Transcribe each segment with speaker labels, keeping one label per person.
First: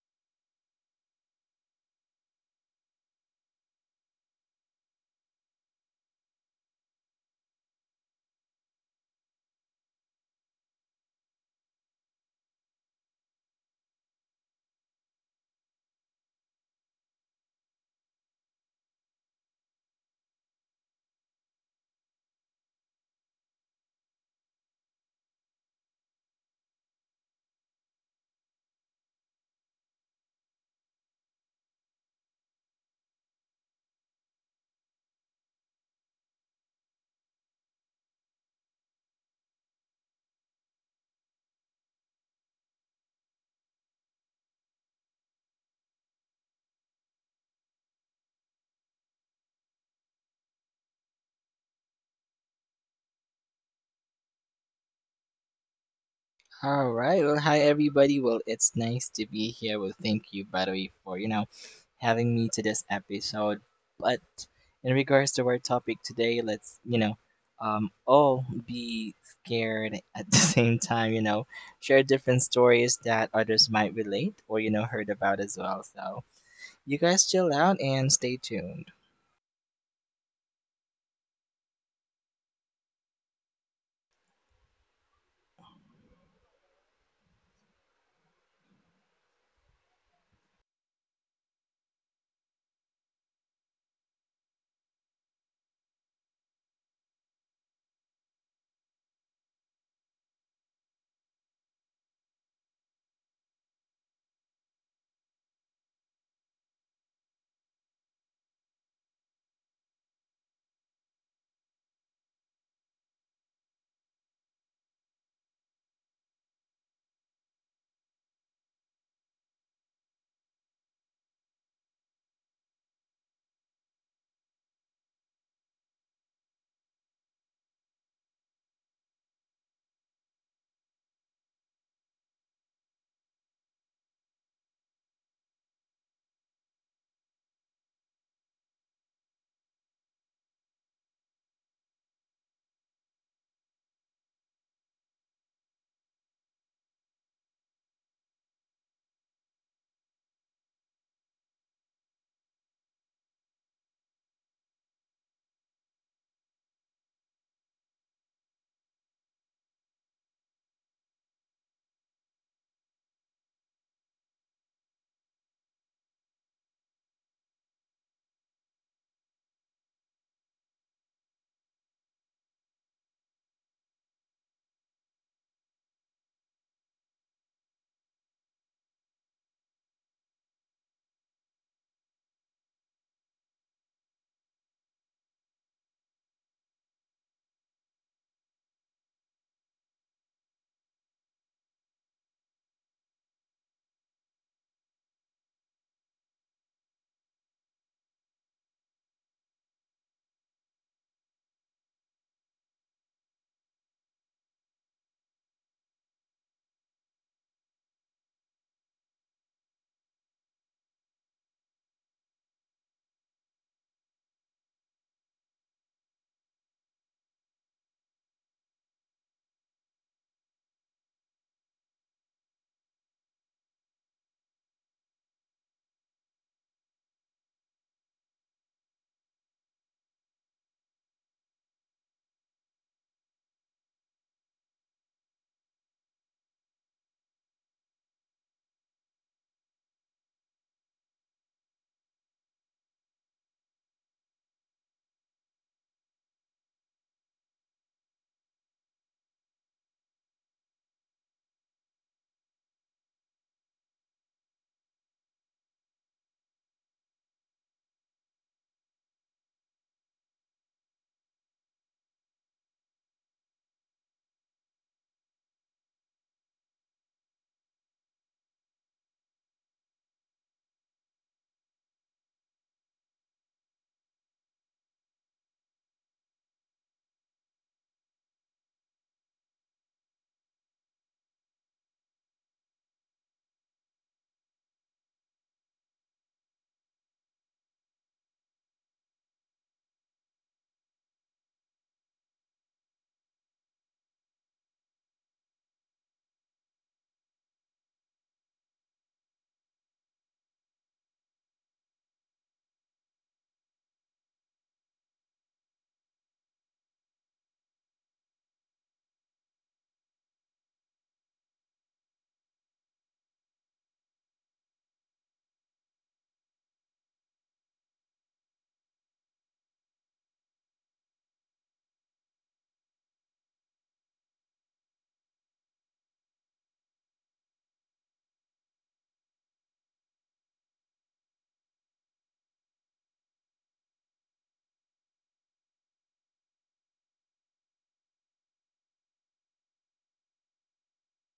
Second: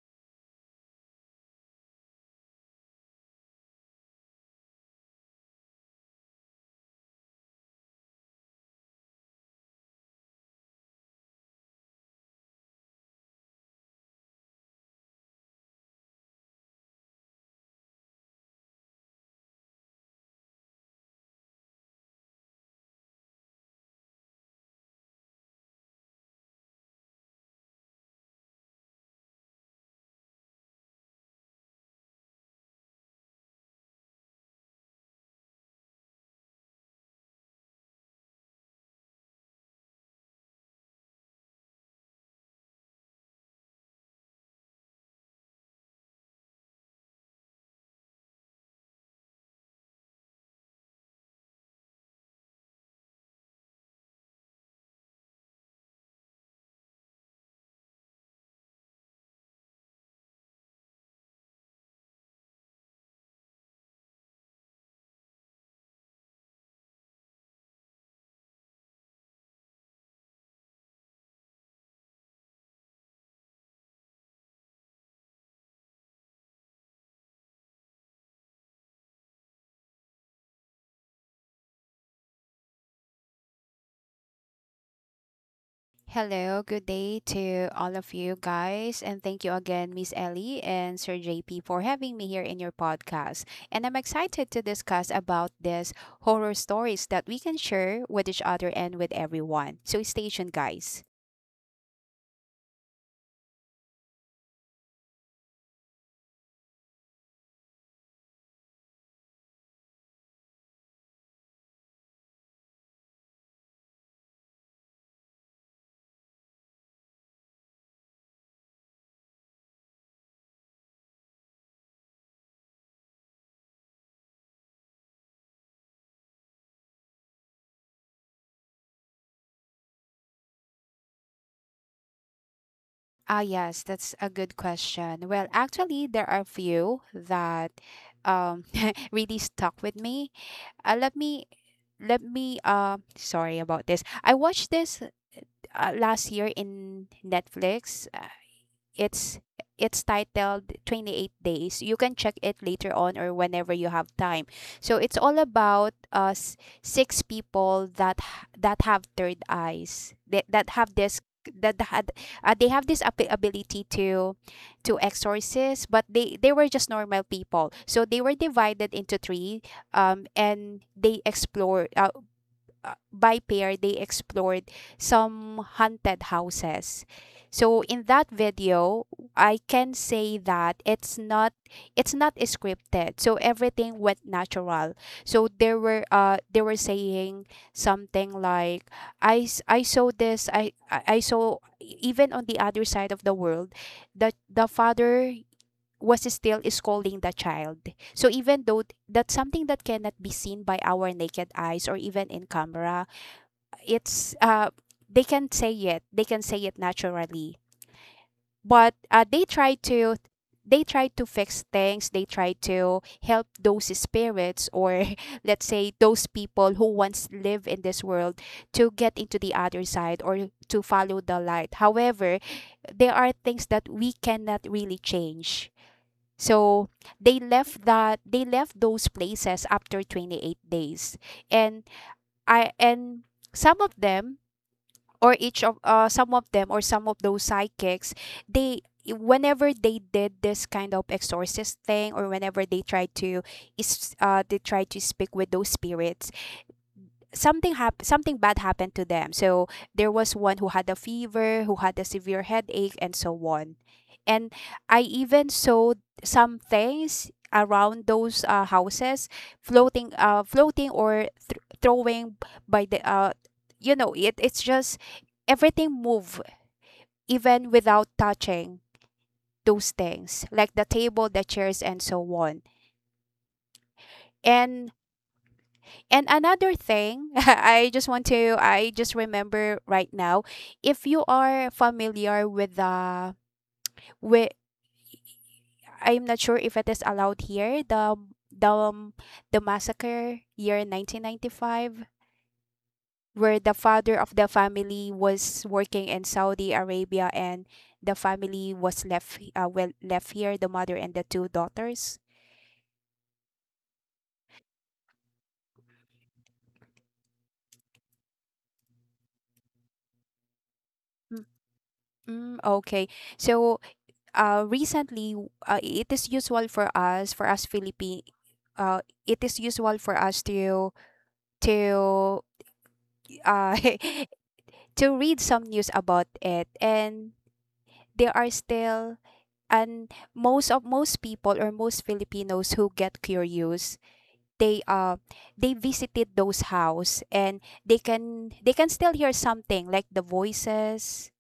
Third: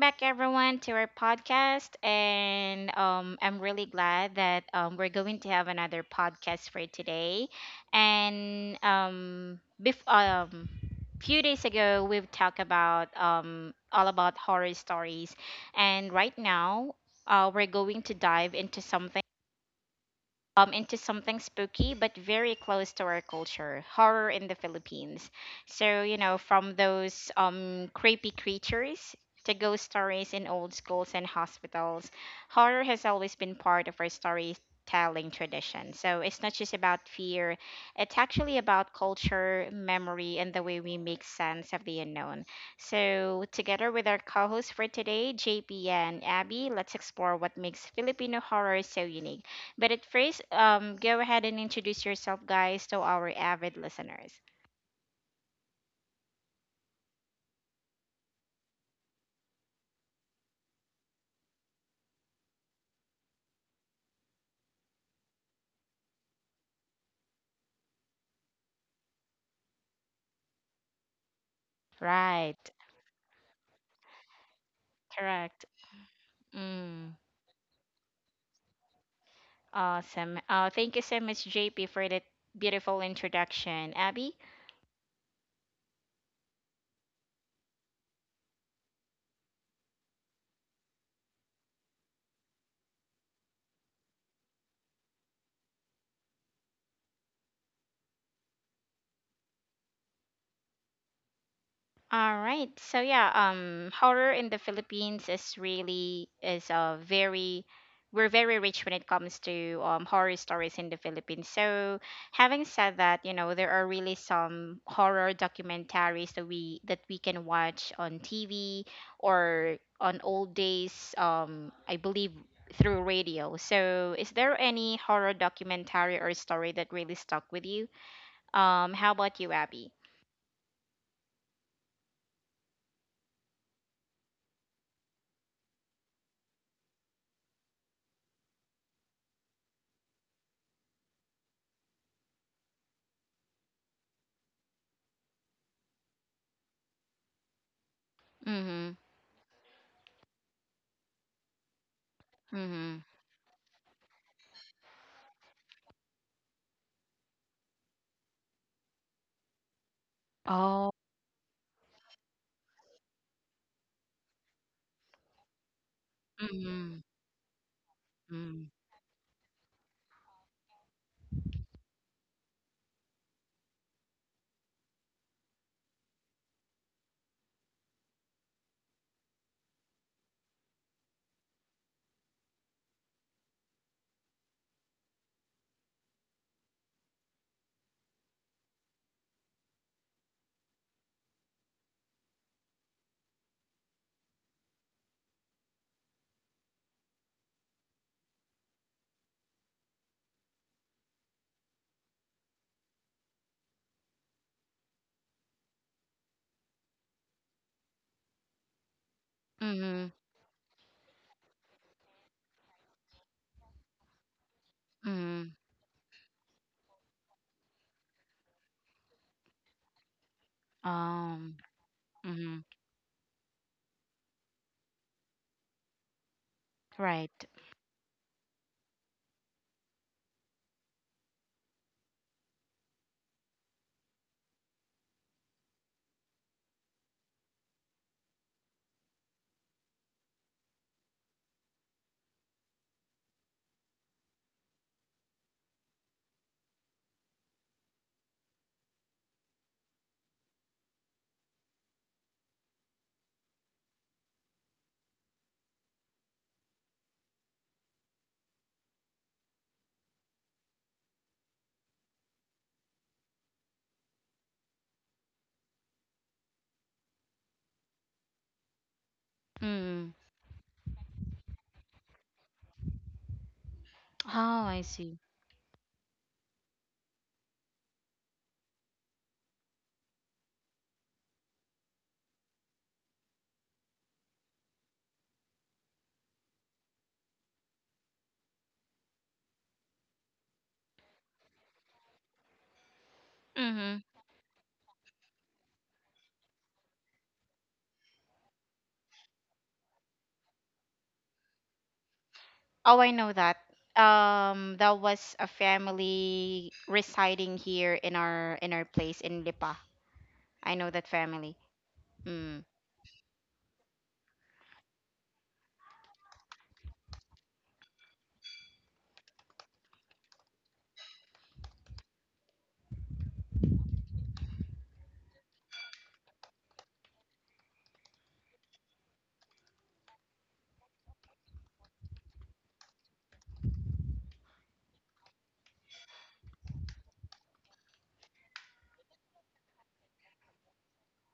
Speaker 1: back, everyone, to our podcast. And I'm really glad that we're going to have another podcast for today. And few days ago, we've talked about all about horror stories. And right now, we're going to dive into something spooky but very close to our culture, horror in the Philippines. So, you know, from those creepy creatures to ghost stories in old schools and hospitals, horror has always been part of our storytelling tradition. So it's not just about fear, it's actually about culture, memory, and the way we make sense of the unknown. So, together with our co host for today, JP and Abby, let's explore what makes Filipino horror so unique. But at first, go ahead and introduce yourself, guys, to our avid listeners.
Speaker 2: All right. Well, hi everybody. Well, it's nice to be here. Well, thank you by the way for having me to this episode. But in regards to our topic today, let's all be scared at the same time. You know, share different
Speaker 1: Right.
Speaker 2: stories that others might relate or heard about as
Speaker 1: Correct.
Speaker 2: well. So you
Speaker 1: Mm,
Speaker 2: guys chill out and stay tuned.
Speaker 1: awesome. Thank you so much, JP, for that beautiful introduction. Abby,
Speaker 3: Hello, good day to all of you guys, and thank you again, Miss Ellie and Sir JP, for having me here in your podcast. And I'm excited to discuss about this horror stories that we can share with each other and with everyone. So stay tuned, guys.
Speaker 1: all right. So yeah, horror in the Philippines is a very we're very rich when it comes to horror stories in the Philippines. So, having said that, you know there are really some horror documentaries that we can watch on TV or on old days. I believe through radio. So, is there any horror documentary or story that really stuck with you? How about you, Abby?
Speaker 3: Ah, yes, that's a good question. Well, actually, there are few that um really stuck with me. Uh, let me let me sorry about this. I watched this last year in Netflix. uh,
Speaker 1: Mm-hmm.
Speaker 3: it's it's titled 28 days, you can check it later
Speaker 1: Mm-hmm.
Speaker 3: on or whenever you have time. So it's all about six people that have third eyes, that have
Speaker 1: Oh.
Speaker 3: this that had they have this ability to exorcist, but they were just
Speaker 1: Mhm.
Speaker 3: normal people, so they were
Speaker 1: Mhm.
Speaker 3: divided into three. And they explore. By pair they explored some haunted houses. So in that video, I can say that it's not scripted. So everything went natural. So there were they were saying something like, I saw this, I saw, even on the other side of the world, that the father was still scolding the child. So even though that's something that cannot be seen by our naked eyes or even in camera, it's they can say it naturally. But
Speaker 1: Mhm.
Speaker 3: they try to fix things, they try to help those spirits, or
Speaker 1: Mhm.
Speaker 3: let's say those people who once live in this world to get into the other side or to follow the
Speaker 1: Um.
Speaker 3: light. However,
Speaker 1: Mhm.
Speaker 3: there are things that we cannot really change. So
Speaker 1: Right.
Speaker 3: they left those places after 28 days. And i and some of them, or each of some of them, or some of those psychics, they, whenever they did this kind of exorcist thing, or whenever they tried to is they tried to speak with those spirits, something bad happened to them. So there was one who had a fever, who had a severe headache, and so on. And I even saw some things around those houses floating, floating or throwing by the you know it it's just everything move even without touching, those
Speaker 1: Mm.
Speaker 3: things like the table, the chairs, and so on.
Speaker 1: Oh, I
Speaker 3: and
Speaker 1: see.
Speaker 3: and another thing, I just remember right now, if you are familiar with the with I'm not sure if it is allowed here, the um, the massacre year 1995, where the
Speaker 1: Mhm.
Speaker 3: father of the family was working in Saudi Arabia, and the family was left well, left here, the mother and the two daughters.
Speaker 1: Oh, I know that. That was a family residing here in our place in Lipa. I know that
Speaker 3: Mm,
Speaker 1: family.
Speaker 3: mm,
Speaker 1: Mm.
Speaker 3: okay. So recently, it is usual for us, Philippine, it is usual for us to uh to read some news about it. And there are still, and most of most people, or most Filipinos, who get curious, they uh they visited those house. And they can still hear something like the voices,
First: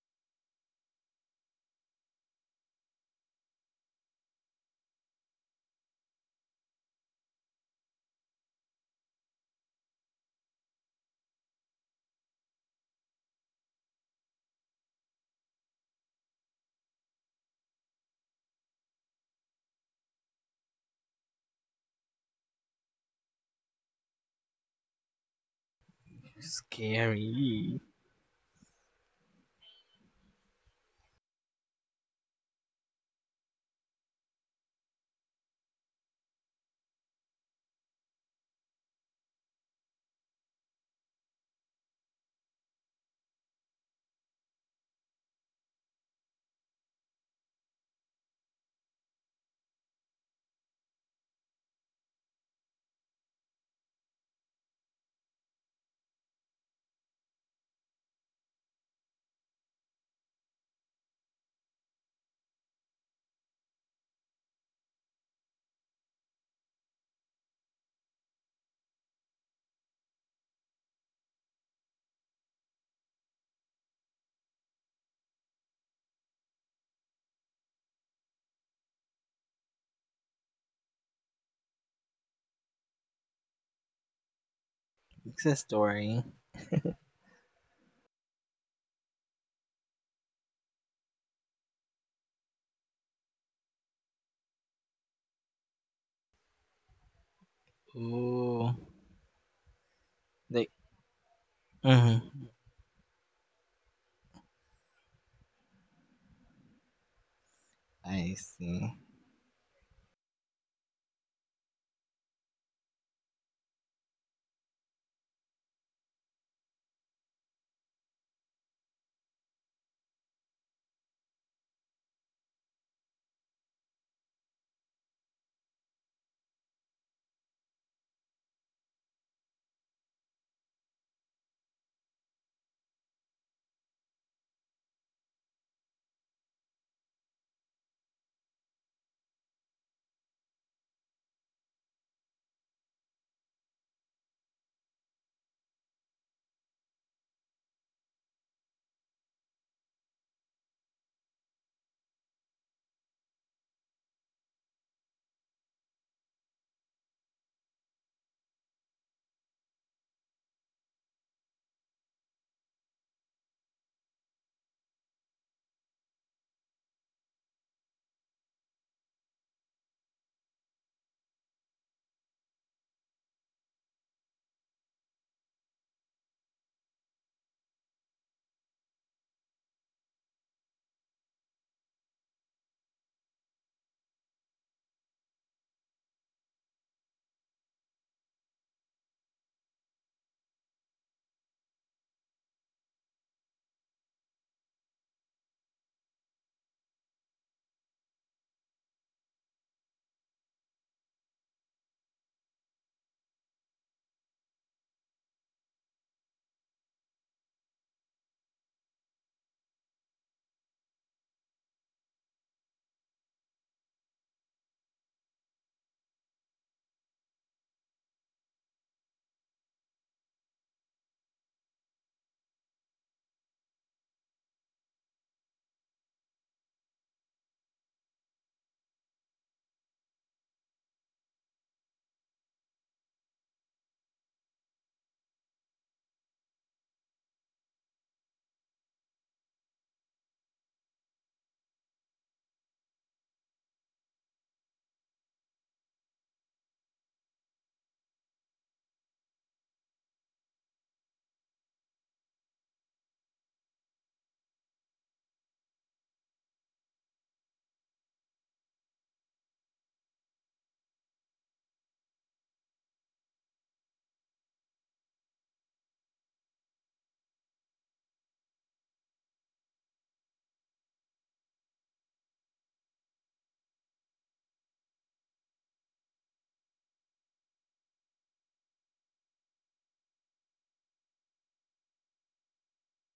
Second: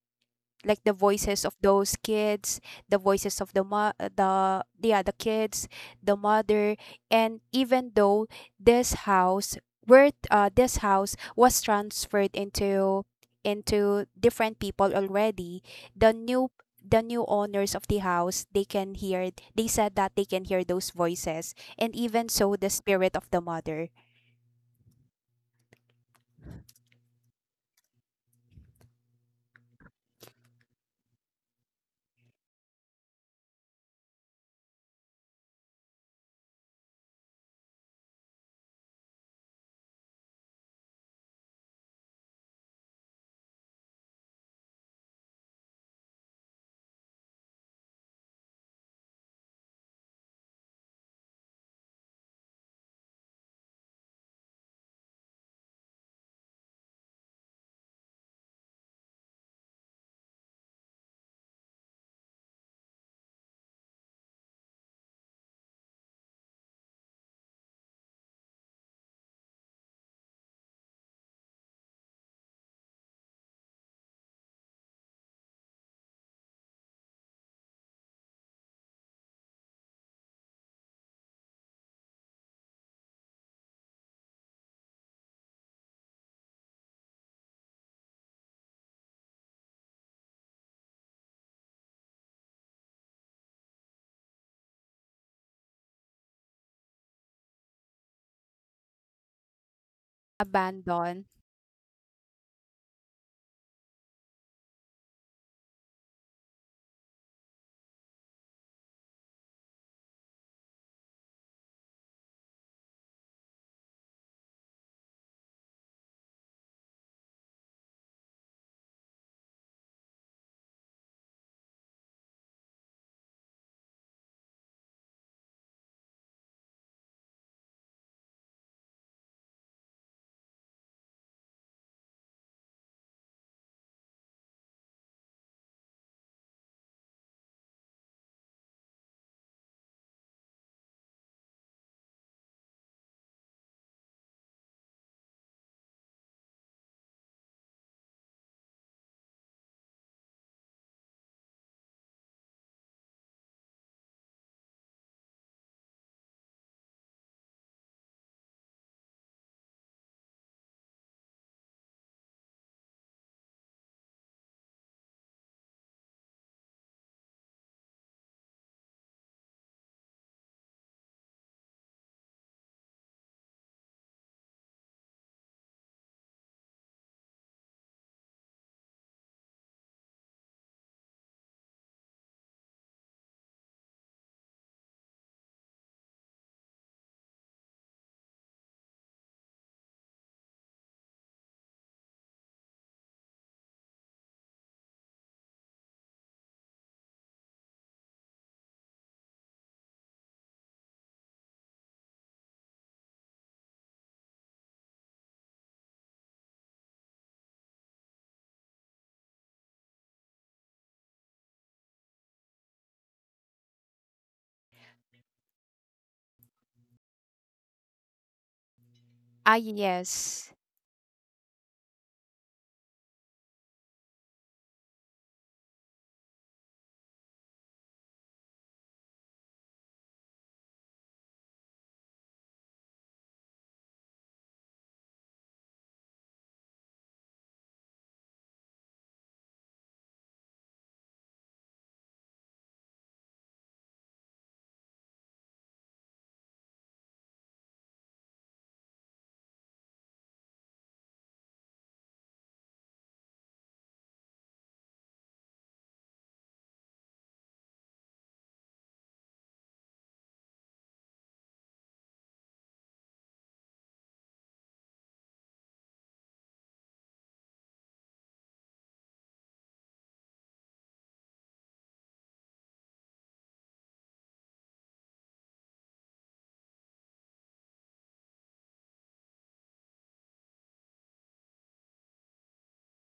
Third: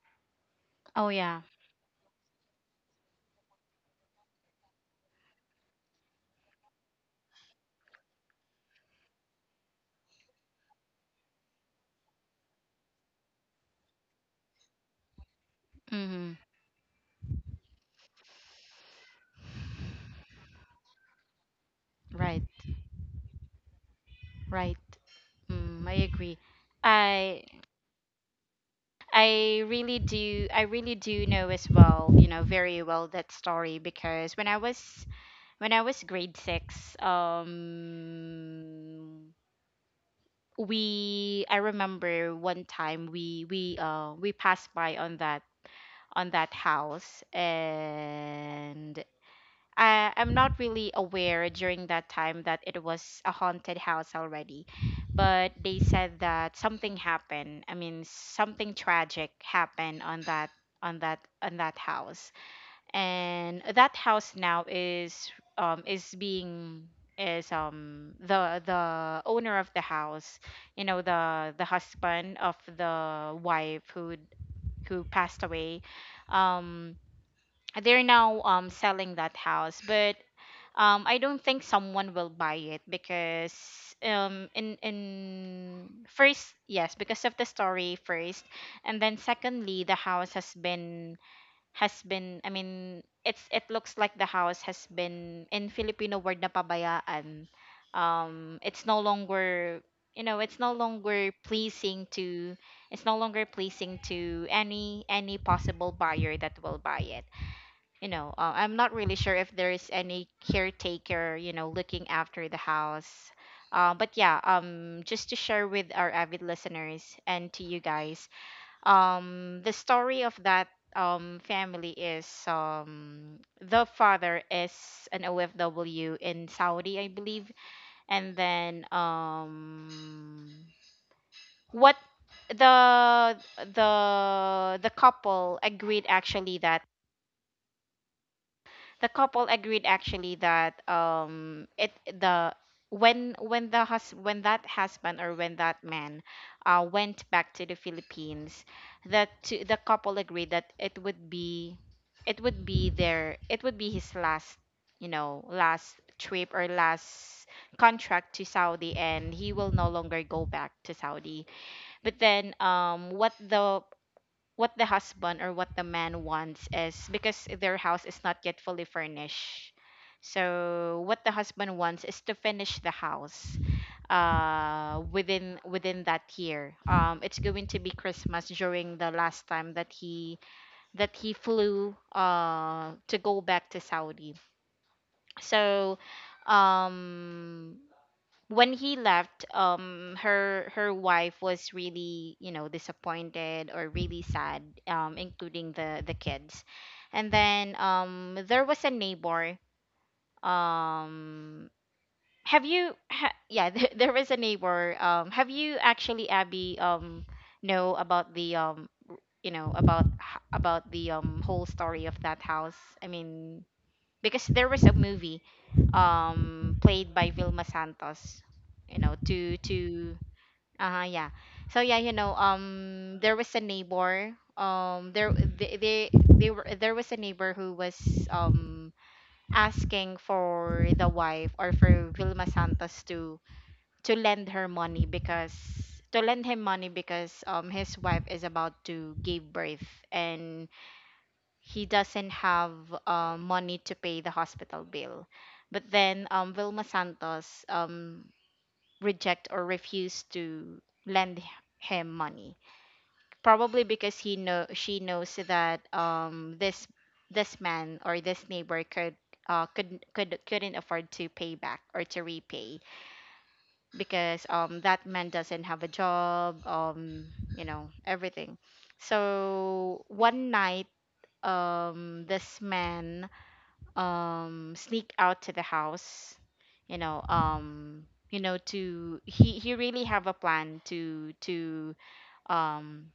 Speaker 3: like the
Speaker 1: Oh yeah.
Speaker 3: voices of those kids, the voices of the, yeah, the kids, the mother. And even though this house, where this house was transferred into different people already, the
Speaker 1: Mhm.
Speaker 3: new owners of the house, they can hear, they said that they can hear those voices, and even
Speaker 1: Right.
Speaker 3: so the spirit of the mother.
Speaker 1: Right. Mm, I agree. I
Speaker 2: Scary.
Speaker 1: I really do know as well, you know, very well that story because when I was grade six, we I remember one time we passed by on that house and I'm not really aware during that time that it was a haunted house already, but they said that something happened. I mean, something tragic happened on that on that on that house, and that house now is being is the owner of the house, you know, the husband of the wife who passed away. um they're now selling that house, but I don't think someone will buy it because
Speaker 2: It's a
Speaker 1: in
Speaker 2: story.
Speaker 1: first, yes, because of the story first, and then secondly the house has been I mean it's it looks like the house has been in Filipino word na pabayaan.
Speaker 2: Ooh.
Speaker 1: It's no longer, you know, it's
Speaker 2: Like.
Speaker 1: no
Speaker 3: Abandon.
Speaker 1: longer pleasing
Speaker 2: Mhm.
Speaker 1: to it's no longer pleasing to any possible buyer that will buy it, you know.
Speaker 2: I
Speaker 1: I'm not
Speaker 2: see.
Speaker 1: really sure if there is any caretaker, you know, looking after the house. But yeah, just to share with our avid listeners and to you guys the story of that family is the father is an OFW in Saudi, I believe. And then um what the the couple agreed actually that the couple agreed actually that it the when the hus when that husband or when that man went back to the Philippines, the couple agreed that it would be their it would be his last, you know, last trip or last contract to Saudi, and he will no longer go back to Saudi. But then um what the what the husband or what the man wants is because their house is not yet fully furnished. So what the husband wants is to finish the house within that year. Um, it's going to be Christmas during the last time that he flew to go back to Saudi. So um when he left, her wife was really, you know, disappointed or really sad, including the kids. And then there was a neighbor. Um, have you? Yeah, there was a neighbor. Have you actually, Abby, know about the you know, about about the whole story of that house? I mean, because there was a movie played by Vilma Santos, you know,
Speaker 3: Ah,
Speaker 1: to
Speaker 3: yes.
Speaker 1: uh-huh, yeah. So yeah, you know, there was a neighbor, there they were there was a neighbor who was um asking for the wife or for Vilma Santos to to lend her money because lend him money because his wife is about to give birth and he doesn't have money to pay the hospital bill. But then Vilma Santos reject or refuse to lend him money, probably because he know she knows that this man or this neighbor could. Couldn't afford to pay back or to repay because that man doesn't have a job, you know, everything. So one night this man sneak out to the house, you know, you know to he really have a plan to um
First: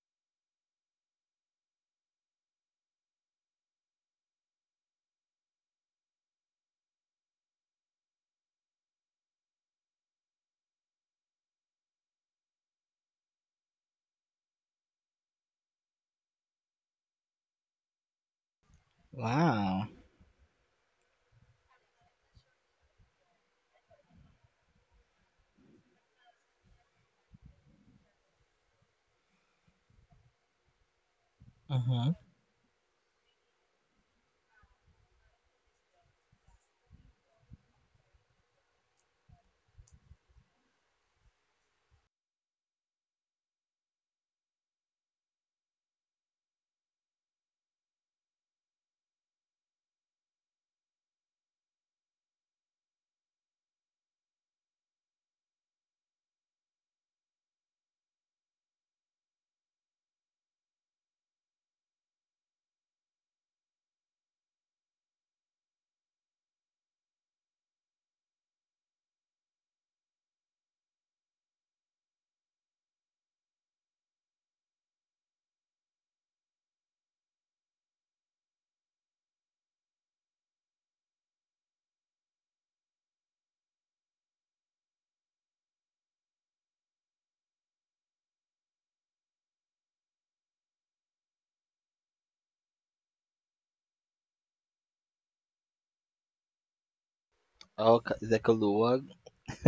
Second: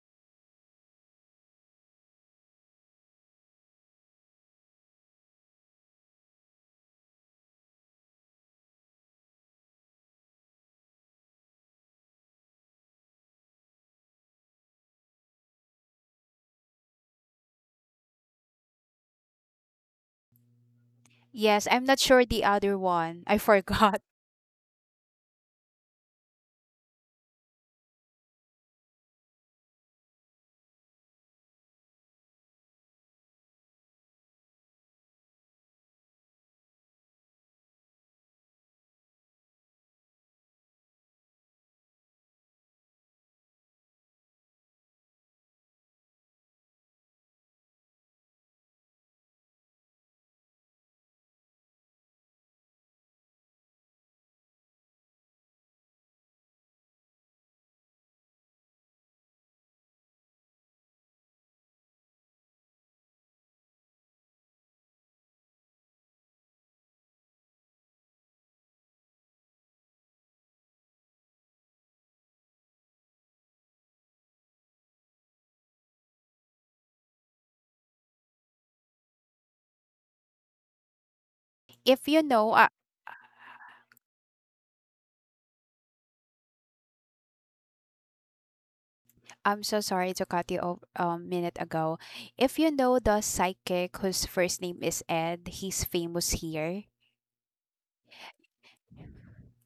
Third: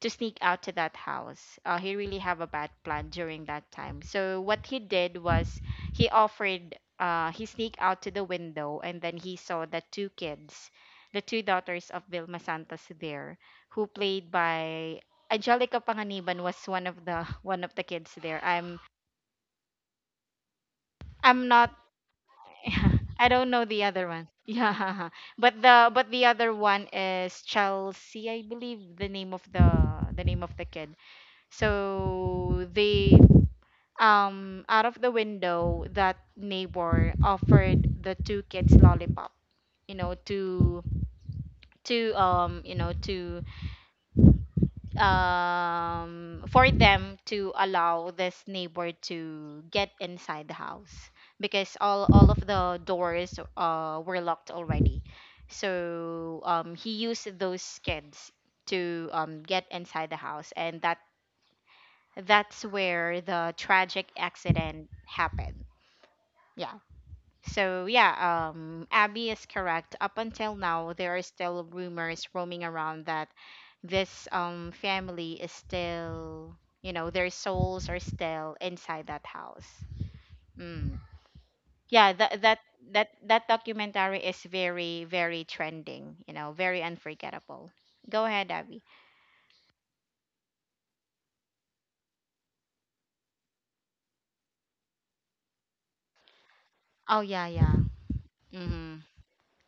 Speaker 1: sneak out to that house. He really have a bad plan during that time, so what he did was he offered he sneaked out to the window, and then he saw the two kids, the two daughters of Vilma Santos there, who played by Angelica Panganiban was one of the one of the kids there. I'm
Speaker 2: Wow.
Speaker 1: I'm
Speaker 3: Yes,
Speaker 1: not
Speaker 3: I'm not sure the other one,
Speaker 1: I
Speaker 3: I
Speaker 1: don't know the
Speaker 3: forgot.
Speaker 1: other one. Yeah, but the other one is Chelsea, I believe the name of the name of the kid.
Speaker 2: Mm-hmm.
Speaker 1: So they, out of the window, that neighbor offered the two kids lollipop, you know, to to um you know to for them to allow this neighbor to get inside the house because all of the doors were locked already. So he used those kids to get inside the house, and that's where the tragic accident happened. Yeah. So yeah, Abby is correct. Up until now there are still rumors roaming around that this family is still, you know, their souls are still inside that house. Mm.
Speaker 3: If
Speaker 1: Yeah,
Speaker 3: you
Speaker 1: that
Speaker 3: know
Speaker 1: that that that documentary is very, very trending, you know, very unforgettable. Go ahead, Abby.
Speaker 3: I'm so sorry to cut you off a minute ago. If you know the psychic whose first name is Ed, he's famous here.
Speaker 1: Oh yeah, yeah.
Speaker 2: Oh, ca- the
Speaker 1: Mm-hmm.
Speaker 2: kaluwag.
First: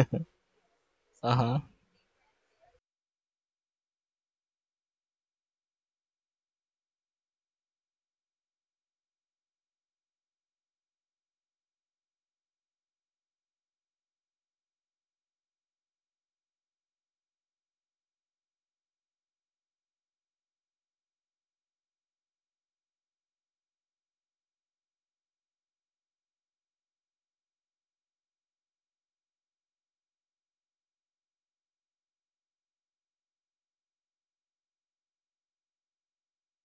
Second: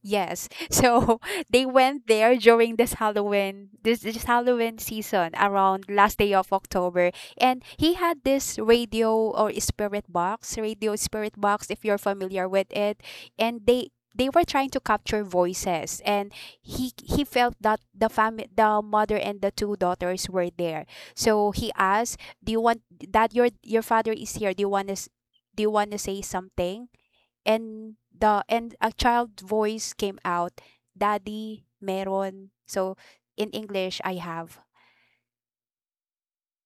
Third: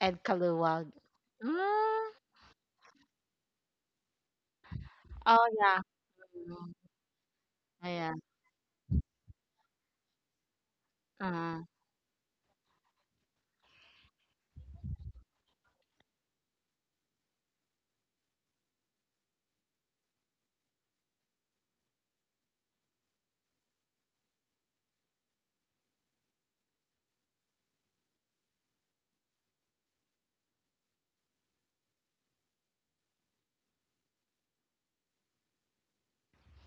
Speaker 1: Ed
Speaker 3: Yes.
Speaker 1: Kaluwag.
Speaker 3: So
Speaker 2: Uh-huh.
Speaker 3: they
Speaker 1: Mm.
Speaker 3: went there during this Halloween, this Halloween season,
Speaker 1: Oh yeah.
Speaker 3: around last day of
Speaker 1: Mhm.
Speaker 3: October. And
Speaker 1: Oh
Speaker 3: he
Speaker 1: yeah.
Speaker 3: had this radio, or spirit box, radio spirit
Speaker 1: Uh,
Speaker 3: box, if you're familiar with it. And they were trying to capture voices, and he felt that the family, the mother, and the two daughters were there. So he asked, do you want that your father is here, do you want do you want to say something? And a child voice came out, "Daddy, meron." So in English, I have.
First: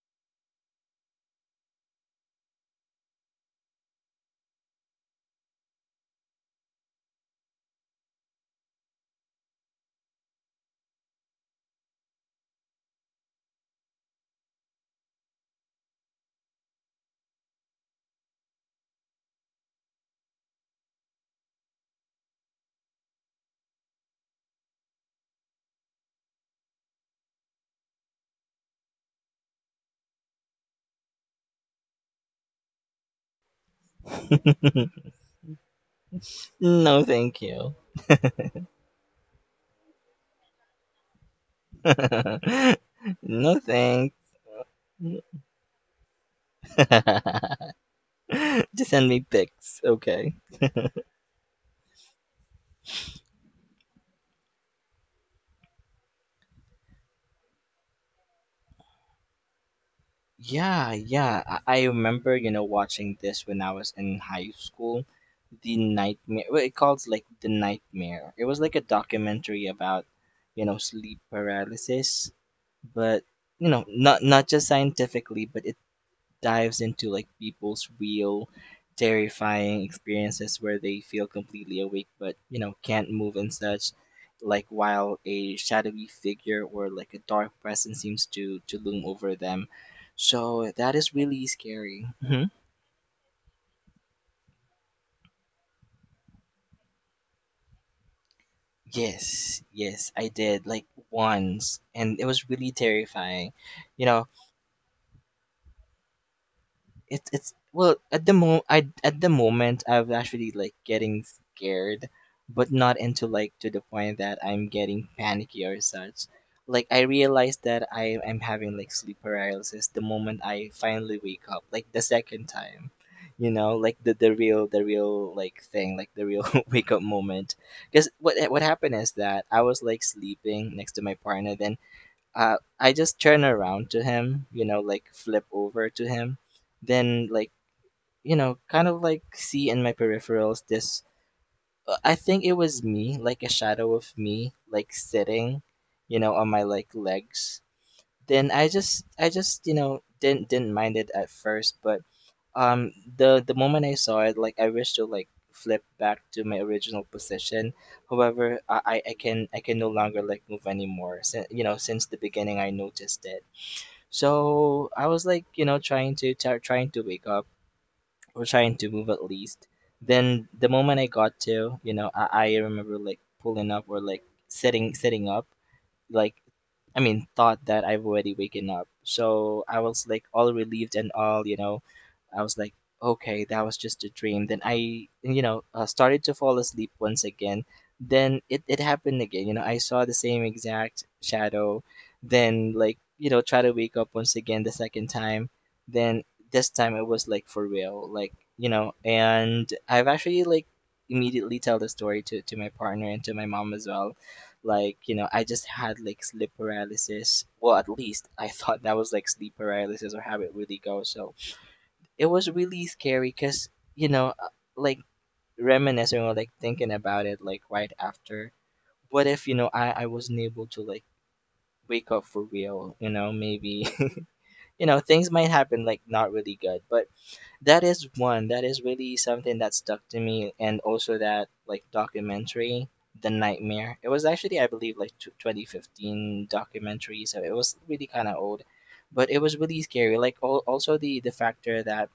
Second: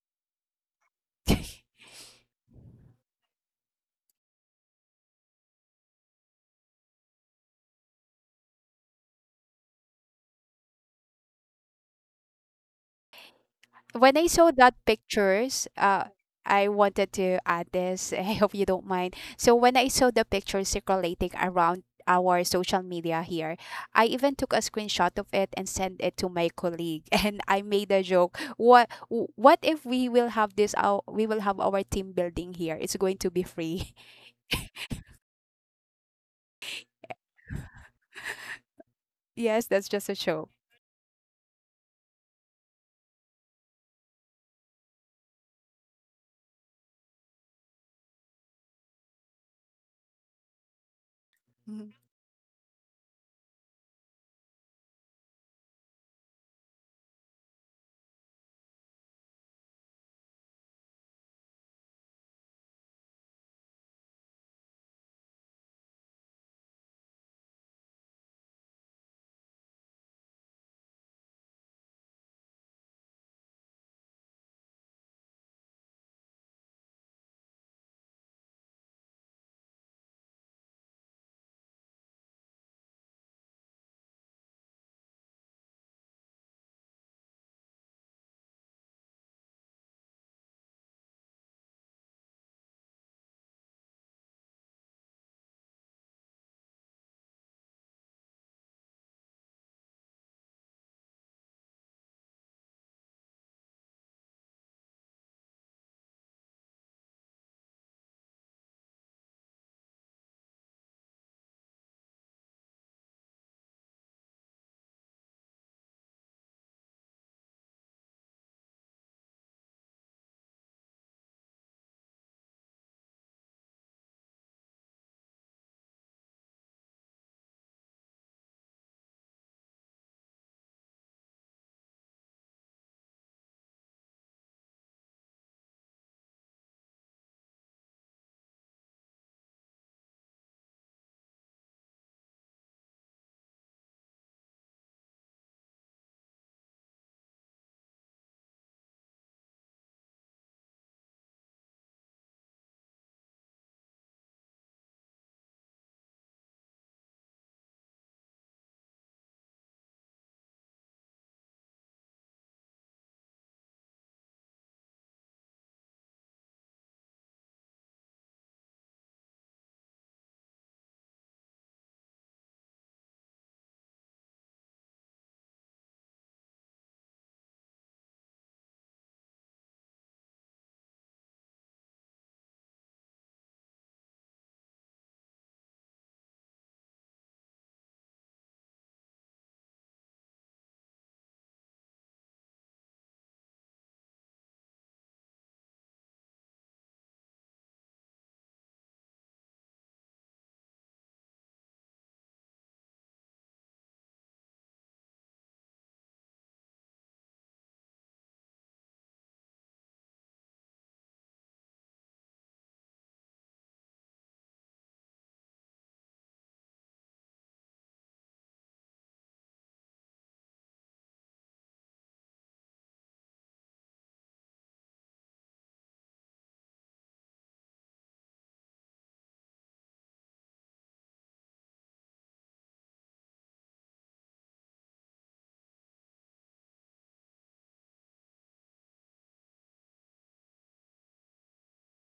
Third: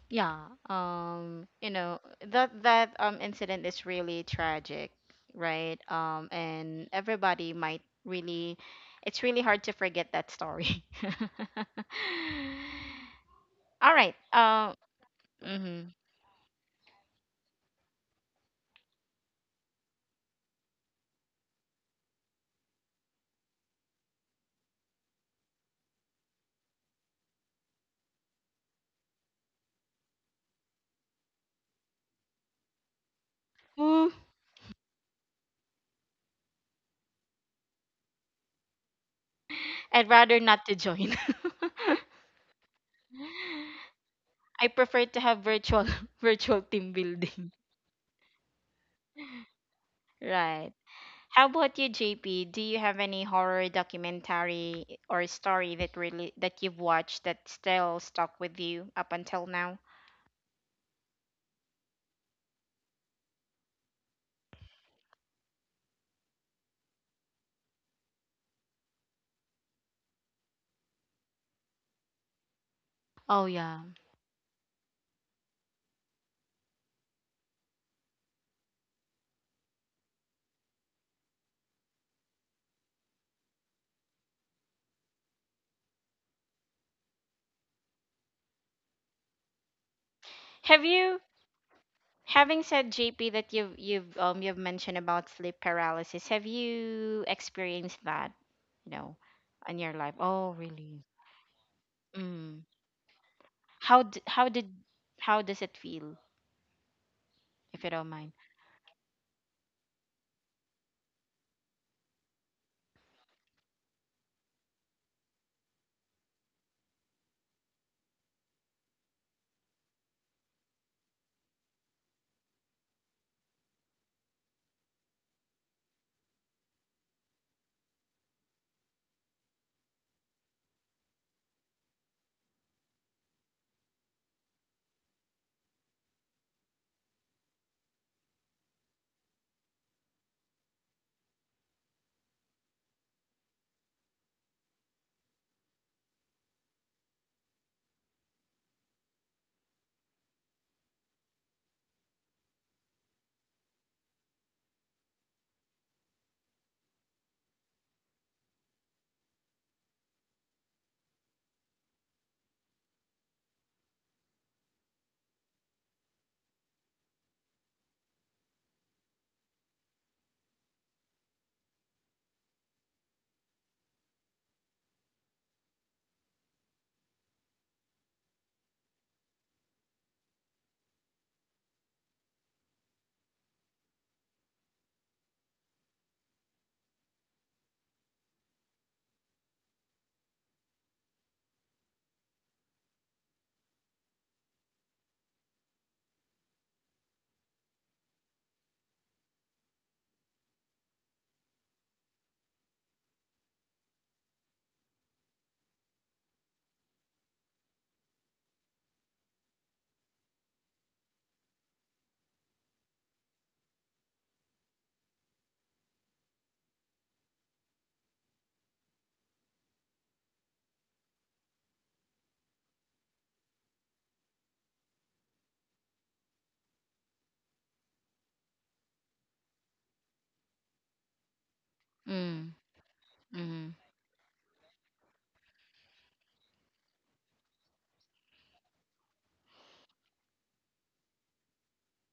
Speaker 1: yeah, you know, that incident is really tragic, right? And everybody might really it's really hard to forget that story. All right.
Speaker 3: When I saw that pictures,
Speaker 1: Mhm.
Speaker 3: I wanted to add this. I hope you don't mind. So when I saw the pictures circulating around our social media here, I even took a screenshot of it and sent it to my colleague, and I made a joke. What what if we will have this? Our We will have our team building here. It's going to be free.
Speaker 1: Ooh,
Speaker 2: No, thank you.
Speaker 3: Yes, that's just
Speaker 1: I'd
Speaker 3: a
Speaker 1: rather
Speaker 3: show.
Speaker 1: not to join.
Speaker 2: No, thanks.
Speaker 1: I prefer to have virtual virtual team building.
Speaker 2: Just send me pics, okay?
Speaker 1: Right. How about you,
Speaker 3: Mhm.
Speaker 1: JP? Do you have any horror documentary or story that really that you've watched that still stuck with you up until now?
Speaker 2: Yeah, yeah. I remember, you know, watching this when I was in high school. The Nightmare. Well, it calls like The Nightmare. It was like a documentary about, you know, sleep paralysis, but
Speaker 1: Oh
Speaker 2: you
Speaker 1: yeah.
Speaker 2: know, not just scientifically, but dives into like people's real terrifying experiences where they feel completely awake but you know can't move and such like while a shadowy figure or like a dark presence seems to loom over them so
Speaker 1: Have
Speaker 2: that is
Speaker 1: you,
Speaker 2: really scary. Hmm.
Speaker 1: having said JP that you've mentioned about sleep paralysis, have you experienced that, you know,
Speaker 2: Yes,
Speaker 1: in your
Speaker 2: yes
Speaker 1: life?
Speaker 2: I
Speaker 1: Oh,
Speaker 2: did like
Speaker 1: really?
Speaker 2: once and it was
Speaker 1: Mm.
Speaker 2: really terrifying.
Speaker 1: How
Speaker 2: You
Speaker 1: d
Speaker 2: know,
Speaker 1: how did how does it feel,
Speaker 2: it's
Speaker 1: if you
Speaker 2: well
Speaker 1: don't
Speaker 2: at
Speaker 1: mind?
Speaker 2: the mo I at the moment I'm actually like getting scared, but not into like to the point that I'm getting panicky or such. Like I realized that I am having like sleep paralysis the moment I finally wake up, like the second time. You know, like the real like thing, like the real wake up moment. Because what happened is that I was like sleeping next to my partner, then I just turn around to him, you know, like flip over to him, then like you know, kind of like see in my peripherals this. I think it was me, like a shadow of me, like sitting, you know, on my like legs. Then I just, you know, didn't mind it at first, but the moment I saw it, like I wish to like flip back to my original position. However, I can no longer like move anymore. Since you know, since the beginning, I noticed it so I was like, you know, trying to wake up or trying to move at least. Then the moment I got to, you know, I remember like pulling up or like sitting up like I mean thought that I've already waken up. So I was like all relieved and all, you know. I was like, okay, that was just a dream. Then I, you know, started to fall asleep once again. Then it happened again. You know, I saw the same exact shadow. Then, like, you know, try to wake up once again the second time. Then this time it was like for real. Like, you know, and I've actually like immediately tell the story to my partner and to my mom as well like, you know, I just had like sleep paralysis. Well, at least I thought that was like sleep paralysis or how it really goes. So it was really scary because, you know, like reminiscing or like thinking about it like right after. What if, you know, I wasn't able to like wake up for real? You know, maybe, you know, things might happen like not really good. But that is one. That is really something that stuck to me, and also that like
Speaker 1: Mm.
Speaker 2: documentary, The
Speaker 1: Mm.
Speaker 2: Nightmare. It was actually, I believe, like tw 2015 documentary, so it was really kind of old, but it was really scary. Like al also the factor that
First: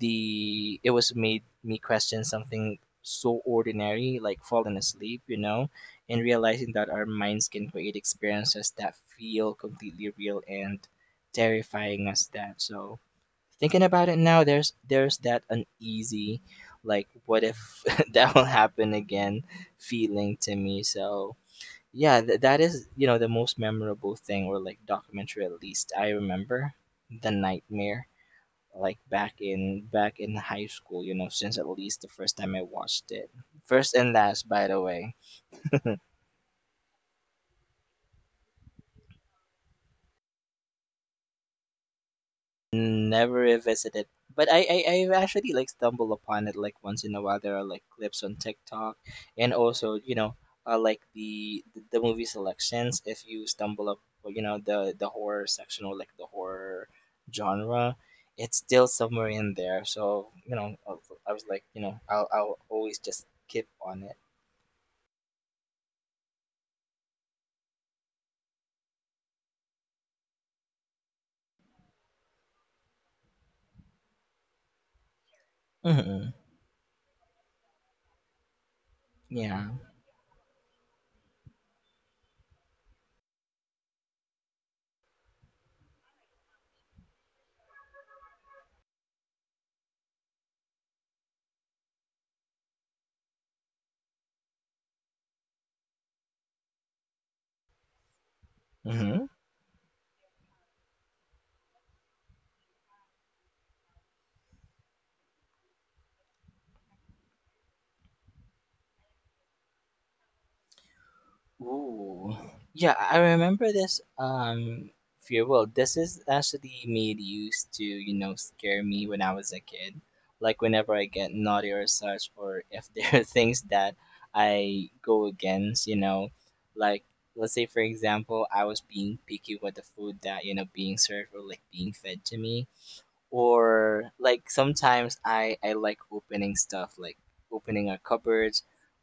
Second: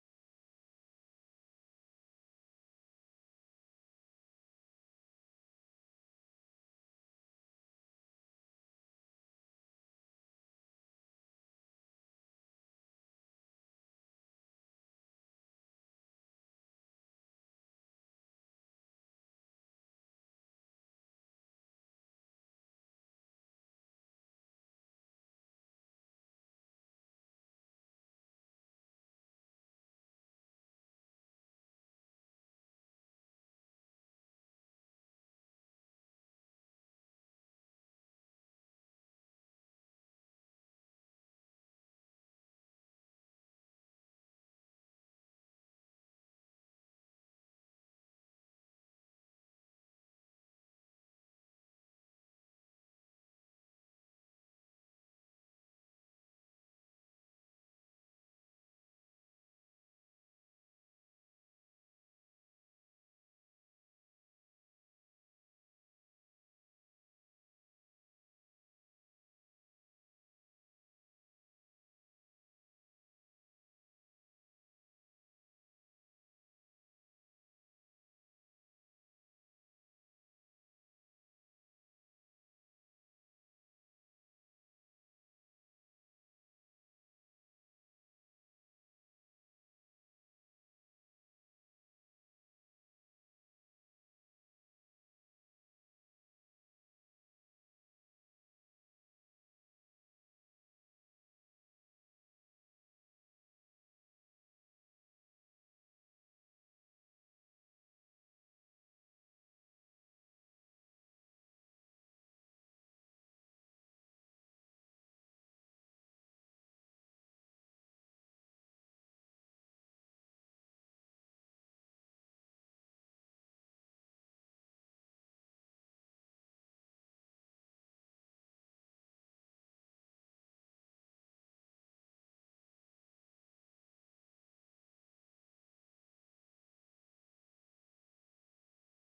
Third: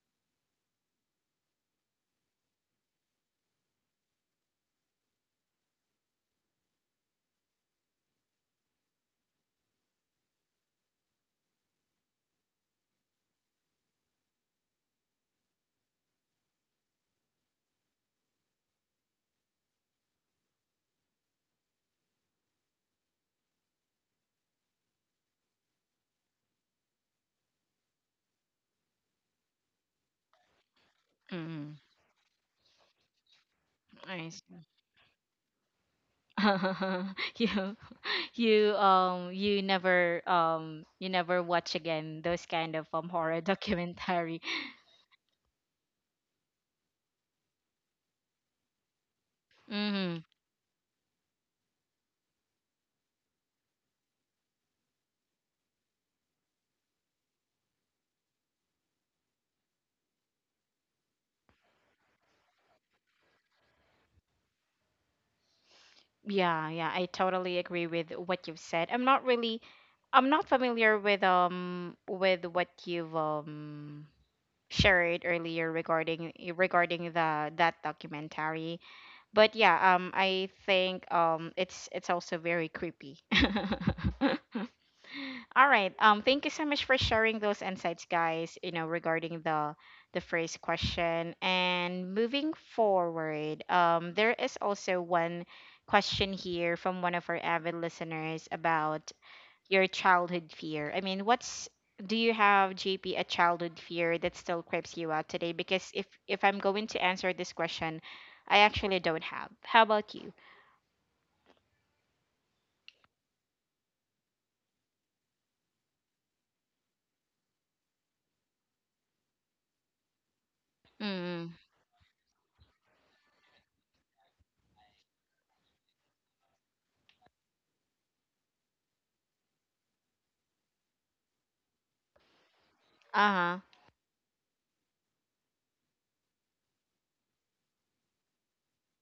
Speaker 2: the it was made me question something so ordinary, like falling asleep, you know, and realizing that our minds can create experiences that feel completely real and terrifying as that. So thinking about it now, there's that uneasy, like what if that will happen again, feeling to me. So yeah, that is you know the most memorable thing or like documentary at least I remember the nightmare like back in high school. You know, since at
Speaker 1: Mm.
Speaker 2: least the first time I watched it, first and
Speaker 1: I
Speaker 2: last
Speaker 1: see.
Speaker 2: by the way.
Speaker 1: Yeah. You never watch again those kind of
Speaker 2: Never
Speaker 1: horror
Speaker 2: revisited.
Speaker 1: documentary.
Speaker 2: But I've actually like stumbled upon it like once in a while. There are like clips on TikTok and also, you
Speaker 1: Mm-hmm.
Speaker 2: know, like the movie selections if you stumble up well, you know the horror section or like the horror genre, it's still somewhere in there. So, you know, I was like, you know, I'll always just keep on it.
Speaker 1: Yeah, yeah, I totally agree with what you've said. I'm not familiar with what you've shared earlier regarding
Speaker 2: Hmm.
Speaker 1: regarding the that documentary. But
Speaker 2: Yeah.
Speaker 1: yeah, I think it's also very creepy. All right. Thank you so much for sharing those insights, guys, you know, regarding the first question. And moving forward, there is also one question here from one of our avid listeners about
Speaker 2: Hmm.
Speaker 1: your childhood fear. I mean, what's do you have, JP, a childhood fear that still creeps you out today? Because if I'm going to answer this question, I actually don't have. How about you?
Speaker 2: Ooh. Yeah, I remember this fear. Well, this is actually made used to, you know, scare me when I was a kid. Like whenever I get
Speaker 1: Mm,
Speaker 2: naughty or such, or if there are things that I go against, you know, like let's say for example, I was being picky with the food that, you know, being served or like being fed to me
Speaker 1: uh-huh.
Speaker 2: or like sometimes I like opening stuff like opening a cupboard,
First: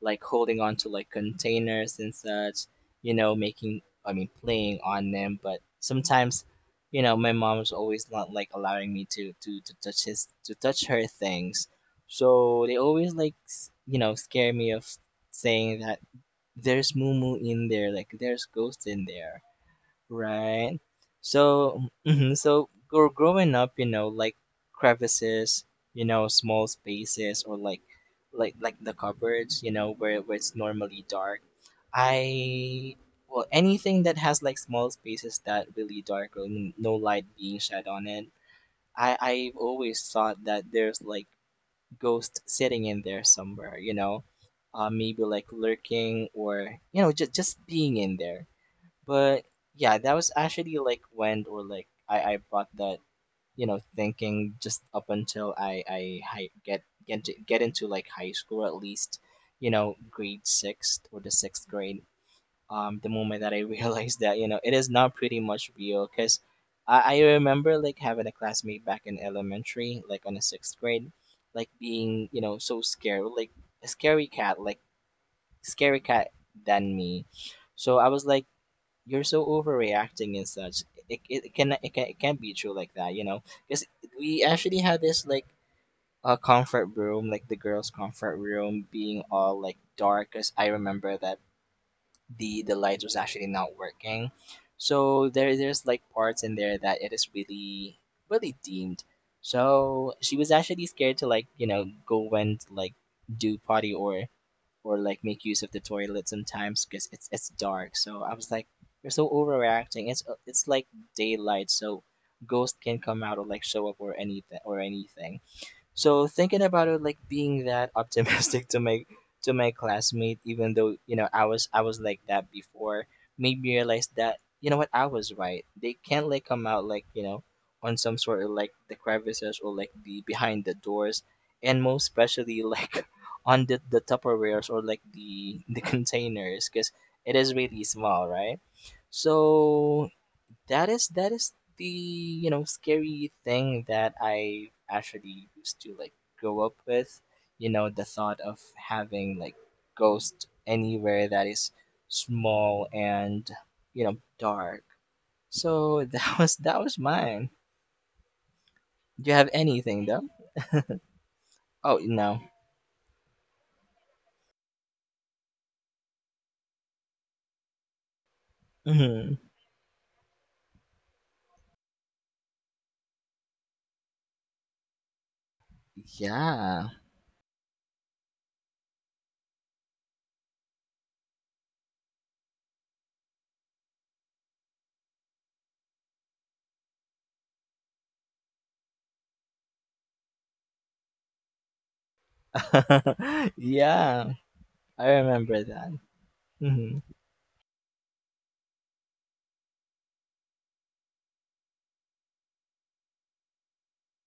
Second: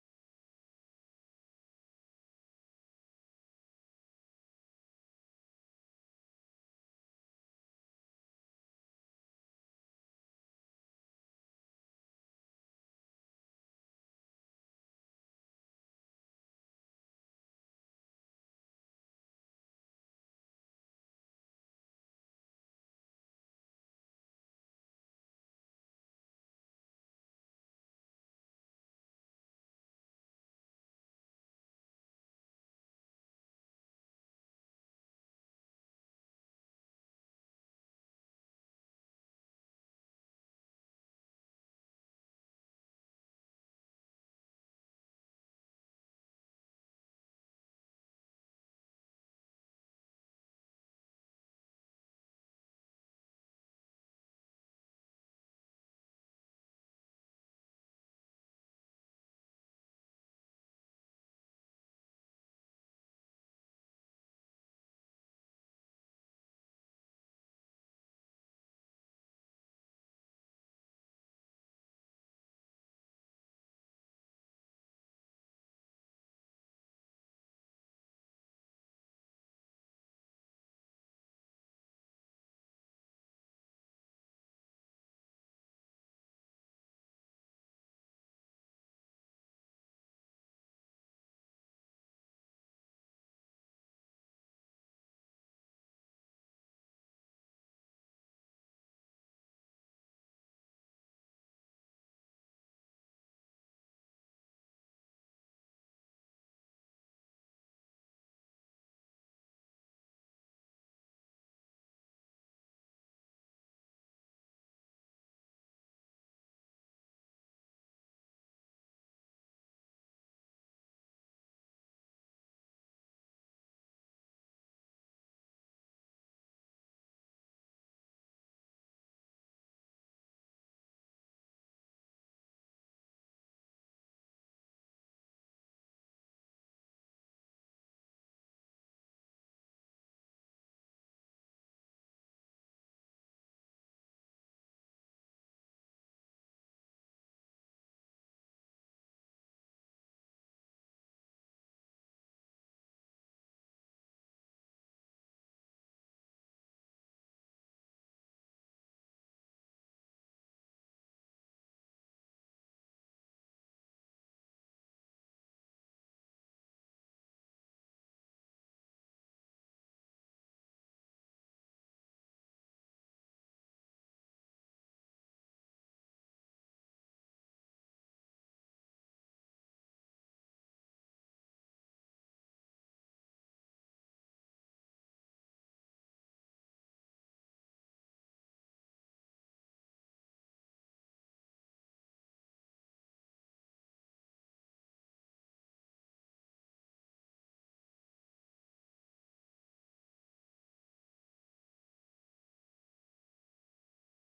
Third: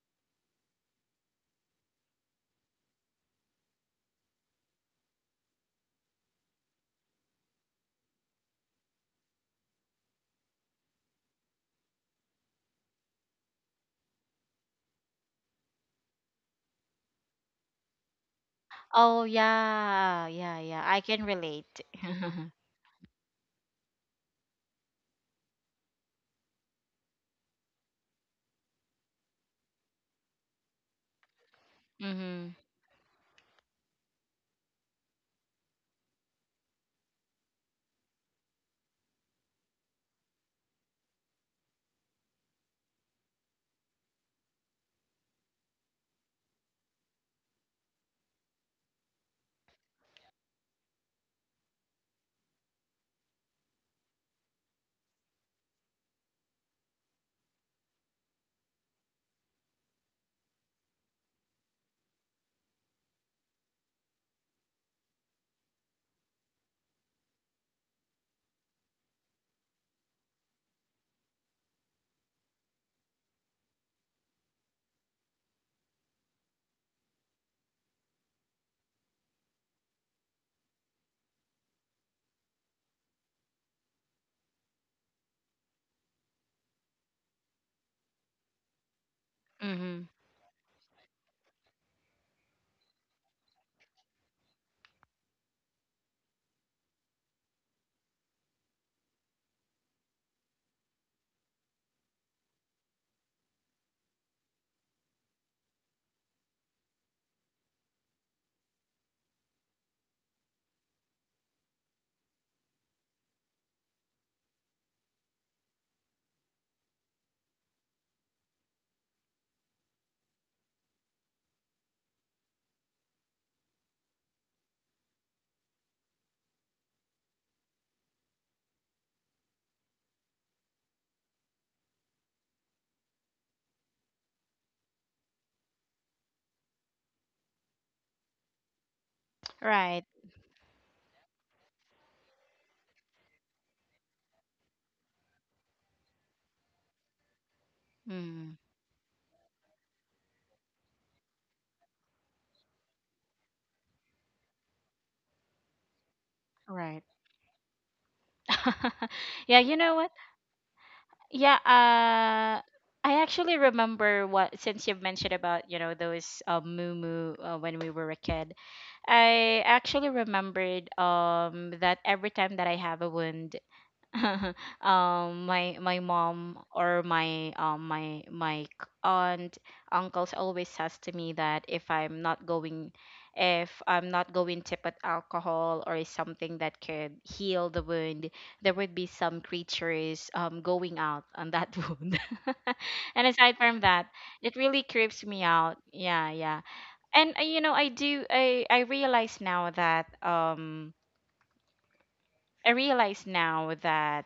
Speaker 2: like holding on to like containers and such, you know, making I mean playing on them, but sometimes you know my mom's always not like allowing me to touch his to touch her things. So they always like you know scare me of saying that there's moo in there, like there's ghost in
Speaker 1: Oh
Speaker 2: there.
Speaker 1: yeah, yeah,
Speaker 2: Right.
Speaker 1: yeah. I can relate.
Speaker 2: So, mhm, so growing up, you know, like crevices, you know, small spaces, like the cupboards, you know, where it's normally dark.
Speaker 1: Mm-hmm.
Speaker 2: I well, anything that has like small spaces that really dark or no light being shed on it. I've always thought that there's like ghost sitting in there somewhere, you know, maybe like lurking or you know just being in there. But yeah, that was actually like when or like I bought that you know thinking just up until get get into like high school at least you know grade sixth or the sixth grade. The moment that I realized that you know it is not pretty much real because. I remember like having a classmate back in elementary, like on the sixth grade, like being, you know, so scared, like a scary cat, like scary cat than me. So I was like, you're so overreacting and such. It can it can not be true like that, you know. Because we actually had this like a comfort room, like the girls' comfort room, being all like
Speaker 1: Mm-hmm.
Speaker 2: dark. Because I remember that the lights was actually not working, so there's like parts in there that it is really really deemed. So she was actually scared to like you know go and like do potty or like make use of the toilet sometimes because it's dark. So I was like, you're so overreacting. It's like daylight, so ghosts can come out or like show up or anything or anything. So thinking about it, like being that optimistic to my classmate, even though you know I was like that before, made me realize that you know what I was right. They can't like come out like you know on some sort of like the crevices or like the behind the doors, and most especially like on the Tupperwares or like the containers, because it is really small, right?
Speaker 1: Right.
Speaker 2: So that is you know, scary thing that I actually used to like grow up with, you know, the thought
Speaker 1: Mm.
Speaker 2: of having like ghosts anywhere that is small and, you know, dark. So that was
Speaker 1: Right.
Speaker 2: mine. Do you have
Speaker 1: Yeah, you know
Speaker 2: anything
Speaker 1: what?
Speaker 2: though?
Speaker 1: Yeah,
Speaker 2: Oh, no.
Speaker 1: I actually remember what since you've mentioned about, you know, those moo moo, when we were a kid.
Speaker 2: Hmm.
Speaker 1: I actually remembered that every time that I have a wound, my my mom
Speaker 2: Yeah.
Speaker 1: or my aunt uncles always says to me that if I'm not going to put alcohol or something that could heal the wound, there would be some creatures going out on that wound. And aside from that,
Speaker 2: Yeah.
Speaker 1: it really
Speaker 2: I
Speaker 1: creeps me
Speaker 2: remember
Speaker 1: out.
Speaker 2: that.
Speaker 1: Yeah, yeah.
Speaker 2: Hmm.
Speaker 1: And you know, I realize now that I realize now that,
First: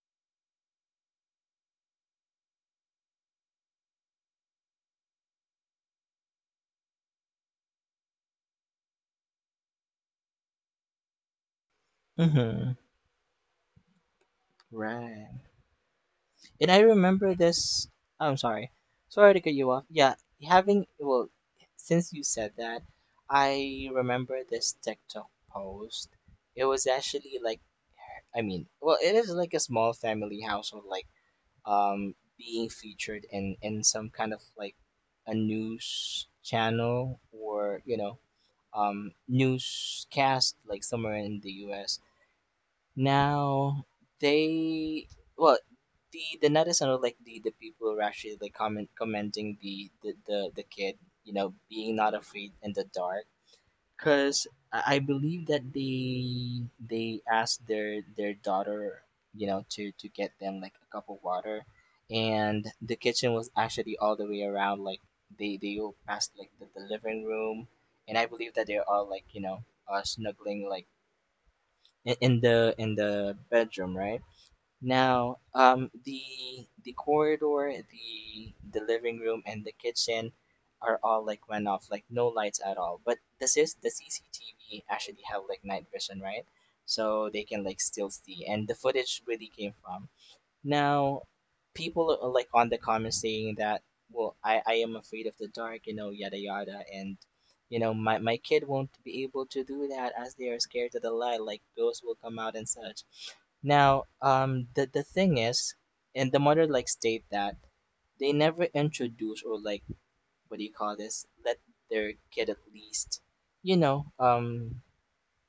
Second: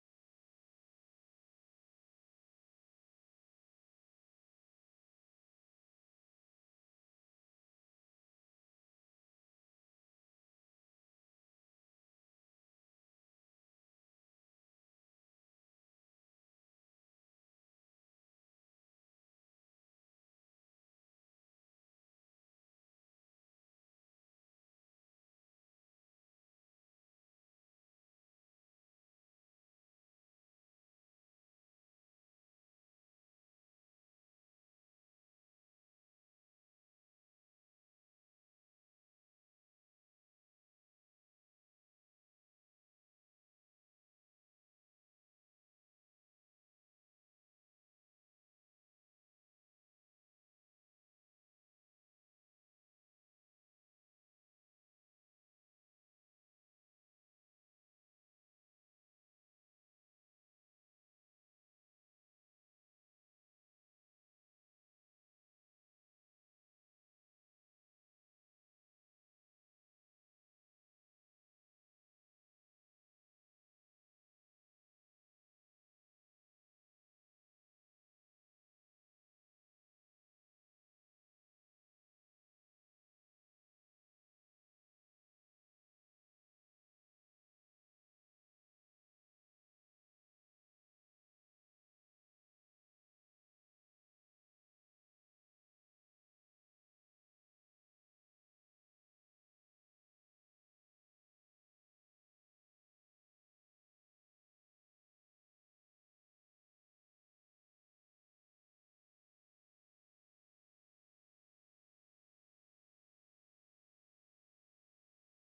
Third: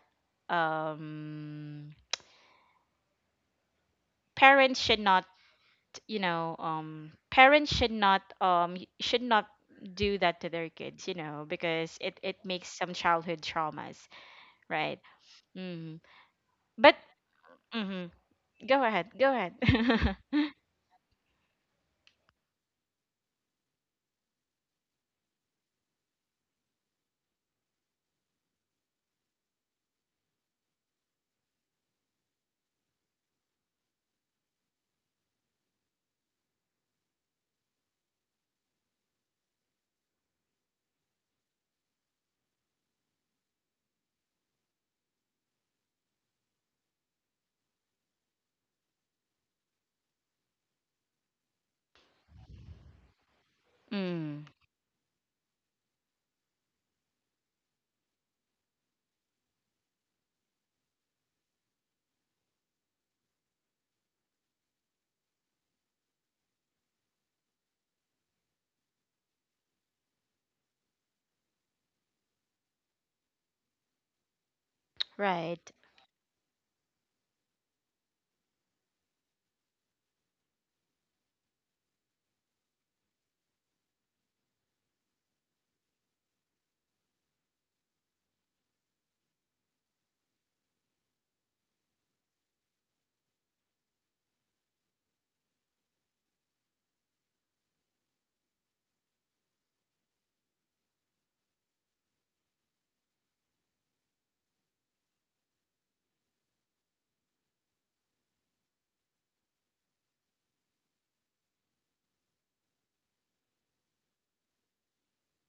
Speaker 1: um, parents should not, you know, parents should not should not do that to their kids, you know, because it makes
Speaker 2: Hmm.
Speaker 1: some childhood traumas, right?
Speaker 2: Right.
Speaker 1: Mm.
Speaker 2: And I
Speaker 1: But
Speaker 2: remember this.
Speaker 1: hmm
Speaker 2: I'm sorry.
Speaker 1: go ahead, go
Speaker 2: Sorry to
Speaker 1: ahead.
Speaker 2: cut you off. Yeah, having, well, since you said that, I remember this TikTok post. It was actually like, it is like a small family household, like, being featured in some kind of like a news channel or, newscast, like somewhere in the US now. they well the netizens or like the people who are actually like commenting the kid, you know, being not afraid in the dark. Because
Speaker 1: Mm.
Speaker 2: I believe that they asked their daughter, you know, to get them like a cup of water. And the kitchen was actually all the way around, like they all passed like the living room. And I believe that they're all like, you know, snuggling like in the bedroom, right? Now,
Speaker 1: Right,
Speaker 2: the corridor, the living room, and the kitchen are all like went off, like no lights at all. But this is the CCTV actually have like night vision, right? So they can like still see, and the footage really came from. Now, people are, like, on the comments saying that, well, I am afraid of the dark, you know, yada yada, and you know, my kid won't be able to do that as they are scared of the light, like ghosts will come out and such. Now, the thing is, and the mother like state that they never introduce or like what do you call this? Let their kid at least, you know,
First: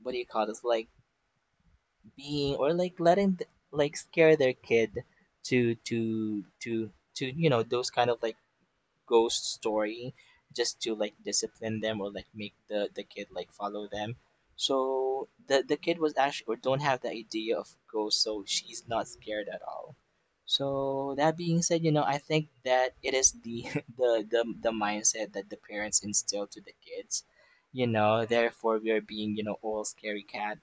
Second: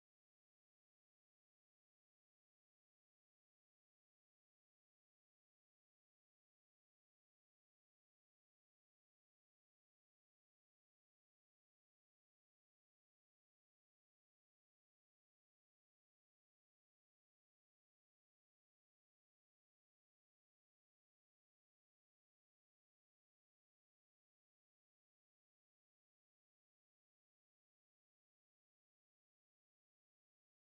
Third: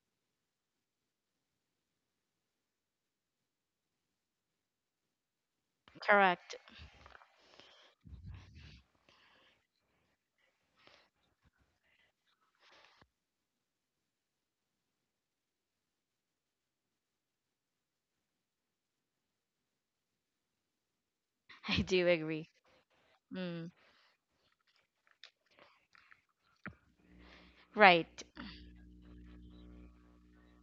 Speaker 2: what do you call this? Like being or like letting like scare their kid to to
Speaker 1: correct.
Speaker 2: to to, you know, those kind of like ghost story, just to like discipline them or like make the kid like follow them. So the kid was actually or don't have the idea of ghosts, so she's not scared at all. So that being
Speaker 1: I
Speaker 2: said, you know,
Speaker 1: do
Speaker 2: I
Speaker 1: agree.
Speaker 2: think that it is the
Speaker 1: Mm.
Speaker 2: the mindset that the parents instill to the kids, you
Speaker 1: Right.
Speaker 2: know. Therefore we are being, you know, all scary cat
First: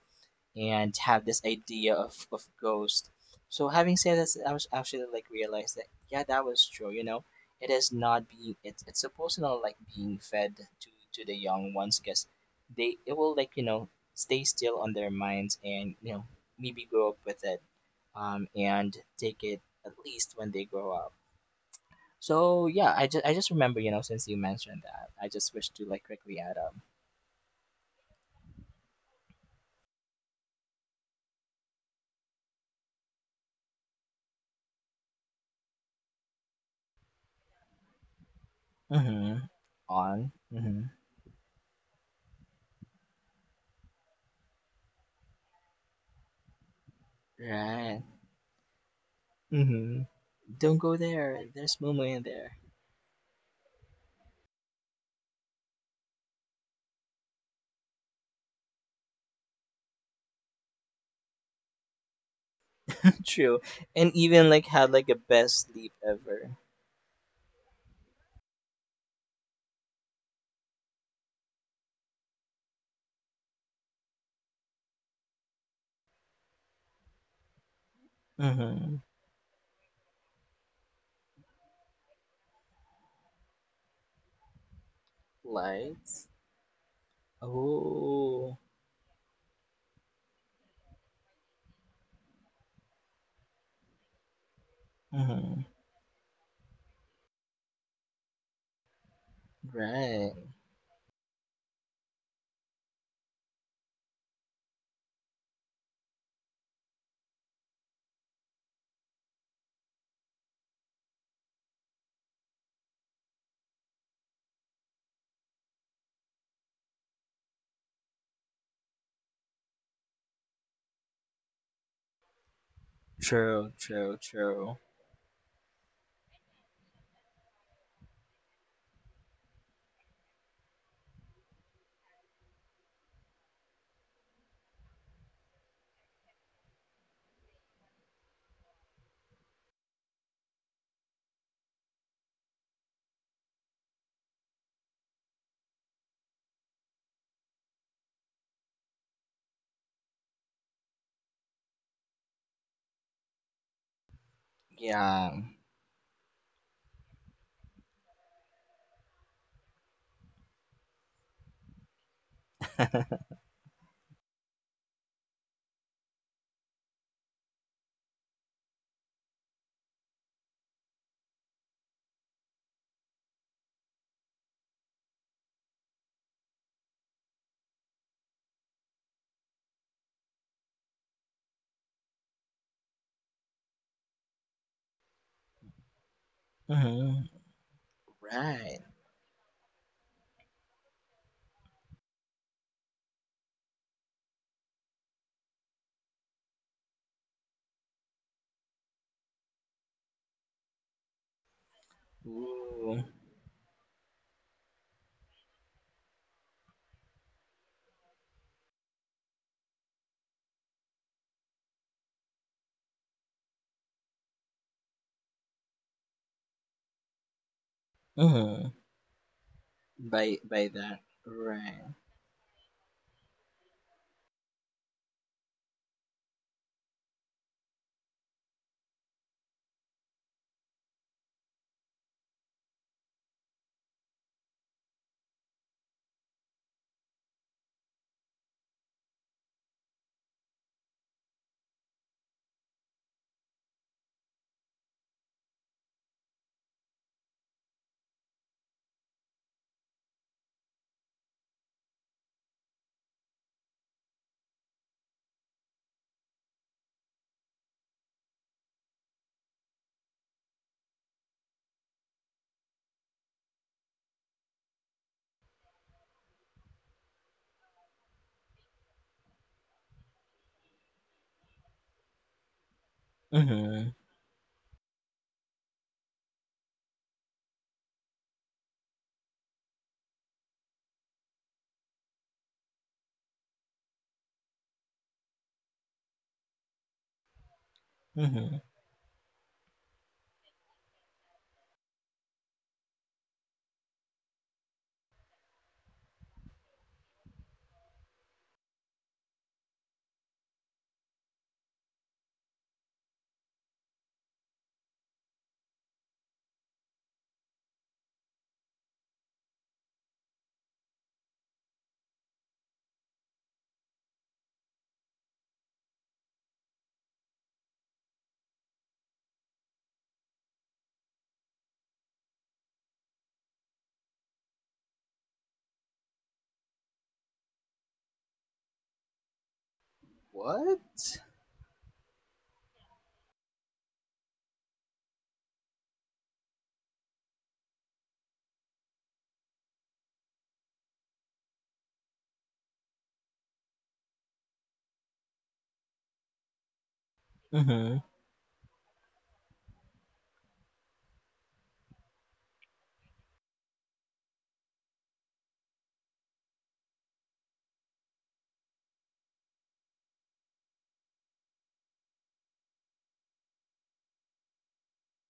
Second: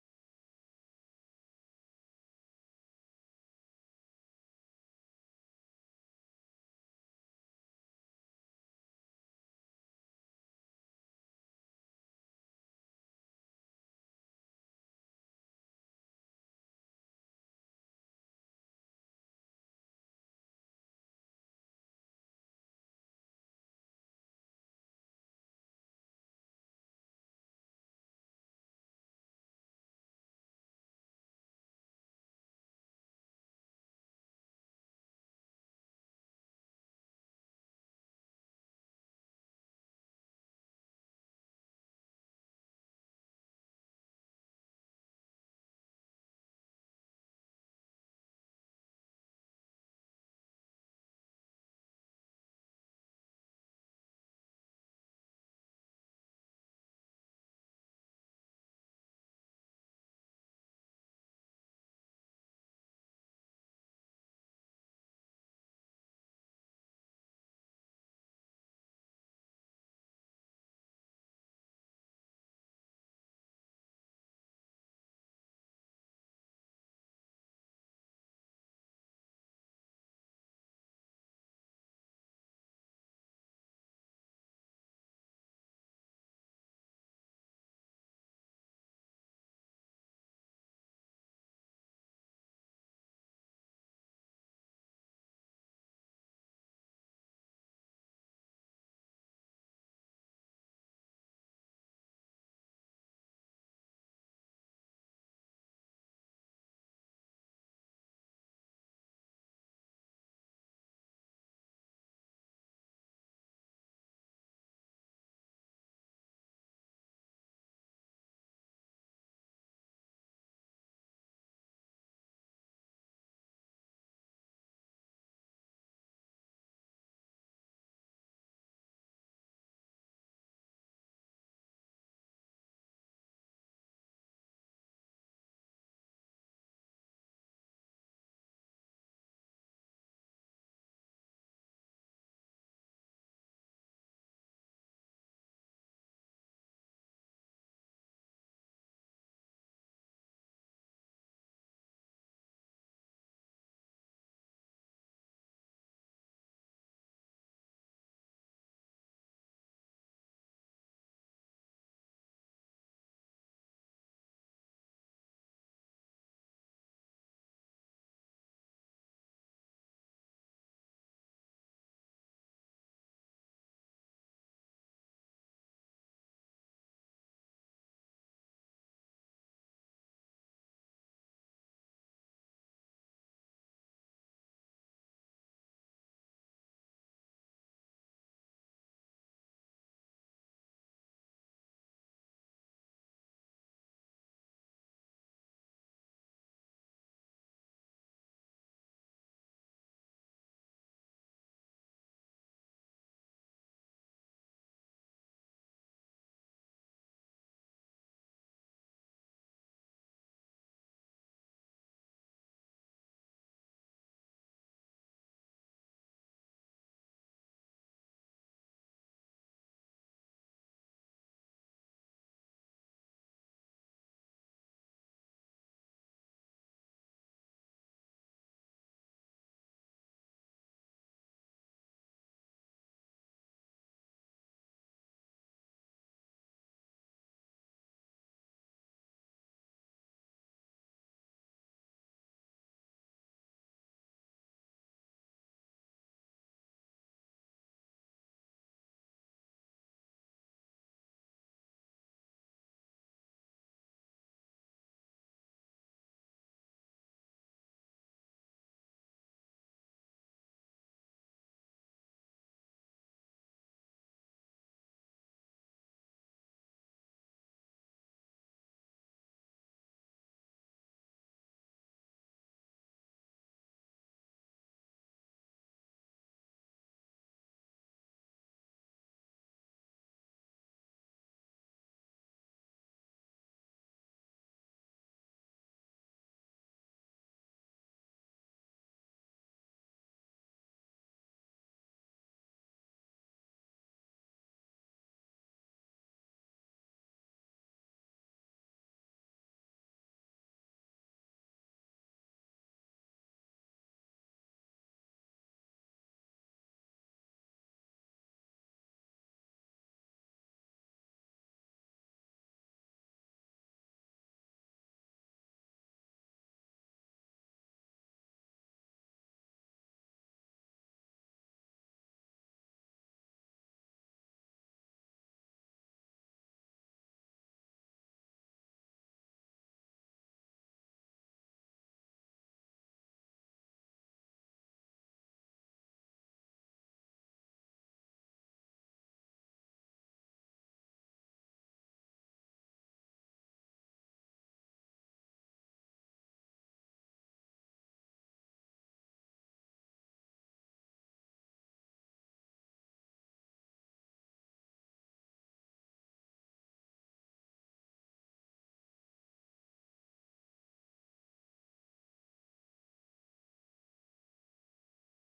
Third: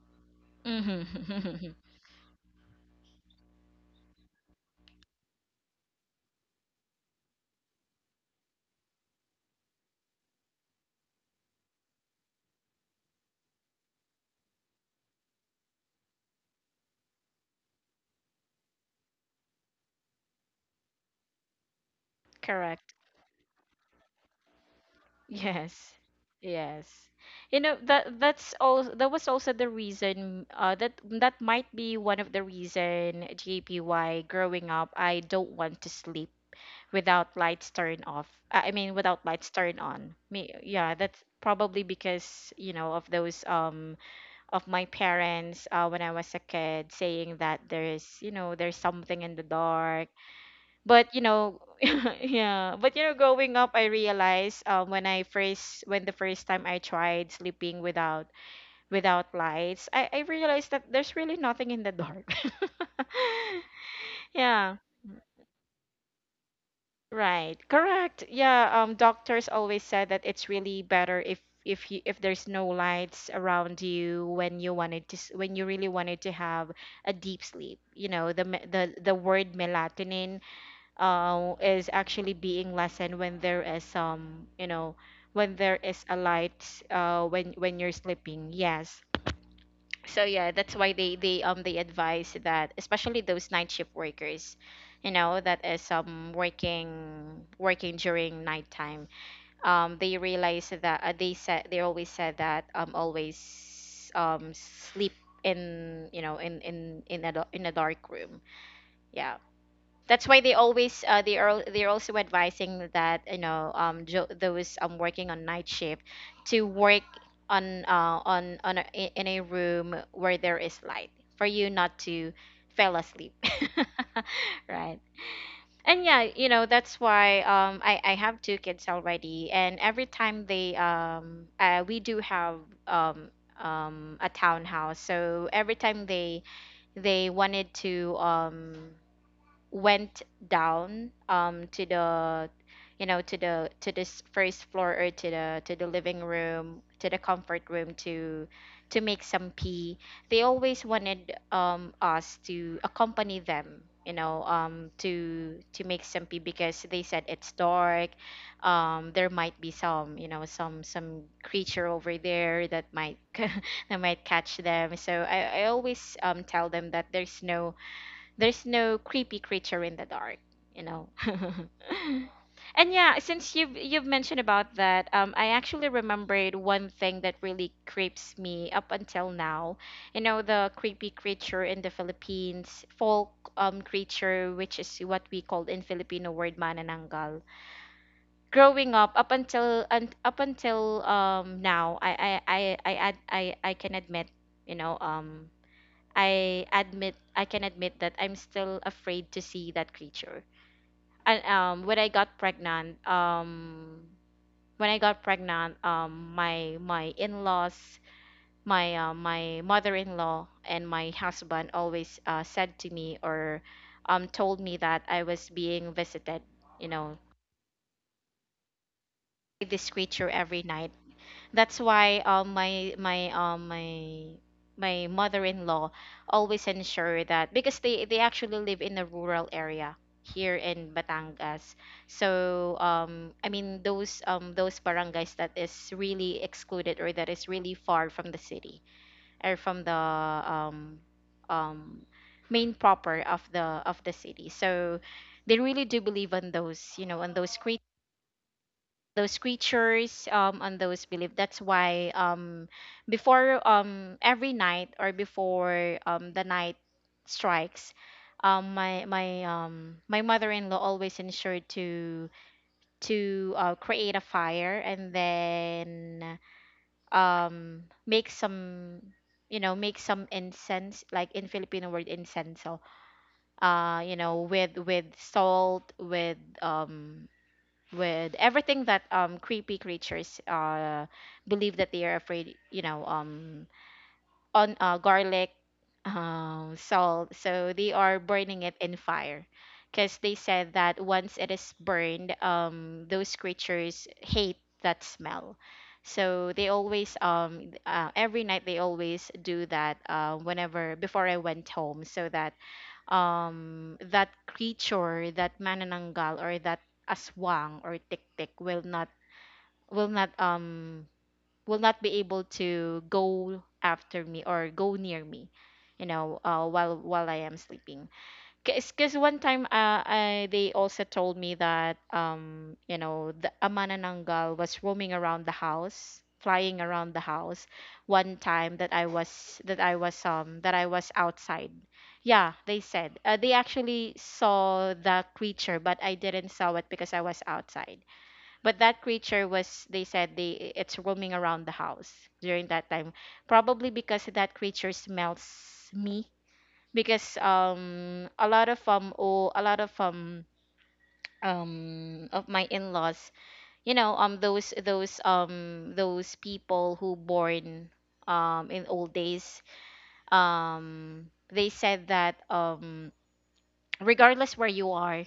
Speaker 1: Hmm.
Speaker 2: and have this idea of, ghost. So having said this, I was actually like realized that, yeah, that was true. You know, it is not being, it's supposed to not like being fed to the young ones, because they, it will like, you know, stay still on their minds, and you know, maybe grow up with it, and take it at least when they grow up. So
Speaker 1: Correct.
Speaker 2: yeah, I just remember, you know, since you mentioned that, I just wish to
Speaker 1: Yes.
Speaker 2: like quickly add up.
Speaker 1: Yes. You know that that's all that was also the reason that might be one of the reason JP why growing up I don't want to sleep without lights turned off. I mean without
Speaker 2: Mm-hmm.
Speaker 1: lights turned on.
Speaker 2: On.
Speaker 1: Me,
Speaker 2: Mm-hmm.
Speaker 1: yeah, that's probably because, you know, of those of my parents when I was a kid saying that
Speaker 2: Right.
Speaker 1: there's, you know, there's something in the
Speaker 2: Mm-hmm.
Speaker 1: dark
Speaker 2: Don't go
Speaker 1: but you
Speaker 2: there.
Speaker 1: know.
Speaker 2: There's Momo in there.
Speaker 1: Yeah, but you know, growing up I realized, when the first time I tried sleeping without lights I realized that there's really nothing in the dark.
Speaker 2: True. And even like
Speaker 1: Yeah,
Speaker 2: had like the best sleep ever.
Speaker 1: right, correct, yeah. Doctors always said that it's really better if you if there's no lights around you when you when you really wanted to have a deep sleep, you know. the me- the
Speaker 2: Mm-hmm.
Speaker 1: the word melatonin, is actually being lessened when there is, when there is a
Speaker 2: Lights.
Speaker 1: light, when you're sleeping.
Speaker 2: Oh.
Speaker 1: Yes. So yeah, that's why they advise that, especially those night shift workers, you know,
Speaker 2: Mm-hmm.
Speaker 1: that is, um, working during nighttime. They
Speaker 2: Right.
Speaker 1: realize that, they said, they always said that, um, always, um, sleep in, you know, in a, in a dark room. Yeah. That's why they always, they're also advising that, you know, those, um, working on night shift to work on, on a, in a room where there is light, for you not to fall asleep.
Speaker 2: True, true, true.
Speaker 1: Right. And yeah, you know, that's why, um, I have two kids already, and every time they we do have, um a townhouse, so every time they wanted to, um, went down, um, to the, you know, to the to this first floor, or to the living room, to the comfort room, to make some pee, they always wanted, um, us to accompany them, you know, um,
Speaker 2: Yeah.
Speaker 1: to make some pee, because they said it's dark. Um, there might be some, you know, some creature over there that might, that might catch them. So I always, um, tell them that there's no, there's no creepy creature in the dark, you know. And yeah, since you've mentioned about that, I actually remembered one thing that really creeps me up until now. You know, the creepy creature in the Philippines, folk, um, creature, which is what we call in Filipino word
Speaker 2: Mm-hmm.
Speaker 1: manananggal.
Speaker 2: Right.
Speaker 1: Growing up, up until, um, now, I, I can admit, you know, um, I admit, I can admit that I'm still afraid to see that creature. And when I got
Speaker 2: Ooh.
Speaker 1: pregnant, my, in-laws, my, mother-in-law and my husband always, said to me or, told me that I was being visited, you know,
Speaker 2: Mm-hmm.
Speaker 1: by this creature every
Speaker 2: By
Speaker 1: night.
Speaker 2: that.
Speaker 1: That's
Speaker 2: Right.
Speaker 1: why, my mother-in-law always ensure that, because they actually live in a rural area here in Batangas. So um, I mean those um, those barangays that is really excluded, or that is really far from the city or from the, um um main proper of the city. So they really do believe on those, you know, on those, creatures on those beliefs. That's why before every night, or before the night strikes, my mother-in-law always ensured to create a fire, and then make some, you know, make some incense, like in Filipino word incense. So,
Speaker 2: Mm-hmm.
Speaker 1: uh, you know, with, salt, with um, with everything that um, creepy creatures uh, believe that they are afraid, you know, um, on garlic, um, salt. So they are
Speaker 2: Mm-hmm.
Speaker 1: burning it in fire because they said that once it is burned, um, those creatures hate that smell. So they always, every night, they always do that, whenever before I went home, so that, um, that creature, that manananggal, or that aswang or tiktik will not, will not um will not be able to go after me or go near me, you know, while I am sleeping. Because one time, they also told me that, um, you know, the amanananggal was roaming around the house, flying around the house, one time that I was that I was
Speaker 2: What?
Speaker 1: outside. Yeah, they said, they actually saw the creature, but I didn't saw it because I was outside. But that creature was, they said, they it's roaming around the house during that time, probably because that creature smells me. Because
Speaker 2: Mm-hmm.
Speaker 1: um, a lot of um, oh, a lot of um, um, of my in-laws, you know, um, those people who born um, in old days, um, they said that um, regardless where you are,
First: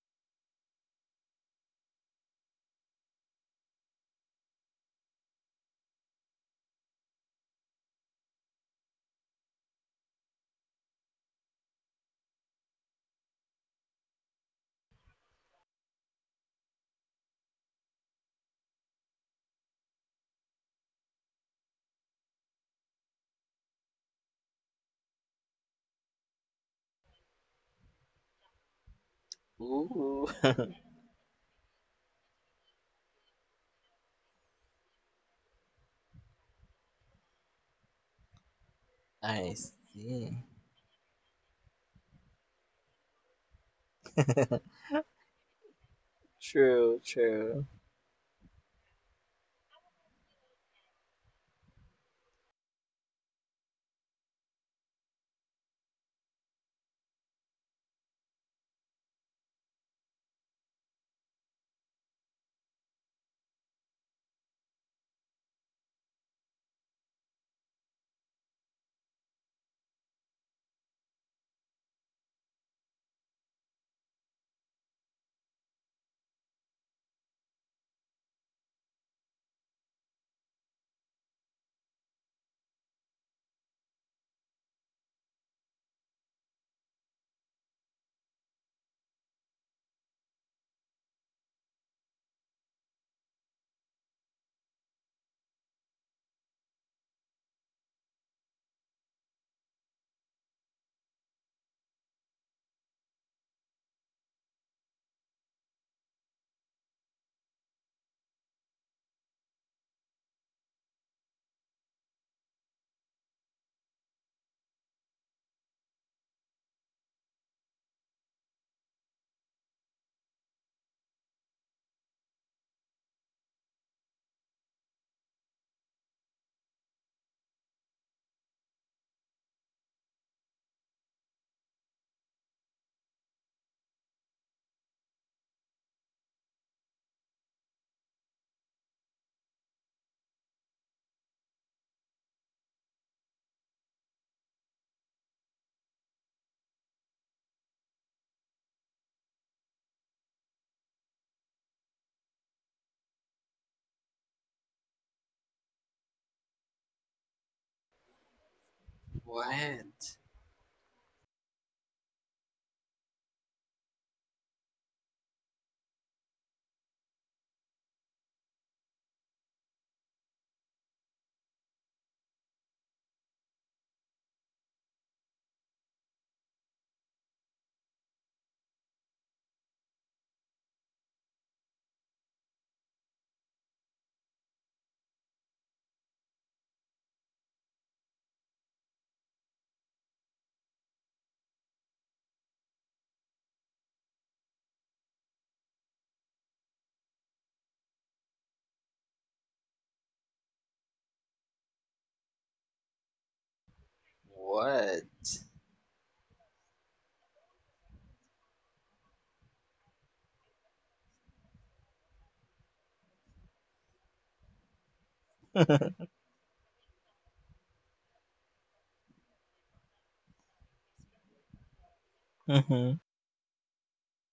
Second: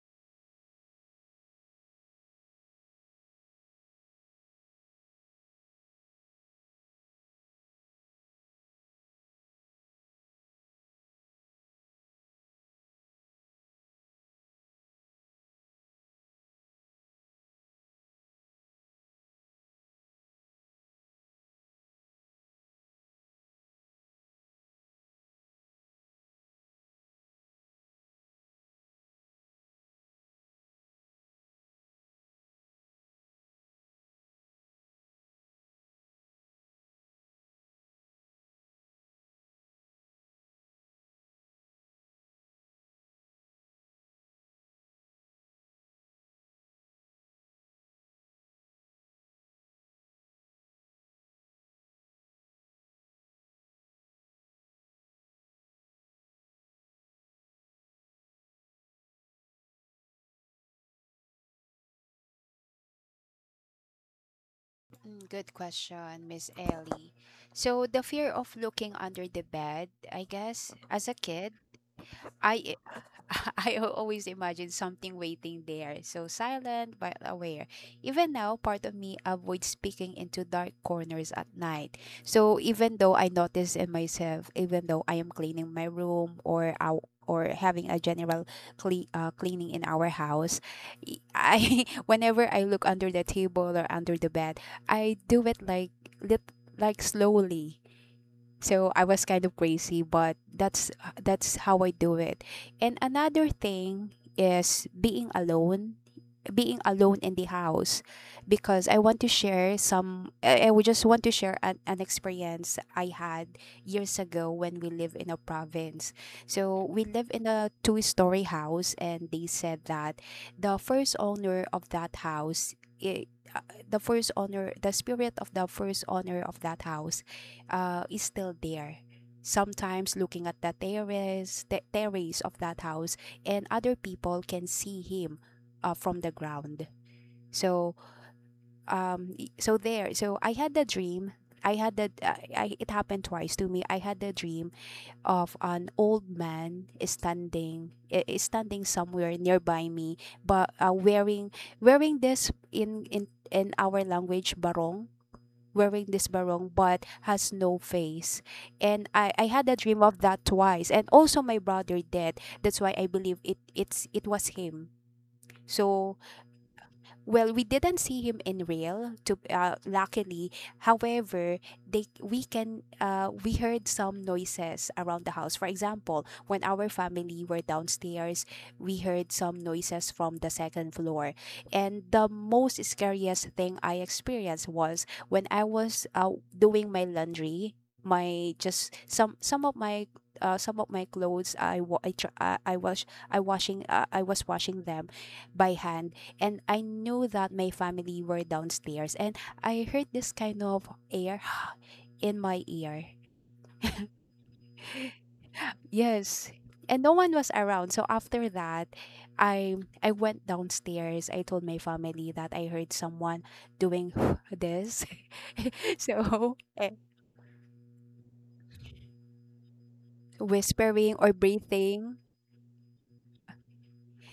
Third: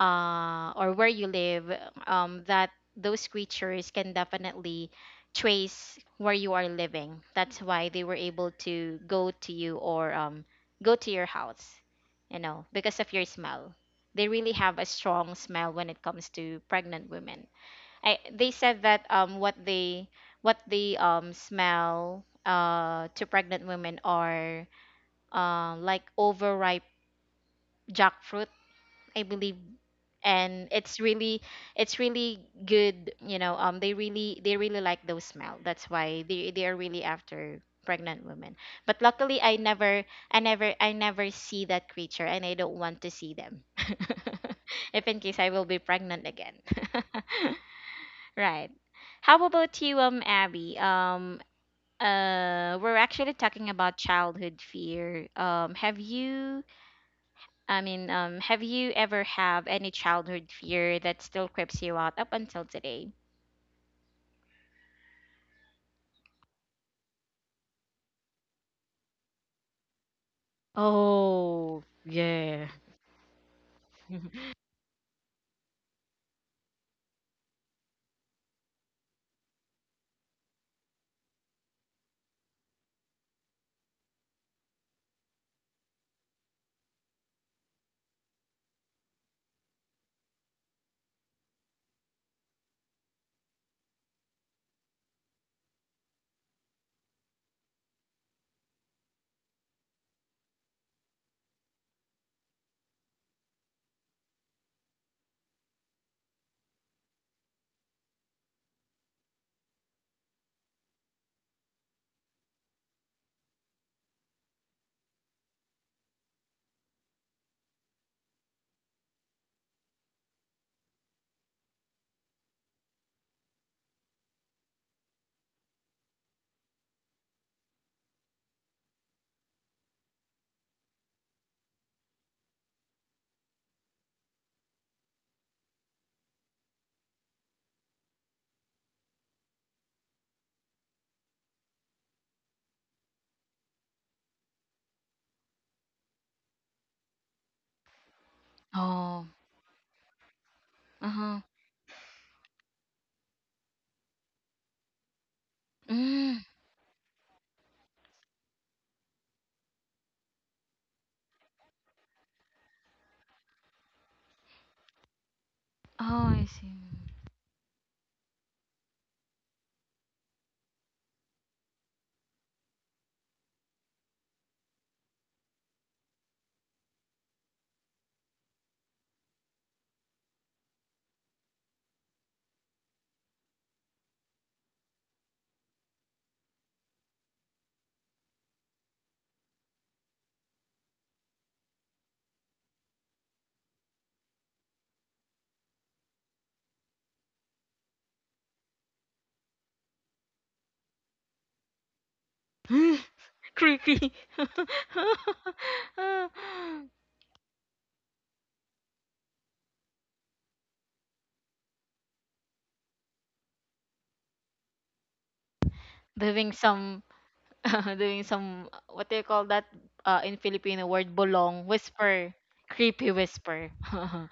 Speaker 1: or where you live, that those creatures can definitely trace where you are living. That's why they were able to go to you, or go to your house, you know, because of your smell. They really have a strong smell when it comes to pregnant women. They said that what they smell to pregnant women are, like overripe jackfruit, I believe.
Speaker 2: Ooh.
Speaker 1: And it's really, it's really good, you know, um, they really, they really like those smell. That's why they, are really after pregnant women. But luckily,
Speaker 2: I see.
Speaker 1: I never see that creature, and I don't want to see them. If in case I will be pregnant again.
Speaker 2: True, true.
Speaker 1: Right. How about you, um, Abby, um, we're actually talking about childhood fear, um, have you I mean, have you ever have any childhood fear that still creeps you out up until today?
Speaker 3: Mm, good question, Miss Ellie. So the fear of looking under the bed, I guess, as a kid,
Speaker 1: Oh, yeah.
Speaker 3: I I always imagine something waiting there, so silent but aware. Even now, part of me avoids speaking into dark corners at night. So even though I notice in myself, even though I am cleaning my room, or our or having a general cleaning in our house, I whenever I look under the table or under the bed, I do it like, like, slowly, so I was kind of crazy, but that's how I do it. And another thing is being alone, being alone in the house, because I want to share some, I would just want to share an experience I had years ago when we live in a province. So we live in a two-story house, and they said that the first owner of that house, i- uh, the first owner, the spirit of the first owner of that house, is still there, sometimes looking at the terrace, the terrace of that house, and other people can see him from the ground. So so there, so I had the dream, I had that I, it happened twice to me. I had the dream of an old man standing, is standing
Speaker 1: Oh,
Speaker 3: somewhere nearby me, but
Speaker 1: uh-huh.
Speaker 3: wearing, this in our language, barong, wearing this
Speaker 1: Mm.
Speaker 3: barong but has no face. And I had a dream
Speaker 2: What?
Speaker 3: of that twice, and also my brother dead, that's why I believe it, it was him. So,
Speaker 1: Oh, I
Speaker 3: well, we didn't see him in real. To luckily, however, they we can, we heard some noises around the house. For example, when our family were downstairs, we heard some noises from the second floor. And the most scariest thing I experienced was when I was doing my laundry. My, just some, some of my clothes, I was I was washing them by hand. And I knew that my family were downstairs, and I heard this kind of air, in my
Speaker 1: see.
Speaker 3: ear.
Speaker 1: Creepy.
Speaker 2: What?
Speaker 3: Yes. And no one was around. So after that, I I went downstairs. I told my family that I heard someone doing, this.
Speaker 1: Doing
Speaker 3: so eh,
Speaker 1: some, doing some, what do you call that in Filipino word?
Speaker 3: Whispering or
Speaker 1: Bolong,
Speaker 3: breathing.
Speaker 1: whisper,
Speaker 2: Hmm.
Speaker 1: creepy whisper.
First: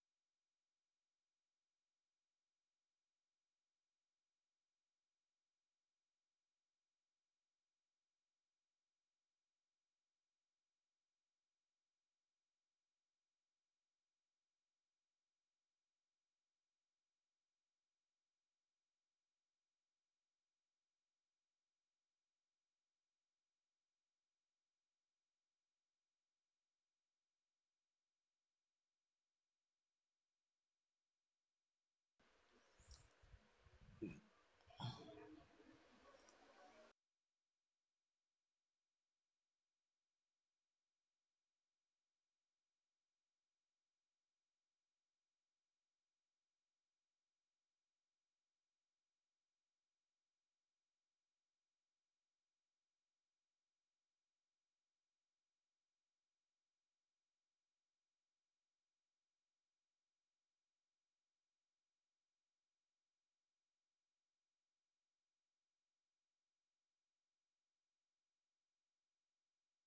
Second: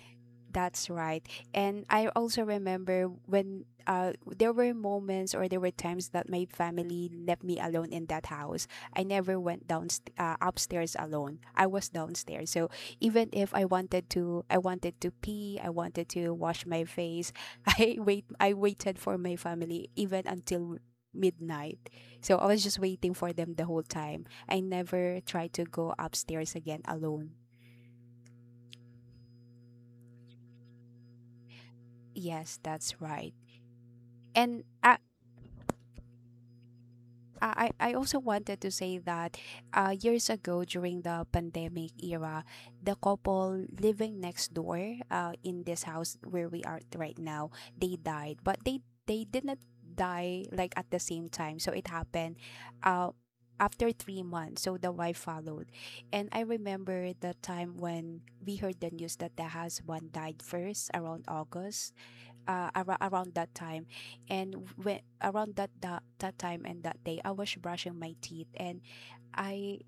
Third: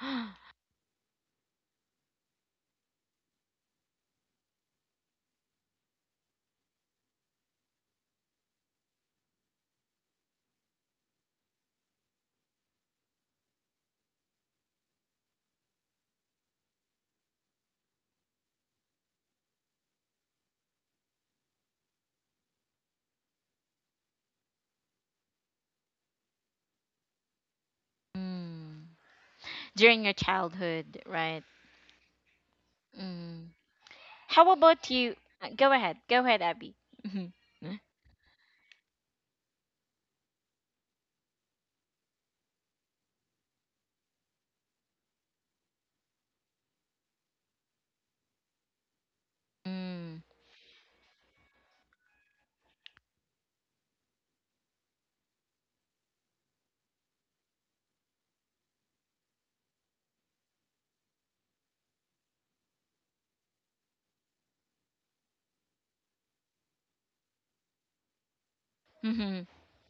Speaker 3: That's right. And I also remember when, there were moments, or there were times that my family left me alone in that house. I never went down, upstairs alone. I was downstairs. So even if I wanted to, I wanted to pee, I wanted to wash my face, I waited for my family even until midnight. So I was just waiting for them the whole time. I never tried to go upstairs again alone.
Speaker 1: Mm. During your childhood, right?
Speaker 3: Yes, that's right.
Speaker 1: Mm. How
Speaker 3: And
Speaker 1: about you? Go ahead. Go ahead, Abby. Mhm.
Speaker 3: I also wanted to say that, years ago during the pandemic era, the couple living next door, in this house where we are right now, they died, but they did not
Speaker 1: Mm.
Speaker 3: die like at the same time. So it happened, uh, after 3 months. So the wife followed, and I remember the time when we heard the news that the husband died first around August, around that time. And when around that time, and that day, I was brushing my teeth, and
Speaker 1: Mhm.
Speaker 3: I,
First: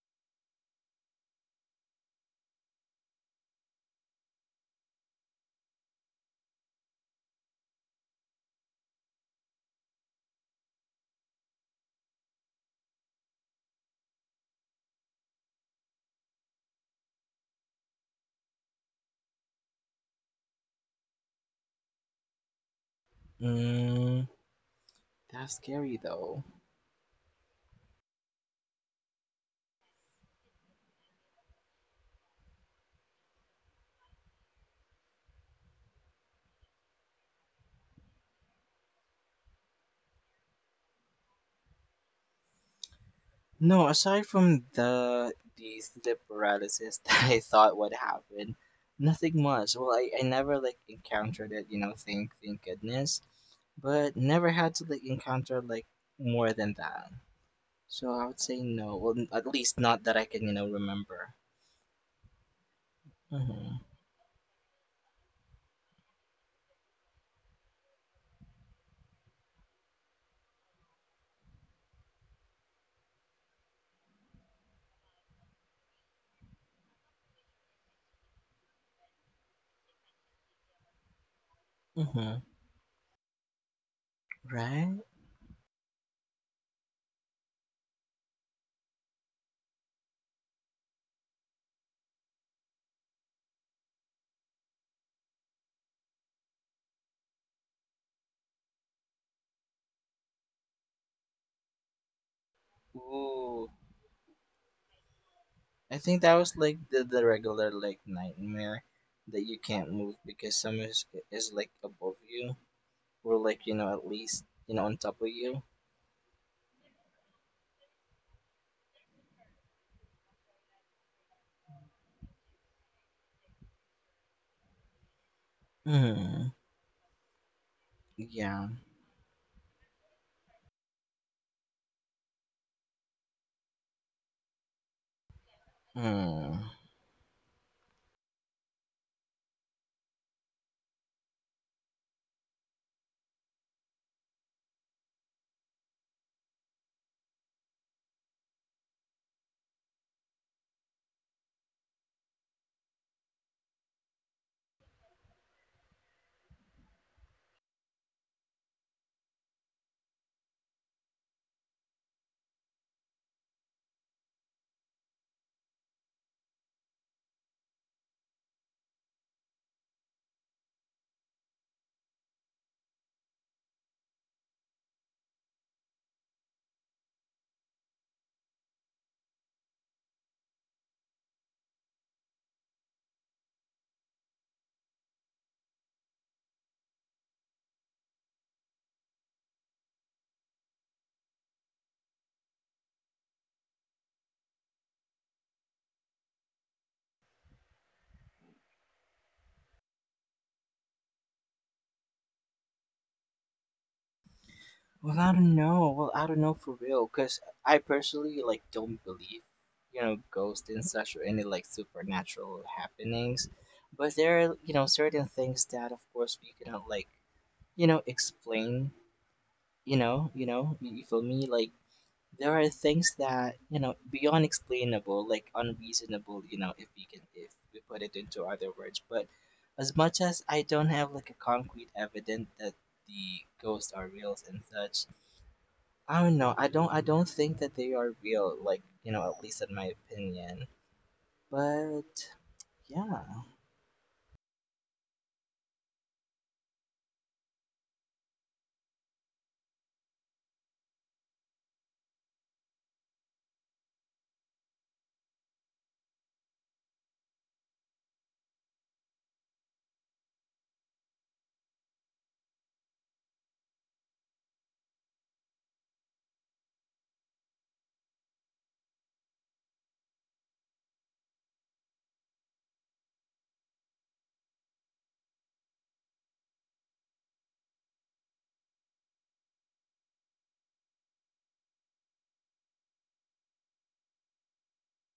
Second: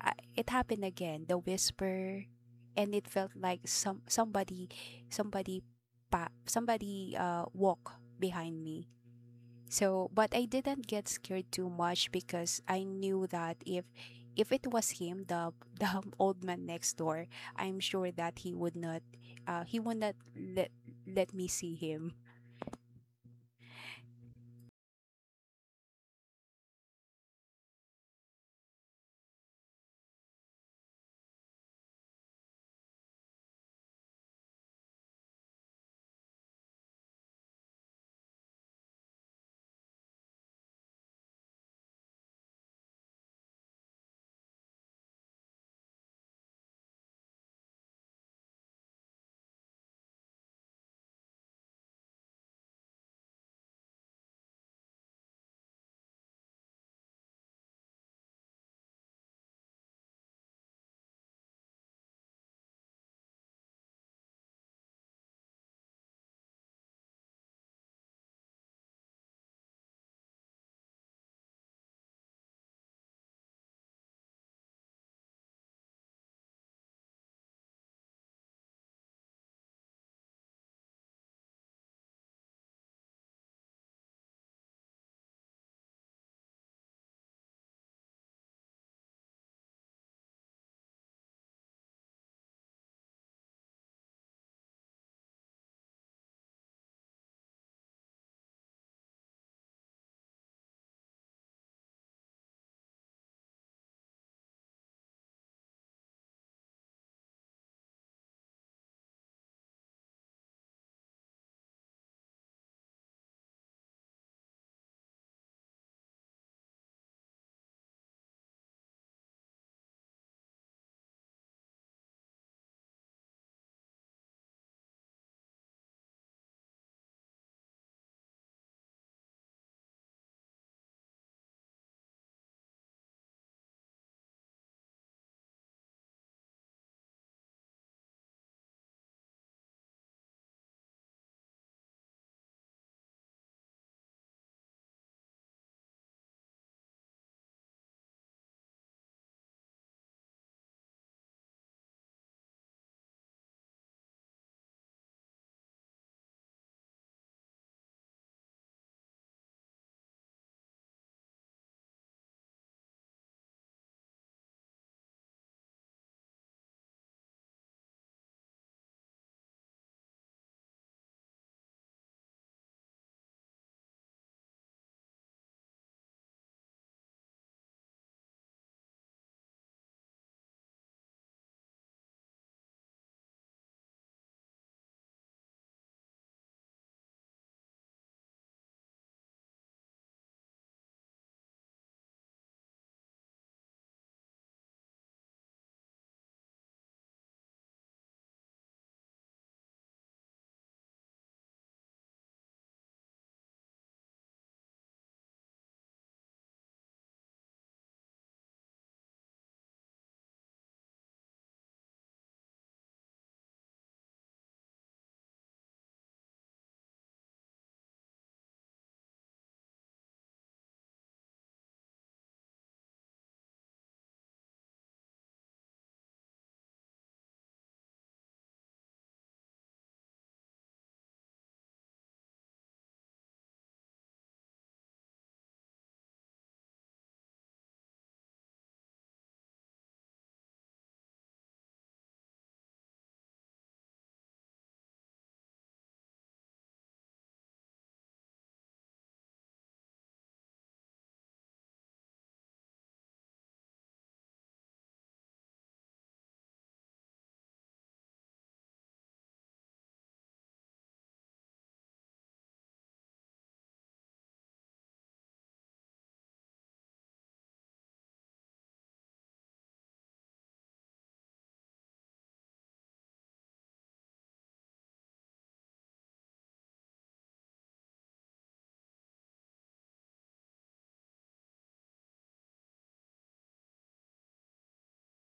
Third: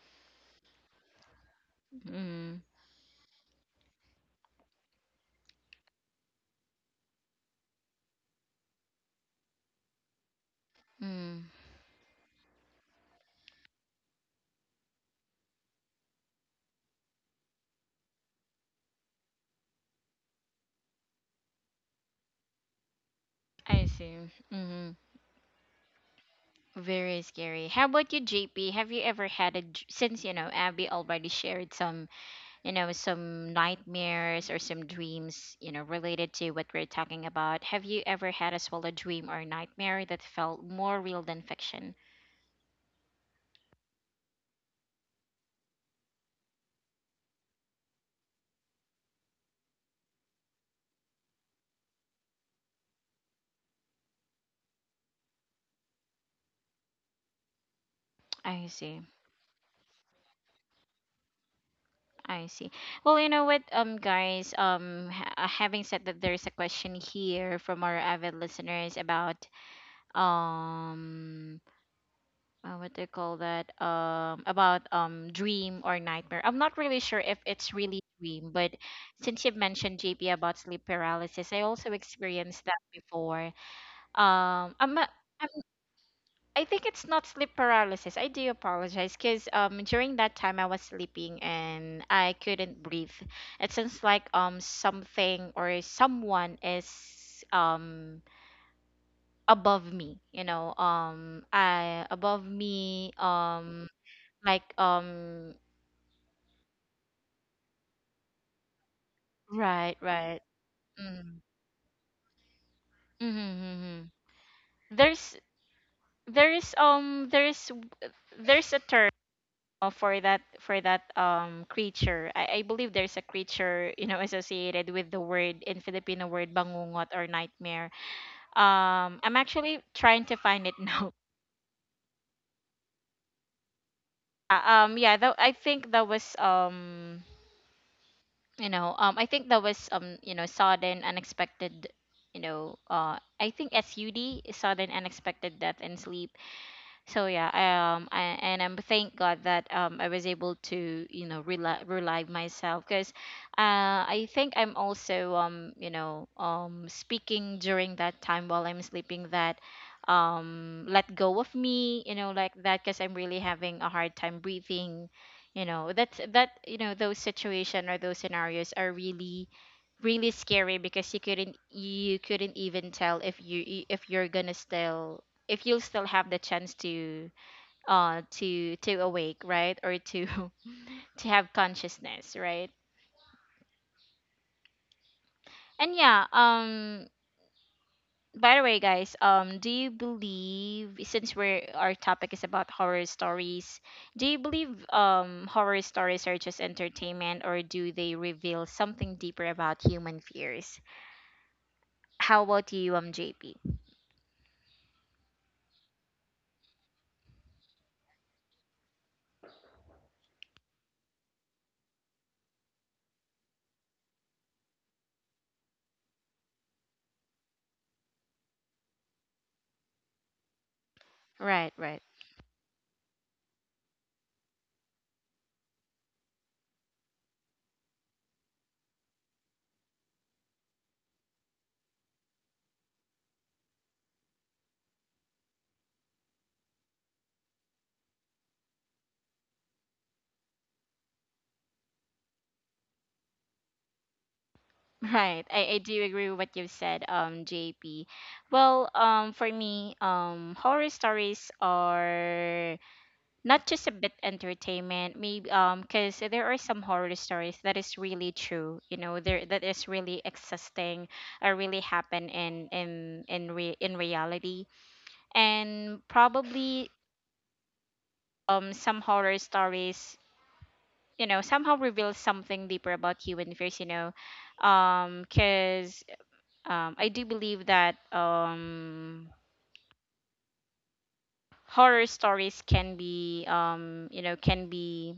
Speaker 3: I, it happened again, the whisper.
Speaker 1: Mm.
Speaker 3: And it felt like somebody, somebody somebody walk behind me. So, but I didn't get
Speaker 1: Mm.
Speaker 3: scared too much, because I knew that if it was him, the the old man next door, I'm sure that he would not, he would not let let me see him.
Speaker 1: I see.
Speaker 2: Mm.
Speaker 1: Mhm.
Speaker 2: That's scary though.
Speaker 1: Very scary. How about you, JP? Have you ever had a dr- since you know Abby already shared some, you know, some nightmares or some dreams, you know, related to what we're talking about? Have you ever had as well a dream or nightmare that felt more real than fiction?
Speaker 2: No, aside from the sleep paralysis that I thought would happen, nothing much. Well, I never like encountered it, you know, thank goodness. But never had to like encounter like more than that. So I would say
Speaker 1: I
Speaker 2: no.
Speaker 1: see.
Speaker 2: Well, at least not that I can, you know, remember.
Speaker 1: I see. Well, you know what,
Speaker 2: Mm-hmm.
Speaker 1: guys, having said that, there is a question here from our avid listeners about um, what do you call that? About dream or nightmare. I'm not really sure if it's really dream, but since you've mentioned JP about sleep paralysis, I also
Speaker 2: Mm-hmm.
Speaker 1: experienced that before. I'm
Speaker 2: Right?
Speaker 1: not. I think it's not sleep paralysis. I do apologize, because um, during that time I was sleeping and I couldn't breathe. It sounds like um, something or someone is um, above me, you know, I above me,
Speaker 2: Ooh.
Speaker 1: um, like um,
Speaker 2: I think that was like the regular like nightmare that you can't
Speaker 1: right,
Speaker 2: move
Speaker 1: right.
Speaker 2: because someone
Speaker 1: Mm.
Speaker 2: is like above you, or like you know at
Speaker 1: Mm-hmm,
Speaker 2: least you know
Speaker 1: mm-hmm.
Speaker 2: on top of
Speaker 1: There's,
Speaker 2: you.
Speaker 1: there's, a term for that, um, creature. I believe there's a creature, you know, associated with the word in Filipino word
Speaker 2: Hmm.
Speaker 1: bangungot, or nightmare.
Speaker 2: Yeah.
Speaker 1: I'm actually trying to find it now. Yeah, though I think that was
Speaker 2: Hmm.
Speaker 1: um, you know, um, I think that was um, you know, sudden unexpected, you know, uh, I think SUD, sudden unexpected death in sleep. So yeah, um, and I'm thank god that um, I was able to, you know, rely myself, because uh, I think I'm also um, you know, um, speaking during that time while I'm sleeping, that um, let go of me, you know, like that, because I'm really having a hard time breathing, you know. That's that, you know, those situation, or those scenarios, are really, scary because you couldn't, even tell if you, if you'll still have the chance to, to awake, right, or to, to have consciousness, right. And yeah, um, by the way, guys, um, do you believe, since we're, our topic is about horror stories, do you believe um, horror stories are just entertainment, or do they reveal something deeper about human fears? How about you, um, JP?
Speaker 2: Well, I don't know. Well, I don't know for real because I personally like don't believe, you know, ghosts and such, or any like supernatural happenings. But there are, you know, certain things that of course we cannot like, you know, explain. You know, you know, you feel me?
Speaker 1: Right,
Speaker 2: Like
Speaker 1: right.
Speaker 2: there are things that, you know, beyond explainable, like unreasonable, you know, if we can, if we put it into other words. But as much as I don't have like a concrete evidence that the ghosts are real and such, I don't know. I don't think that they are real, like, you know, at least in my opinion. But yeah.
Speaker 1: Right. I do agree with what you've said, JP. Well, for me, horror stories are not just a bit entertainment, maybe because there are some horror stories that is really true, you know, there that is really existing, or really happen in, in reality. And probably um, some horror stories, you know, somehow reveal something deeper about human fears, you know. 'Cause I do believe that horror stories can be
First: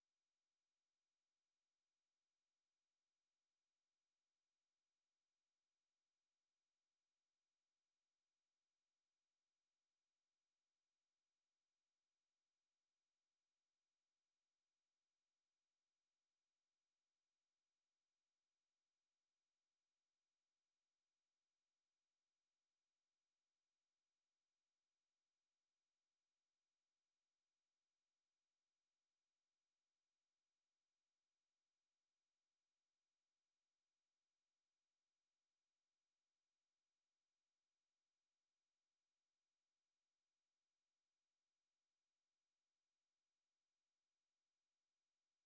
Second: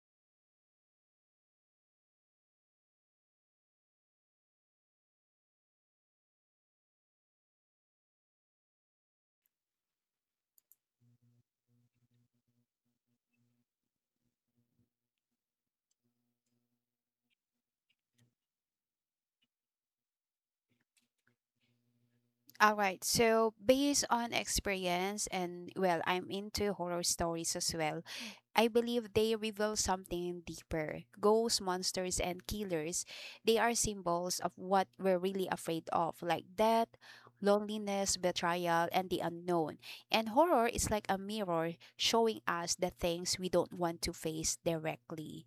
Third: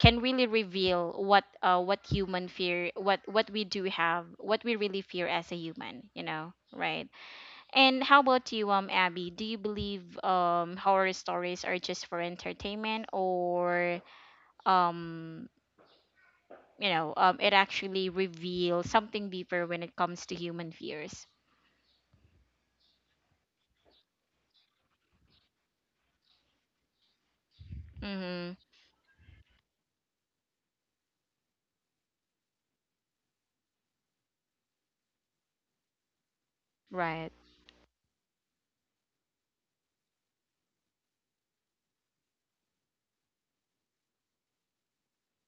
Speaker 1: can really reveal what human fear what we do have what we really fear as a human. And how about you, Abby? Do you believe horror stories are just for entertainment, or um you know, it actually reveals something deeper when it comes to human fears?
Speaker 3: All right. So, based on experience, and well, I'm into horror stories as well.
Speaker 1: Mm-hmm.
Speaker 3: I believe they reveal something deeper. Ghosts, monsters, and killers, they are symbols of what we're really afraid of, like death,
Speaker 1: Right.
Speaker 3: loneliness, betrayal, and the unknown. And horror is like a mirror showing us the things we don't want to face directly.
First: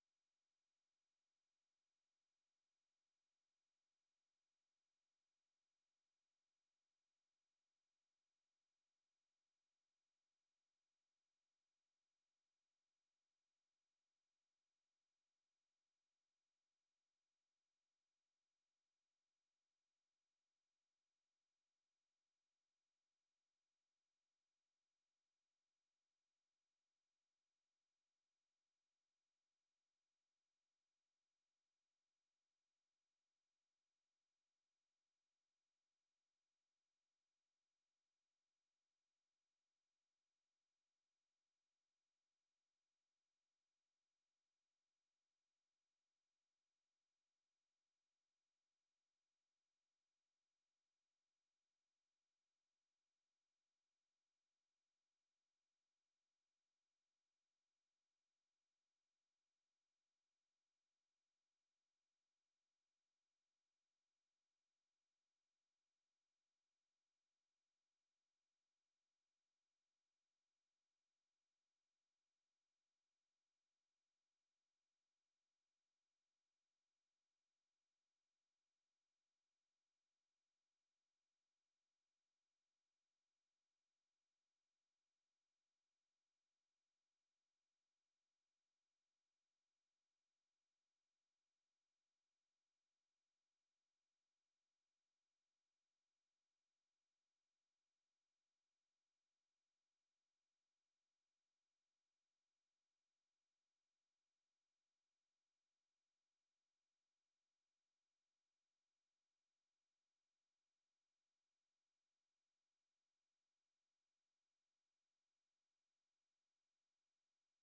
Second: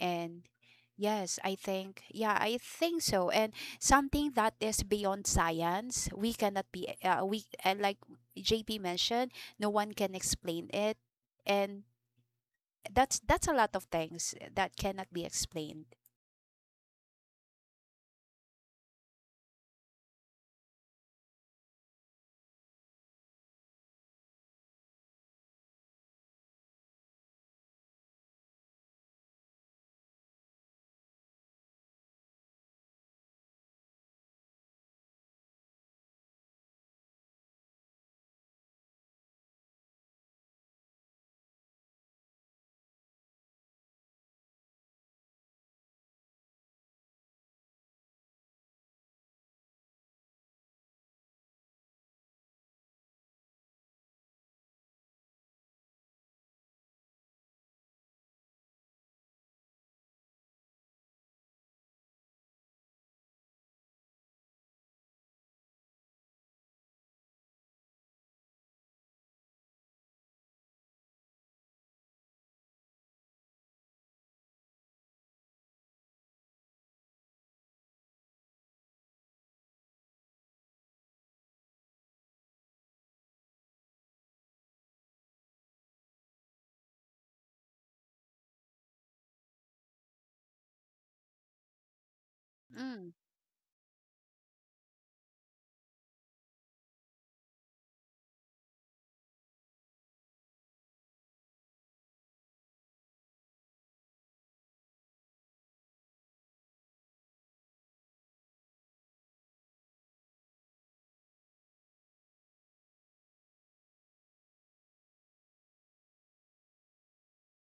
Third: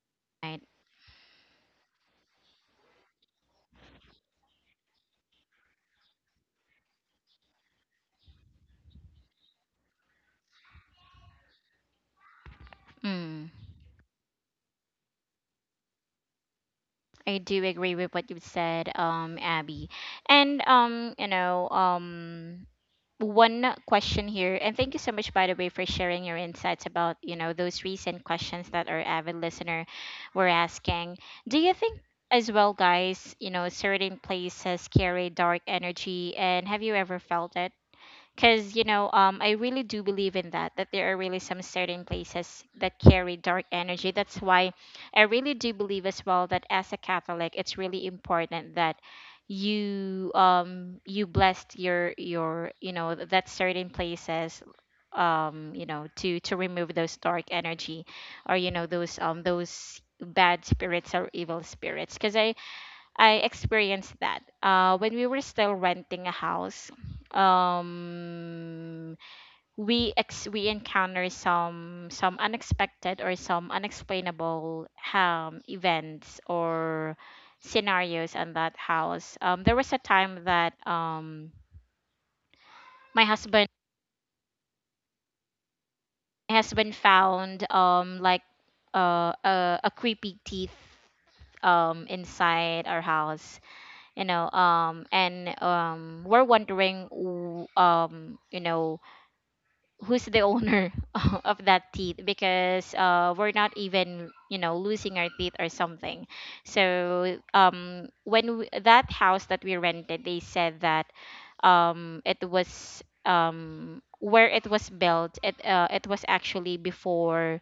Speaker 3: And
Speaker 1: Right.
Speaker 3: yes, I think, yeah, I think so. And something that is beyond science, we cannot be, like JP mentioned, no one can explain it. And that's
Speaker 1: Mm.
Speaker 3: a lot of things that cannot be explained.
Speaker 1: I do agree with what you said, Abby. And one question here, and thank you so much by the way for sharing your insights about, you know, those recent questions that our avid listener were asking. Do you think as well, guys, you know, certain places carry dark energy, and have you ever felt it? Because I really do believe in that there are really some certain places that carry dark energy. That's why I really do believe as well that as a Catholic, it's really important that you blessed your you know, that certain places, you know, to remove those dark energy or, you know, those bad spirits or evil spirits. Because I experienced that when we were still renting a house. Um, we encounter some unexpected or some unexplainable events or scenarios in that house. There was a time that my husband, my husband found like a creepy teeth, inside our
Speaker 3: Mm,
Speaker 1: house, and we're wondering, you know, who's the owner of that teeth, because we're not even, you know, losing our teeth or something. So when that house that we rented, they said that it was, where it was built, it was actually before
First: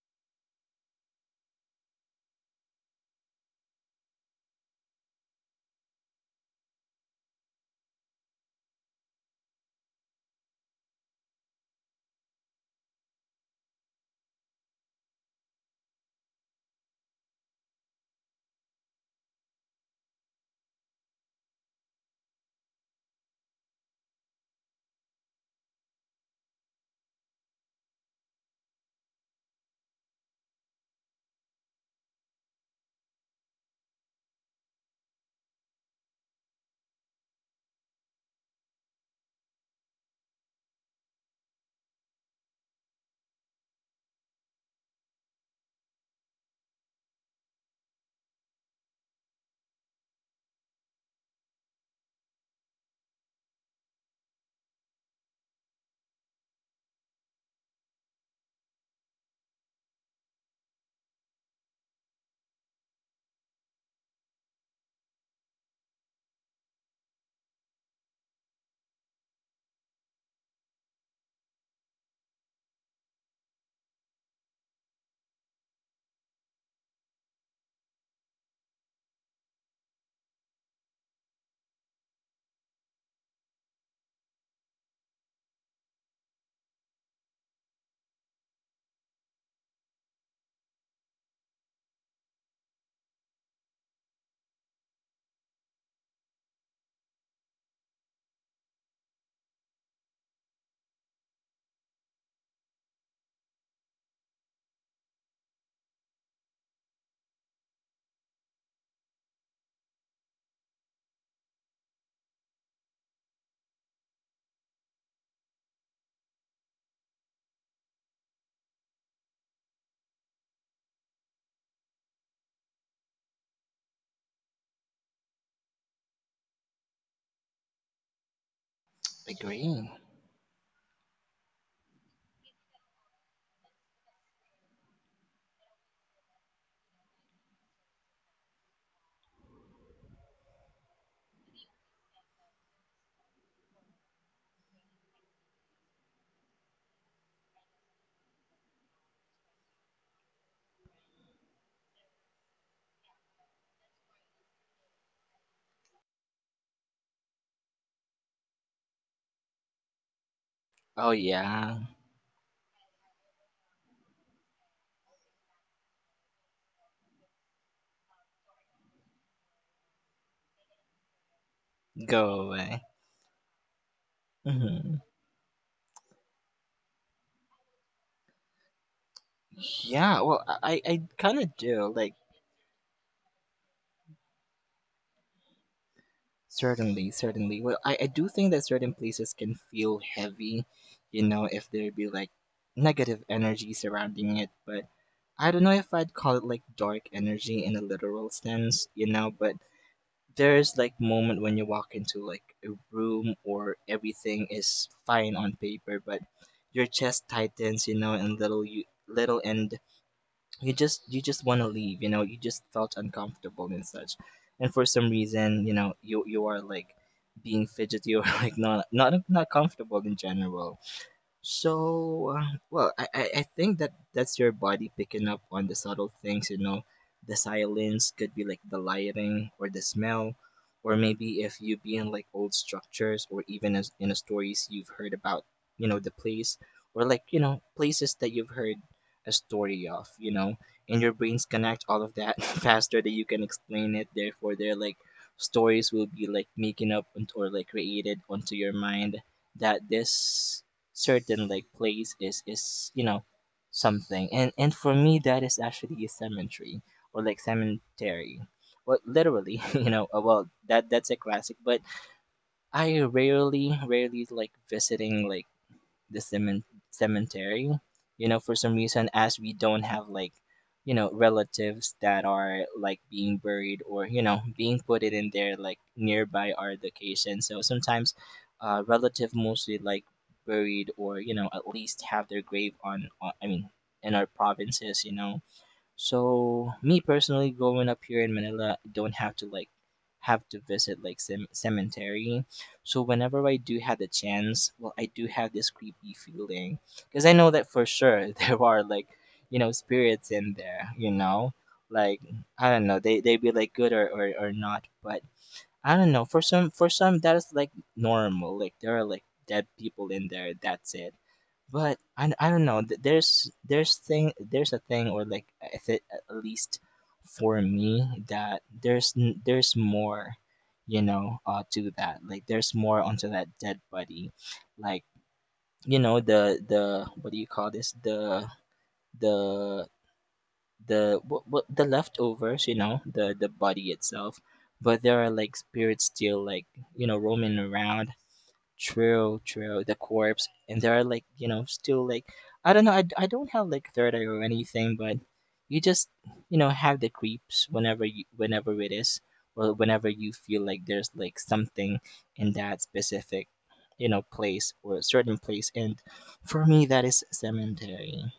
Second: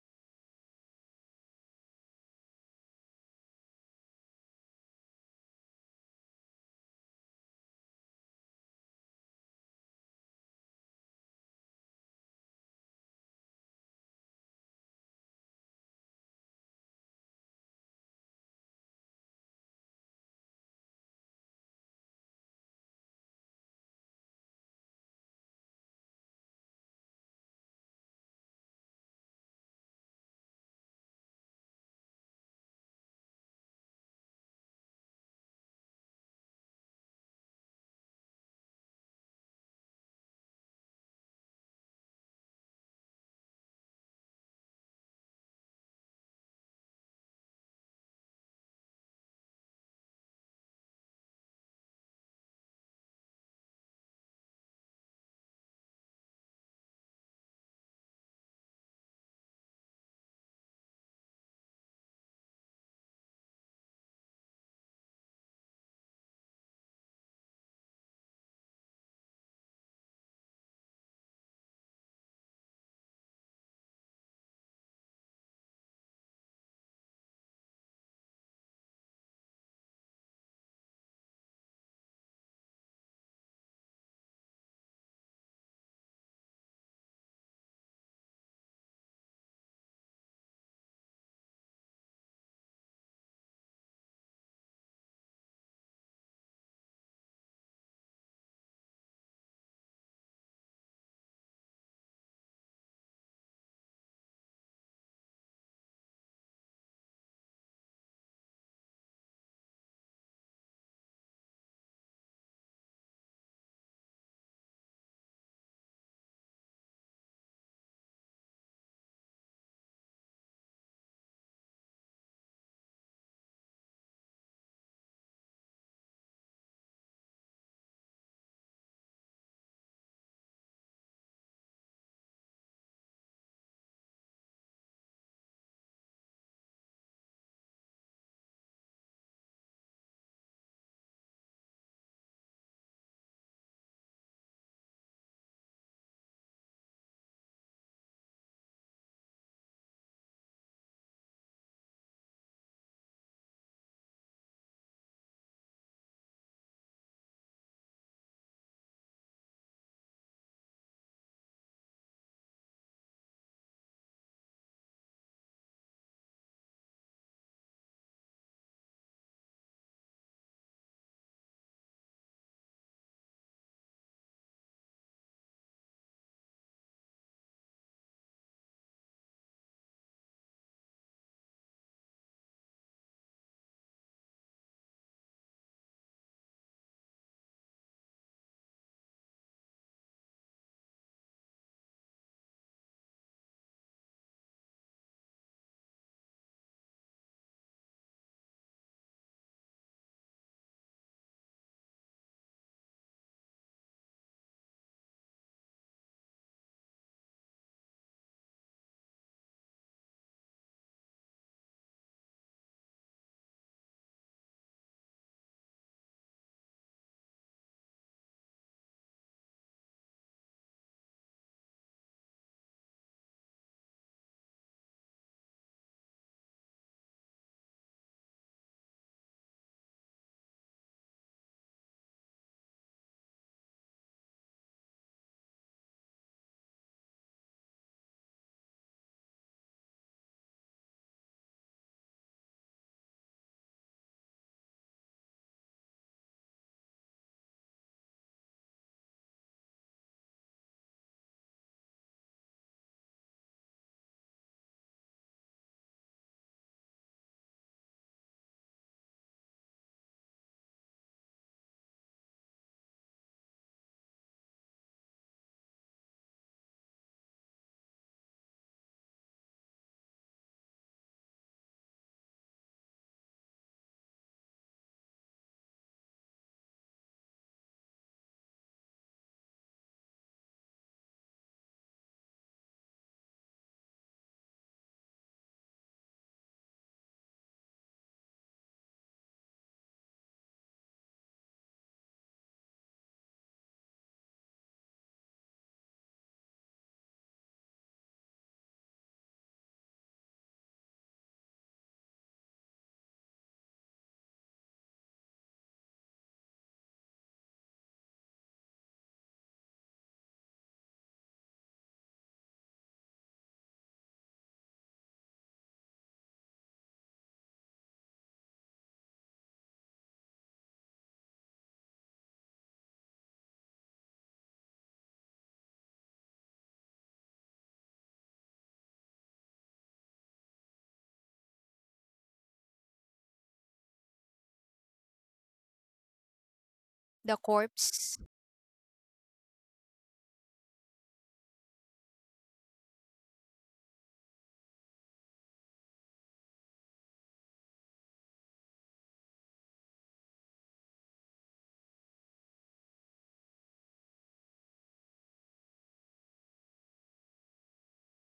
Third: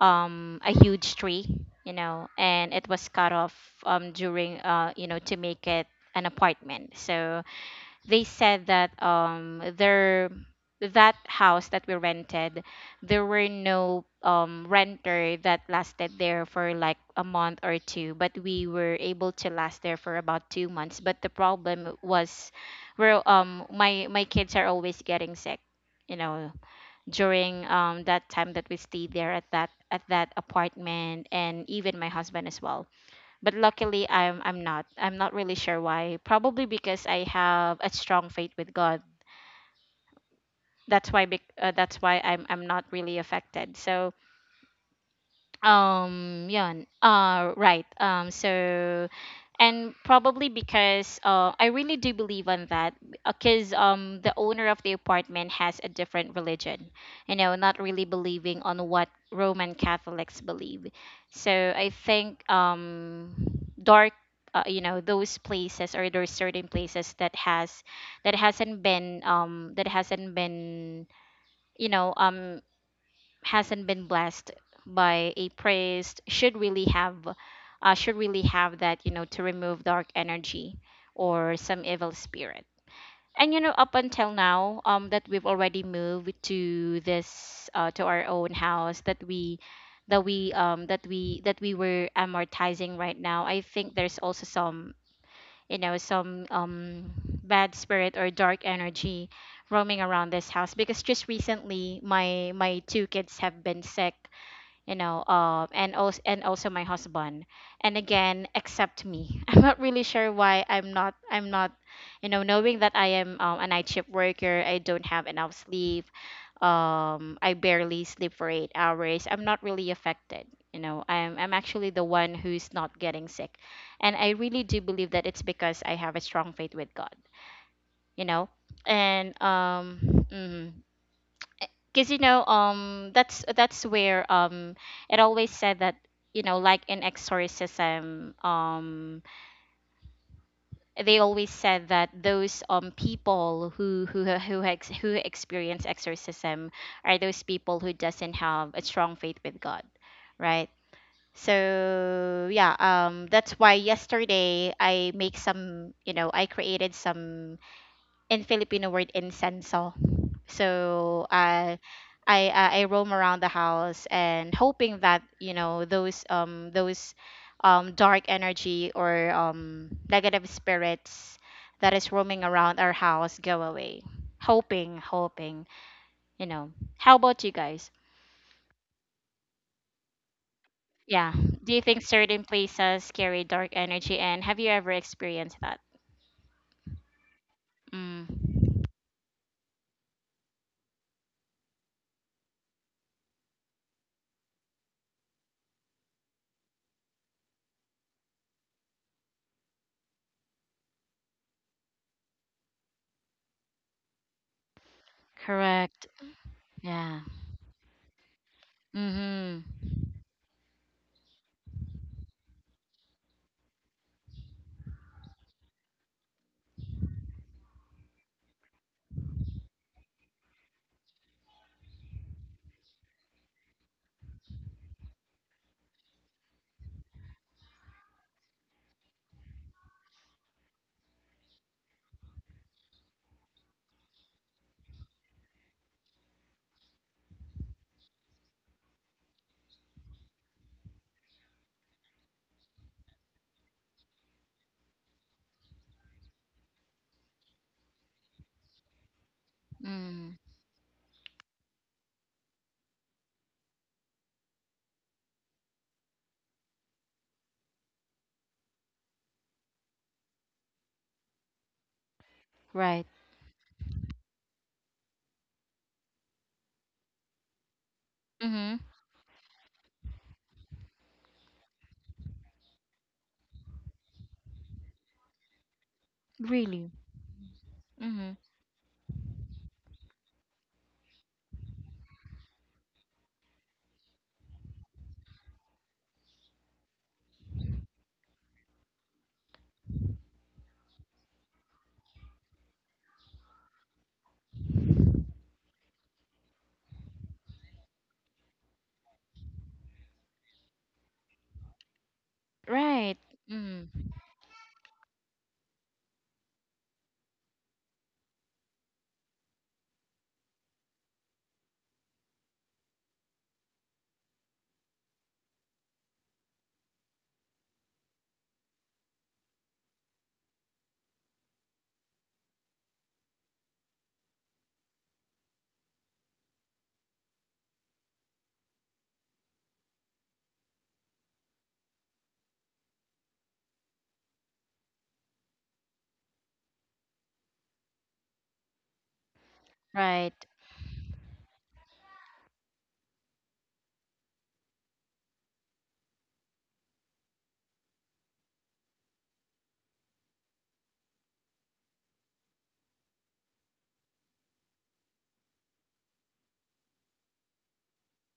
Speaker 1: a huge tree, you know, and it was cut off during, you know, to make it an apartment. So they said that their that house that we rented, there were no renter that lasted there for like a month or two, but we were able to last there for about 2 months. But the problem was where my kids are always getting sick, you know, during, that time that we stayed there at that apartment, and even my husband as well. But luckily, I'm not really sure why. Probably because I have a strong faith with God. That's why, that's why I'm not really affected. So yun right. So and probably because I really do believe on that. Because the owner of the apartment has a different religion, you know, not really believing on what Roman Catholics believe. So I think dark you know, those places or those certain places that hasn't been, that hasn't been, you know um hasn't been blessed by a priest should really have, should really have that, you know, to remove dark energy or some evil spirit. And you know, up until now, that we've already moved to this, to our own house that we that we that we that we were amortizing right now, I think there's also some, you know some um bad spirit or dark energy roaming around this house, because just recently, my two kids have been sick, you know, and also, my husband. And again, except me. I'm not really sure why. I'm not you know, knowing that I am, a night shift worker, I don't have enough sleep. I barely sleep for 8 hours. I'm not really affected. You know, I'm actually the one who's not getting sick. And I really do believe that it's because I have a strong faith with God, you know. And
Speaker 2: Agree.
Speaker 1: mhm. Because that's where it always said that, you know, like in exorcism, they always said that those people who who experience exorcism are those people who doesn't have a strong faith with God, right? So yeah, that's why yesterday I make some, you know, I created some, in Filipino word, incense.
Speaker 2: Oh
Speaker 1: So
Speaker 2: yeah.
Speaker 1: I roam around the house, and hoping that, you know, those dark energy or negative spirits that is
Speaker 2: Go
Speaker 1: roaming around
Speaker 2: away.
Speaker 1: our house go away. Hoping,
Speaker 2: Hmm.
Speaker 1: hoping, you know. How about you guys?
Speaker 2: Yeah, well, I
Speaker 1: Yeah.
Speaker 2: kind of
Speaker 1: Do you
Speaker 2: do
Speaker 1: think
Speaker 2: like.
Speaker 1: certain places carry dark energy, and have you ever experienced that?
Speaker 2: Certainly, certainly. Well, I do think that
Speaker 1: Mm.
Speaker 2: certain places can feel heavy, you know, if there be like negative energy surrounding it. But I don't know if I'd call it like dark energy in a literal sense, you know. But there's like moment when you walk into like a room or everything is fine on paper,
Speaker 1: Correct.
Speaker 2: but your
Speaker 1: Yeah.
Speaker 2: chest tightens, you know, and little you little
Speaker 1: Mhm.
Speaker 2: and you just want to leave, you know, you just felt uncomfortable and such. And for some reason, you know, you are like being fidgety, or like not comfortable in general. So, well, I think that that's your body picking up on the subtle things, you know. The silence could be like the lighting or the smell, or maybe if you be in like old structures, or even as in a stories you've heard about, you know, the place, or like, you know, places that you've heard a story of, you know, and your brains connect all of that faster than you can explain it. Therefore, they're like stories will be like making up and- or like created onto your mind, that
Speaker 1: Mm.
Speaker 2: this certain like place is, you know, something. And for me, that is actually a cemetery. Or like cemetery, well, literally, you know. Well, that that's a classic. But I
Speaker 1: Right.
Speaker 2: rarely like visiting like the cemen- cemetery. You know, for some
Speaker 1: Mhm.
Speaker 2: reason, as we don't have like, you know, relatives that are like being buried, or you know, being put it in there like nearby our
Speaker 1: Really.
Speaker 2: location. So sometimes, relative mostly like buried, or you know at least have their grave on, I mean, in our provinces. You know, so me personally, growing up here in Manila, I don't have to like have to visit like cemetery. So whenever I do have the chance, well, I do have this creepy feeling because I know that for sure there are like, you know, spirits in there. You know, like I don't know,
Speaker 1: Right.
Speaker 2: they be like
Speaker 1: Mm.
Speaker 2: good or, or not, but I don't know. For some, for some that is like normal. Like there are like dead people in there. That's it. But I don't know. There's thing there's a thing, or like I thi- at least for me, that there's more, you know, to that. Like there's more onto that dead body, like you know, the what do you call this, the the the what the leftovers, you know, the body itself. But there are like spirits still like, you know,
Speaker 3: the
Speaker 2: roaming around.
Speaker 3: corpse.
Speaker 2: True, true. The
Speaker 1: Right.
Speaker 2: corpse, and there are like, you know, still like, I don't know. I don't have like third eye or anything, but you just, you know, have the creeps whenever you, whenever it is, or whenever you feel like there's like something in that specific, you know, place or a certain place. And for me, that is cemetery.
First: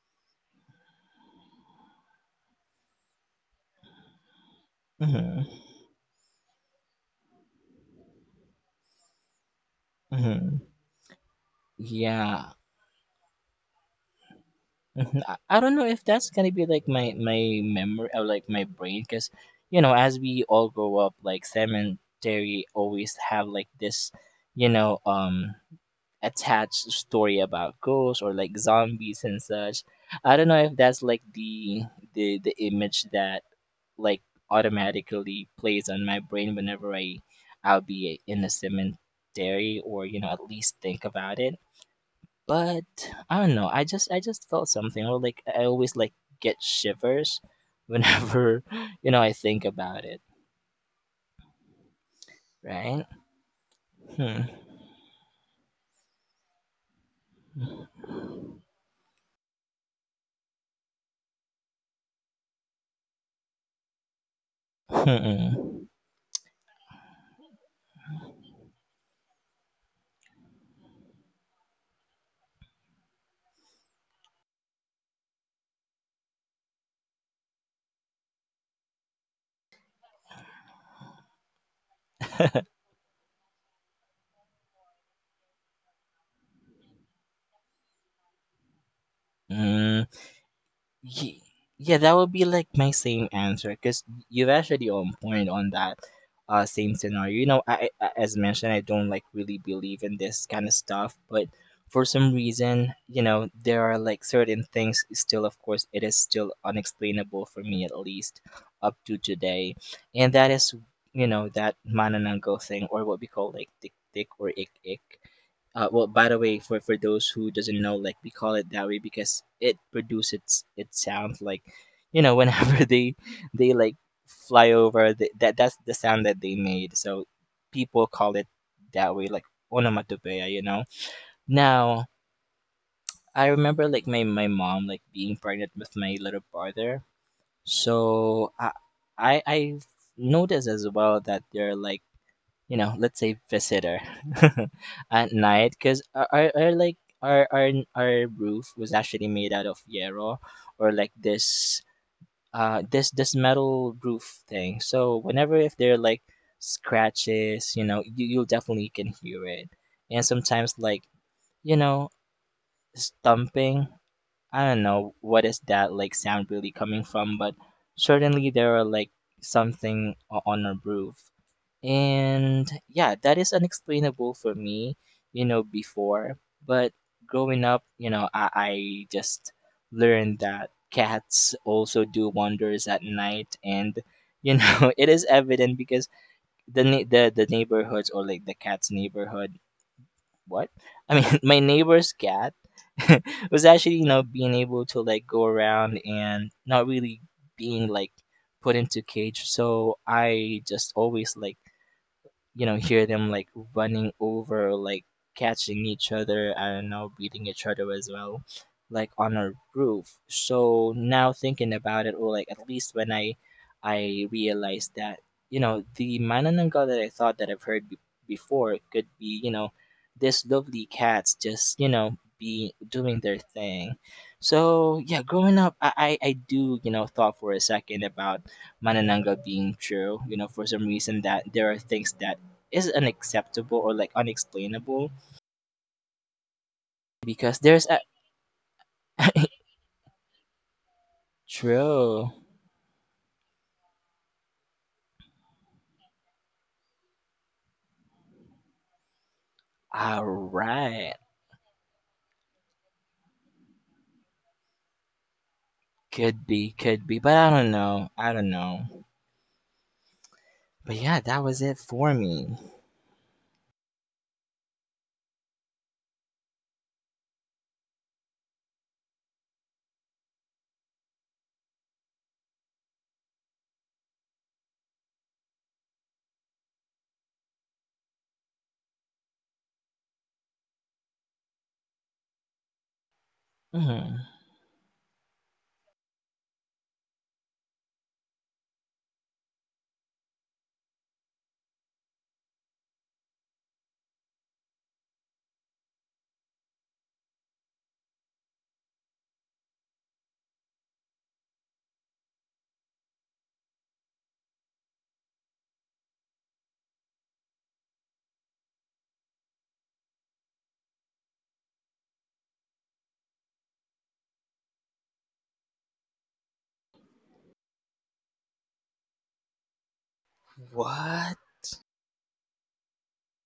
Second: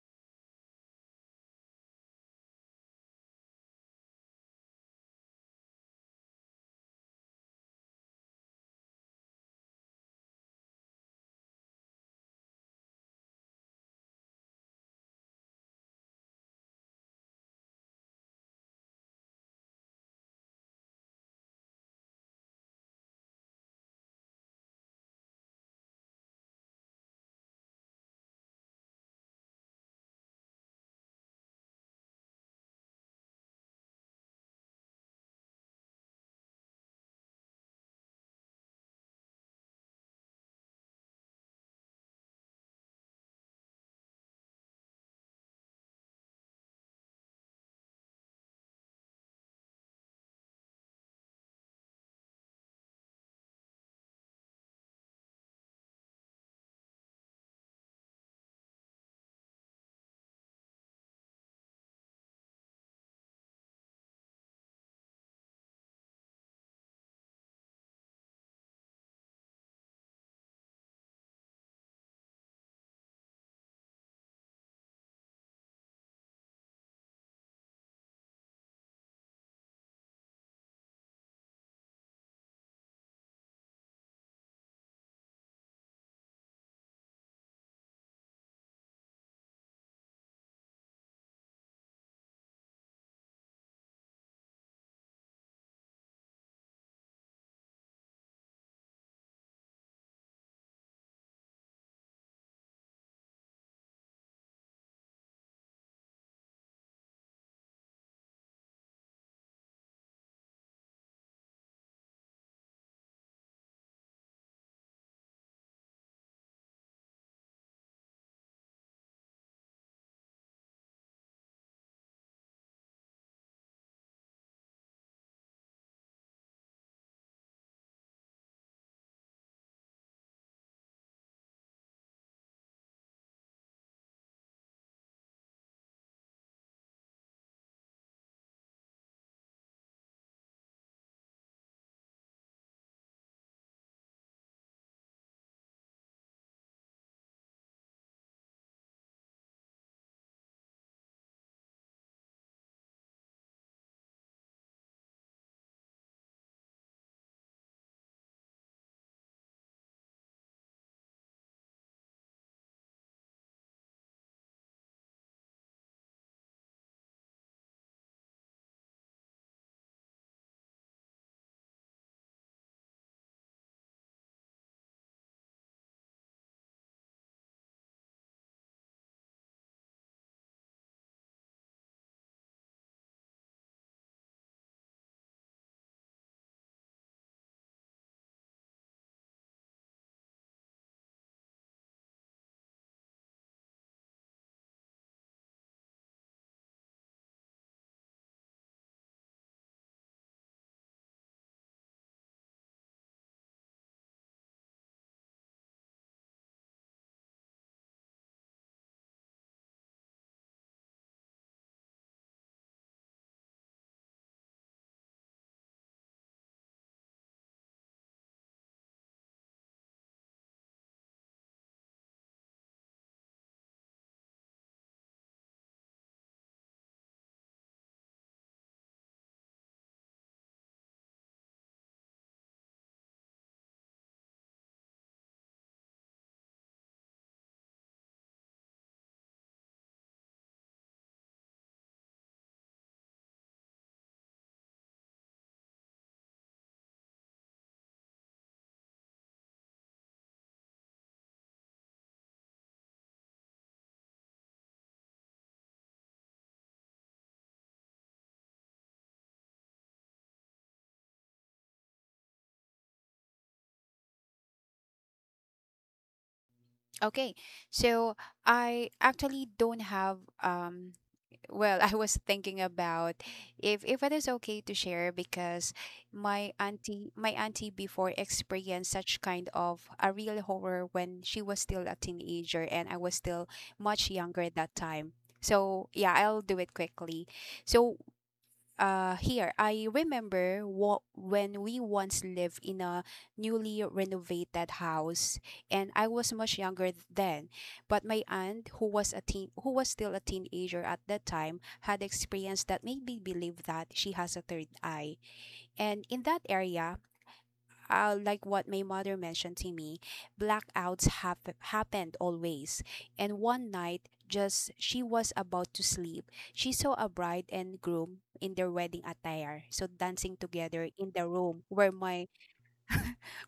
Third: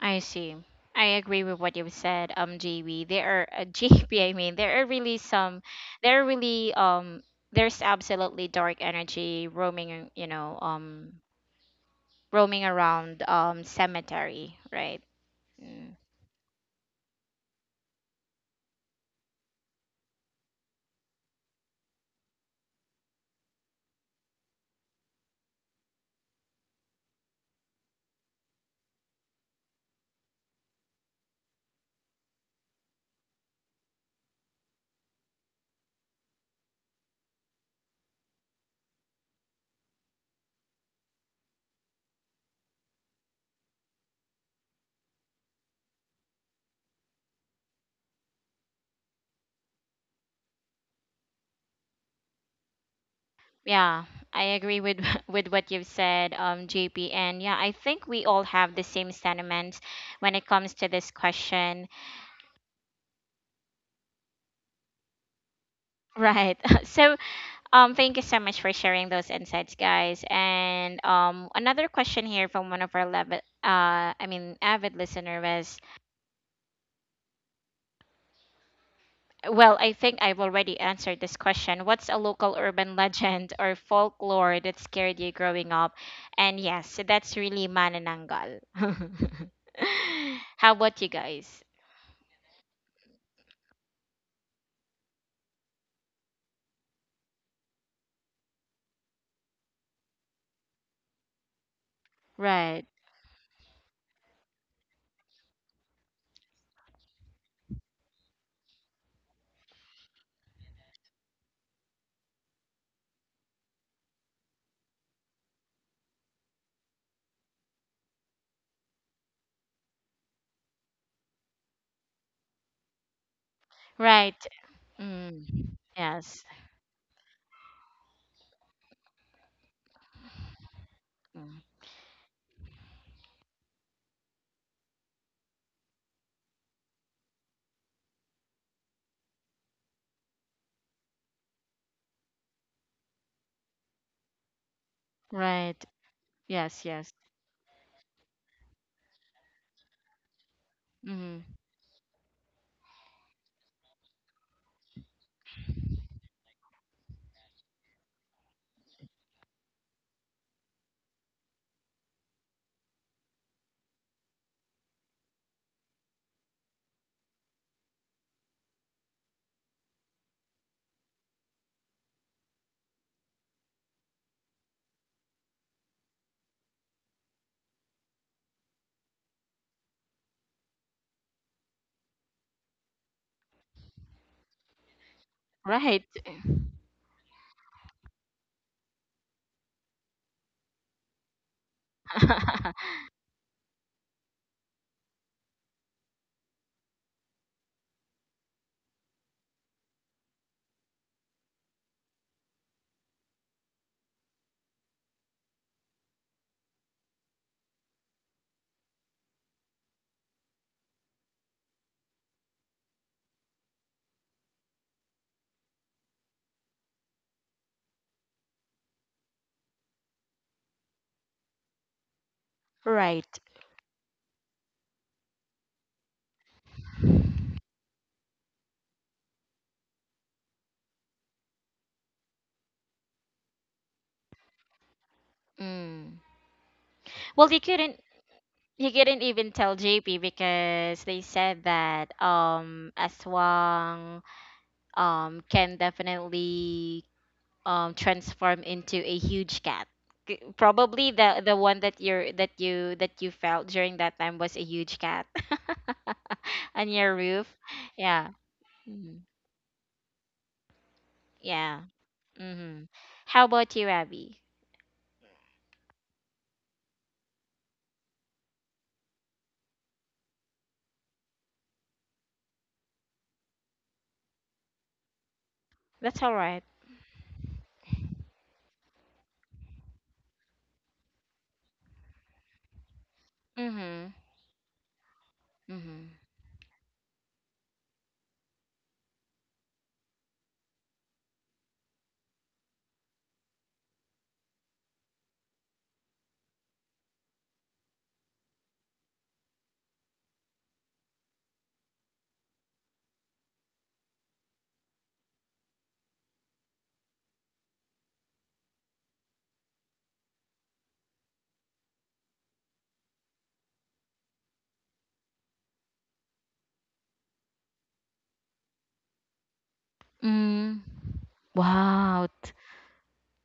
Speaker 1: I see. I agree with what you've said, JB. There are JB, I mean, there are really some,
Speaker 2: Hmm.
Speaker 1: there are really there's absolutely dark energy roaming, you know,
Speaker 2: Hmm. Yeah.
Speaker 1: roaming around cemetery, right?
Speaker 2: Mhm. I don't know
Speaker 1: Mm.
Speaker 2: if that's gonna be like my memory or like my brain, because you know, as we all grow up, like cemetery always have like this, you know, attached story about ghosts or like zombies and such. I don't know if that's like the image that like automatically plays on my brain whenever I'll be in a cemetery, or you know, at least think about it. But I don't know. I just felt something. Or like I always like get shivers whenever you know, I think about it. Right?
Speaker 1: Yeah, I
Speaker 2: Hmm.
Speaker 1: agree with with what you've said, JP. And yeah, I think we all have the same sentiments when it comes to this question.
Speaker 2: Hmm.
Speaker 1: Right. So thank you so much for sharing those insights, guys. And another question here from one of our I mean, avid listener was, well, I think I've already answered this question. What's a local urban legend or folklore that scared you growing up? And yes, that's really Manananggal.
Speaker 2: Hmm.
Speaker 1: How about you
Speaker 2: Ye-
Speaker 1: guys?
Speaker 2: Yeah, that would be like my same answer because you have actually on point on that, same scenario. You know, I as mentioned, I don't like really believe in this kind of stuff, but for some
Speaker 1: Right,
Speaker 2: reason, you know, there are like certain things still, of course, it is still unexplainable for me at least up to today, and that is, you know, that manananggal thing, or what we call like tick tick or ik ik. Well, by the way, for those who doesn't know, like we call it that way because it produces, it sounds like, you know, whenever they like
Speaker 1: right.
Speaker 2: fly over, that
Speaker 1: Mm,
Speaker 2: that's the sound that
Speaker 1: yes.
Speaker 2: they made. So people call it that way, like onomatopoeia, you know.
Speaker 1: Mm,
Speaker 2: Now I remember like my mom like being pregnant with my little brother. So I noticed as well that they're like, you know, let's say visitor at night,
Speaker 1: right.
Speaker 2: because our
Speaker 1: Yes,
Speaker 2: like
Speaker 1: yes.
Speaker 2: our roof was actually made out of yarrow, or like
Speaker 1: Mm,
Speaker 2: this this this metal roof thing. So whenever if there are like scratches, you know, you definitely can hear it. And sometimes like, you know, stomping. I don't know what is that like sound really coming from, but certainly there are like something on our roof. And yeah, that is unexplainable for me, you know, before. But growing up, you know, I just learned that cats also do wonders at night. And, you know, it is evident
Speaker 1: right.
Speaker 2: because the neighborhoods or like the cat's neighborhood, what? I mean, my neighbor's cat was actually, you know, being able to like go around and not really being like put into cage. So I just always like, you know, hear them like running over like catching each other, I don't know, beating each other as well, like on a roof. So now thinking about it, or like at least when I realized that, you know, the manananggal that I thought that I've heard before could be, you know, this lovely cats just, you know, be doing their
Speaker 1: Right.
Speaker 2: thing. So yeah, growing up, I do, you know, thought for a second about manananggal being true. You know, for some reason, that there are things that is unacceptable, or like unexplainable
Speaker 1: Mm. Well, he
Speaker 2: because there's a
Speaker 1: couldn't, he couldn't even tell JP, because they said that
Speaker 2: true.
Speaker 1: Aswang can definitely transform into a huge cat.
Speaker 2: All
Speaker 1: Probably
Speaker 2: right,
Speaker 1: the one that you're that you felt during that time was a huge cat on
Speaker 2: could
Speaker 1: your
Speaker 2: be, but
Speaker 1: roof.
Speaker 2: I don't know.
Speaker 1: Yeah.
Speaker 2: I don't know.
Speaker 1: Mhm.
Speaker 2: But yeah, that was it
Speaker 1: Yeah.
Speaker 2: for me.
Speaker 1: Mhm. How about you, Abby?
Speaker 3: Okay. So I actually don't have well, I was thinking about if it is okay to share because
Speaker 1: That's all
Speaker 3: my
Speaker 1: right.
Speaker 3: auntie my auntie before experienced such kind of a real horror when she was still a teenager, and I was still
Speaker 1: Mhm.
Speaker 3: much
Speaker 2: Mhm.
Speaker 3: younger at that time. So
Speaker 1: Mhm.
Speaker 3: yeah, I'll do it quickly. So here I remember what when we once lived in a newly renovated house, and I was much younger then. But my aunt, who was still a teenager at that time, had experience that made me believe that she has a third eye. And in that area, like what my mother mentioned to me, blackouts have happened always. And one night, just she was about to sleep, she saw a bride and groom in their wedding attire, so dancing
Speaker 1: Mm.
Speaker 3: together in the
Speaker 2: What?
Speaker 3: room
Speaker 1: Wow.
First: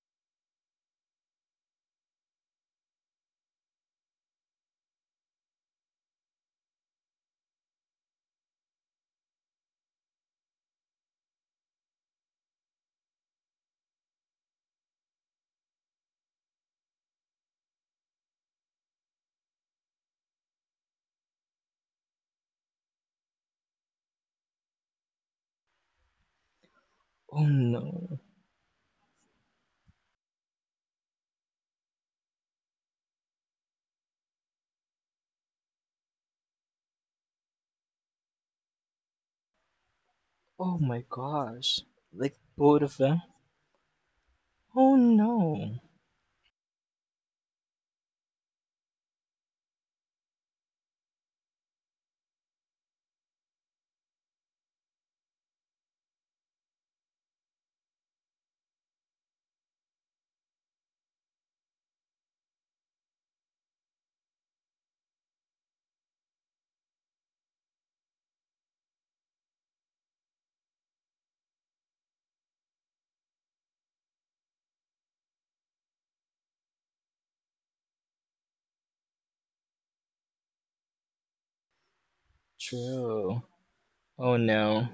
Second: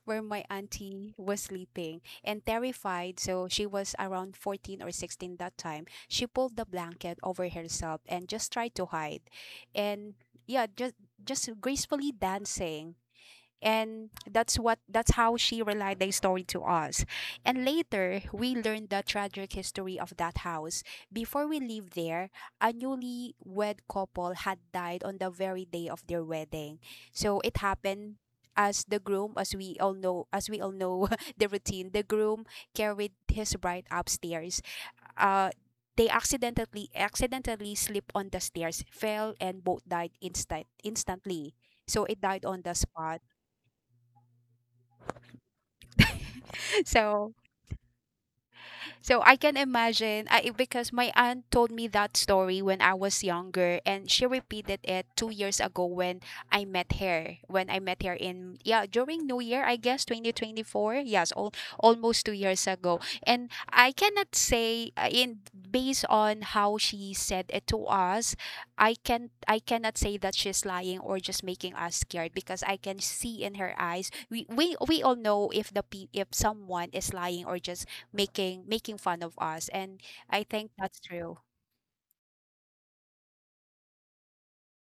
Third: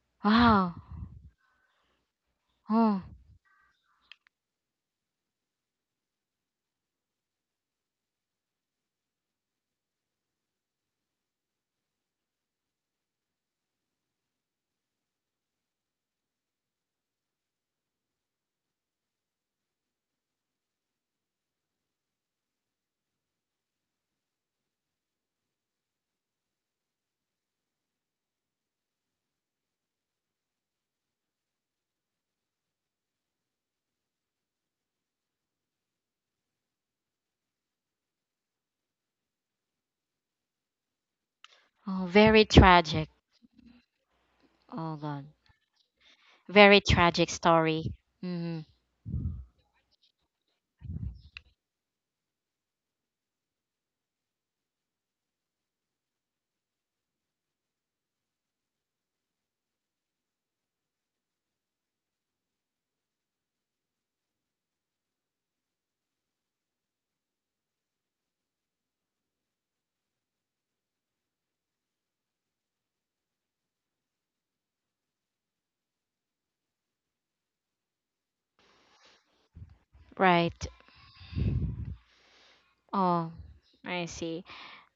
Speaker 3: where my
Speaker 1: Wow.
Speaker 3: auntie was sleeping. And
Speaker 1: Oh.
Speaker 3: terrified, so she was around 14 or 16 that time. She pulled the blanket over herself and just tried to hide. And yeah, just gracefully dancing, and that's what that's how she relayed the story to us. And later we learned the tragic history of that house. Before we leave there, a newly wed couple had died on the very day of their wedding. So
Speaker 2: Oh
Speaker 3: it happened,
Speaker 2: no.
Speaker 3: as the groom, as we all know the routine, the groom carried his bride upstairs. uh they accidentally slipped on the stairs, fell, and both died
Speaker 2: Oh my
Speaker 3: instantly.
Speaker 2: gosh.
Speaker 1: Oh,
Speaker 3: So it
Speaker 2: Like
Speaker 1: very
Speaker 3: died on the
Speaker 2: both of
Speaker 1: tragic.
Speaker 3: spot.
Speaker 2: them.
Speaker 1: Oh
Speaker 2: Oh
Speaker 1: God,
Speaker 2: no.
Speaker 1: very tragic
Speaker 3: So,
Speaker 1: story. Mm-hmm.
Speaker 3: so I can imagine. I Because my aunt told me that story when I was younger, and she repeated it 2 years ago when I met her. When I met her in, yeah, during New Year, I guess 2024. Yes, all, almost 2 years ago. And I cannot say, in based on how she said it to us, I cannot say that she's lying or just making us scared, because I can see in her eyes. We we all know if if someone is lying or just making fun of us. And I
Speaker 1: Right.
Speaker 3: think that's true.
Speaker 1: Oh,
Speaker 2: True.
Speaker 1: I
Speaker 2: Oh
Speaker 1: see.
Speaker 2: no.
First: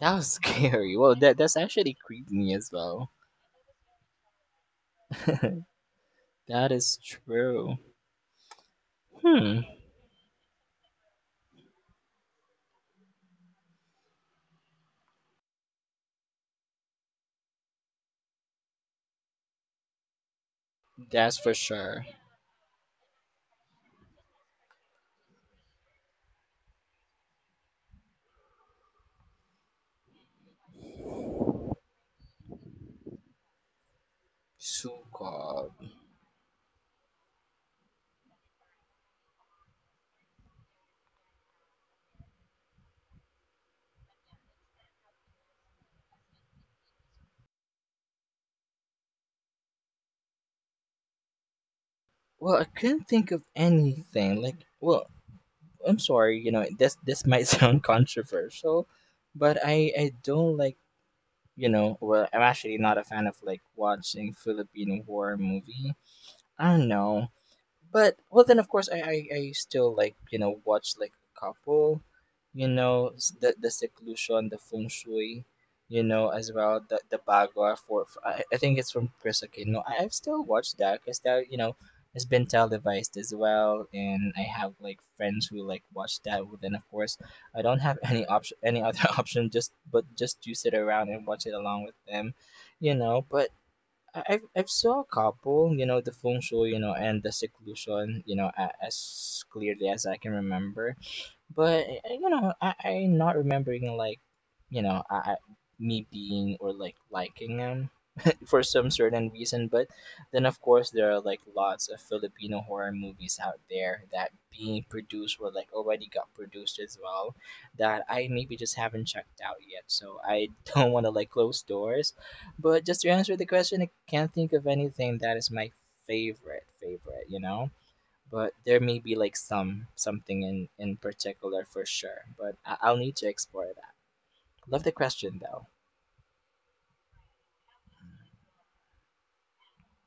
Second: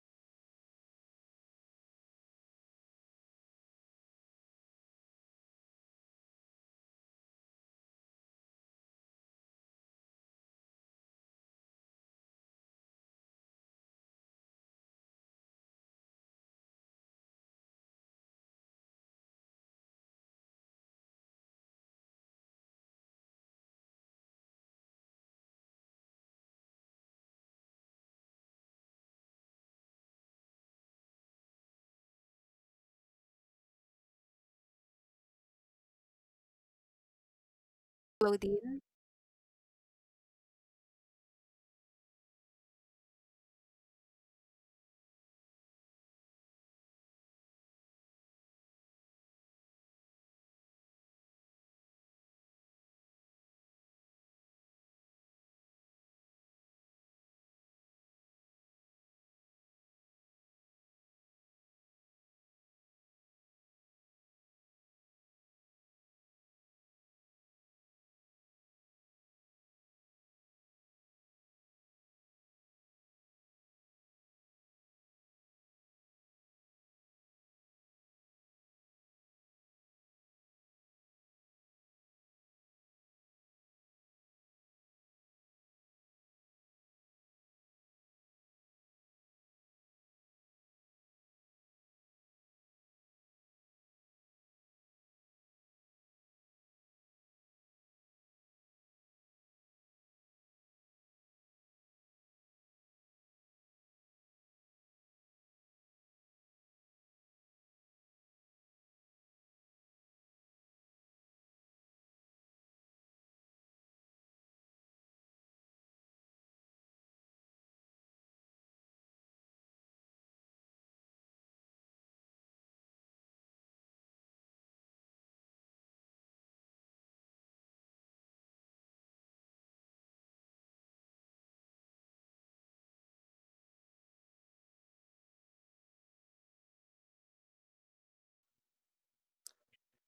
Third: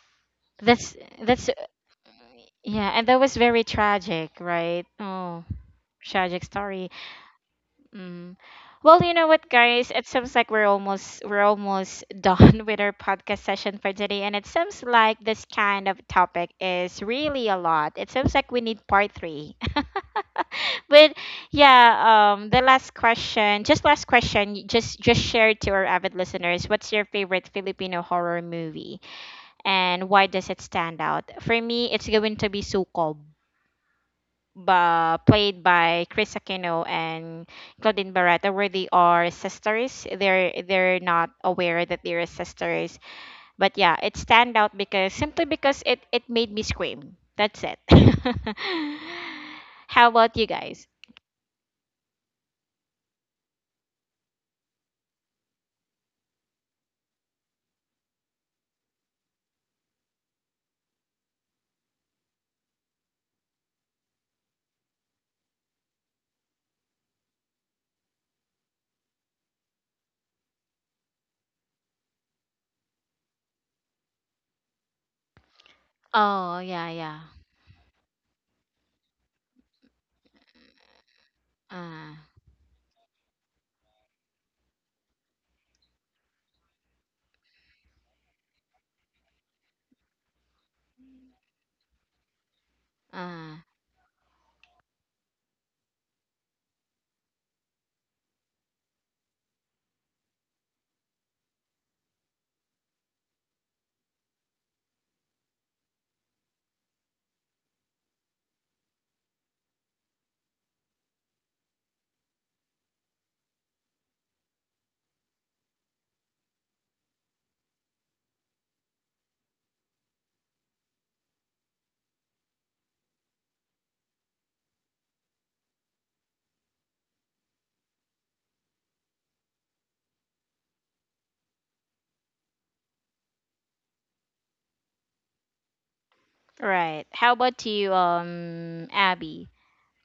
Speaker 2: That was scary.
Speaker 1: That's
Speaker 2: Well, that
Speaker 1: that's
Speaker 2: that's actually creeped me as
Speaker 1: yeah, and
Speaker 2: well.
Speaker 1: that was very tragic, right? Oh, tragic
Speaker 2: That
Speaker 1: story.
Speaker 2: is true.
Speaker 1: Mm. Well, you know what,
Speaker 2: Hmm.
Speaker 1: guys? It seems like we're almost done with our podcast session for today, and it seems like this kind of topic is really a lot. It seems like we need part 3. But
Speaker 2: That's for
Speaker 1: yeah,
Speaker 2: sure.
Speaker 1: the last question, just last question, just share to our avid listeners, what's your favorite Filipino horror movie and why does it stand out? For me, it's going to be Sukob, ba,
Speaker 2: Suka.
Speaker 1: played by Chris Aquino and Claudine Barretta, where
Speaker 3: Claudine.
Speaker 1: they are sisters. They're not aware that they're sisters, but yeah, it stand out because, simply because, it made me scream. That's it. How about you guys?
Speaker 2: Well, I couldn't think of anything. Like, well, I'm sorry, you know, this might sound controversial, but I don't like, you know, well, I'm actually not a fan of like watching Filipino horror movie. I don't know. But well, then of course, I still like, you know, watch like a couple, you know, the seclusion, the feng shui, you know, as
Speaker 1: Oh,
Speaker 2: well,
Speaker 1: yeah, yeah.
Speaker 2: the bagua. For, I think it's from Chris Aquino. I've still watched that because that, you know,
Speaker 1: Uh,
Speaker 2: has been televised as well, and I have like friends who like watch that. Well, then of course I don't have any option, any other option, just but just to sit around and watch it along with them, you know. But
Speaker 1: uh.
Speaker 2: I've saw a couple, you know, the feng shui, you know, and the seclusion, you know, as clearly as I can remember. But you know, I am not remembering like, you know, I me being or like liking them for some certain reason. But then, of course, there are like lots of Filipino horror movies out there that being produced, or like already got produced as well, that I maybe just haven't checked out yet. So I don't want to like close doors. But just to answer the question, I can't think of anything that is my favorite. You know. But there may be like some something in particular for sure. But I'll need to explore that. Love the question though.
Speaker 1: Right. How about you, Abby?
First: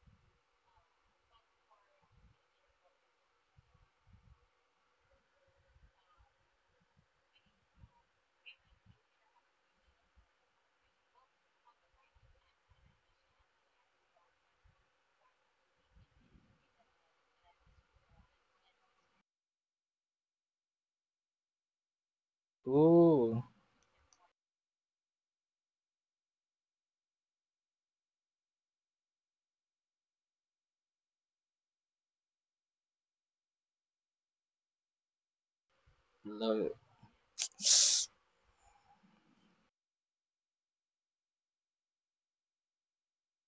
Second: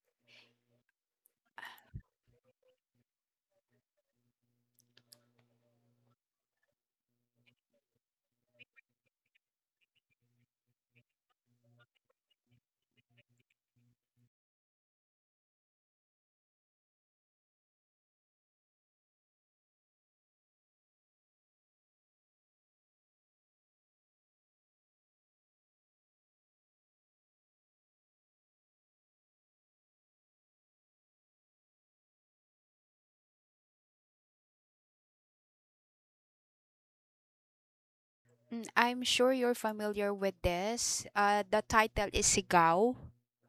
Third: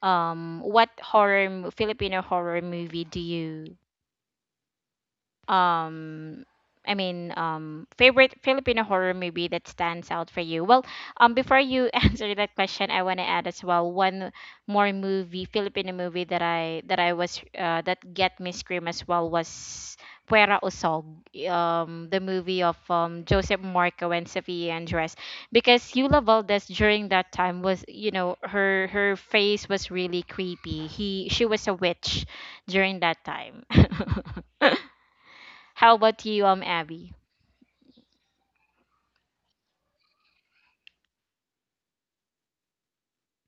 Speaker 1: What horror, Filipino horror movie do you um I mean, favorite Filipino horror movie that stands out for you? Well, before you answer that question, I want to add as well one more movie, Filipino movie, that I was that get me scream as well, was Puera Usog, the movie of
Speaker 2: Ooh,
Speaker 1: Joseph Marco and Sofia Andres, because Yula Valdez during that time was, you know, her face was really creepy. He She was a witch during that time. How about you,
Speaker 2: love.
Speaker 1: Abby?
Speaker 3: Mm, I'm sure you're familiar with this. The title is Sigaw.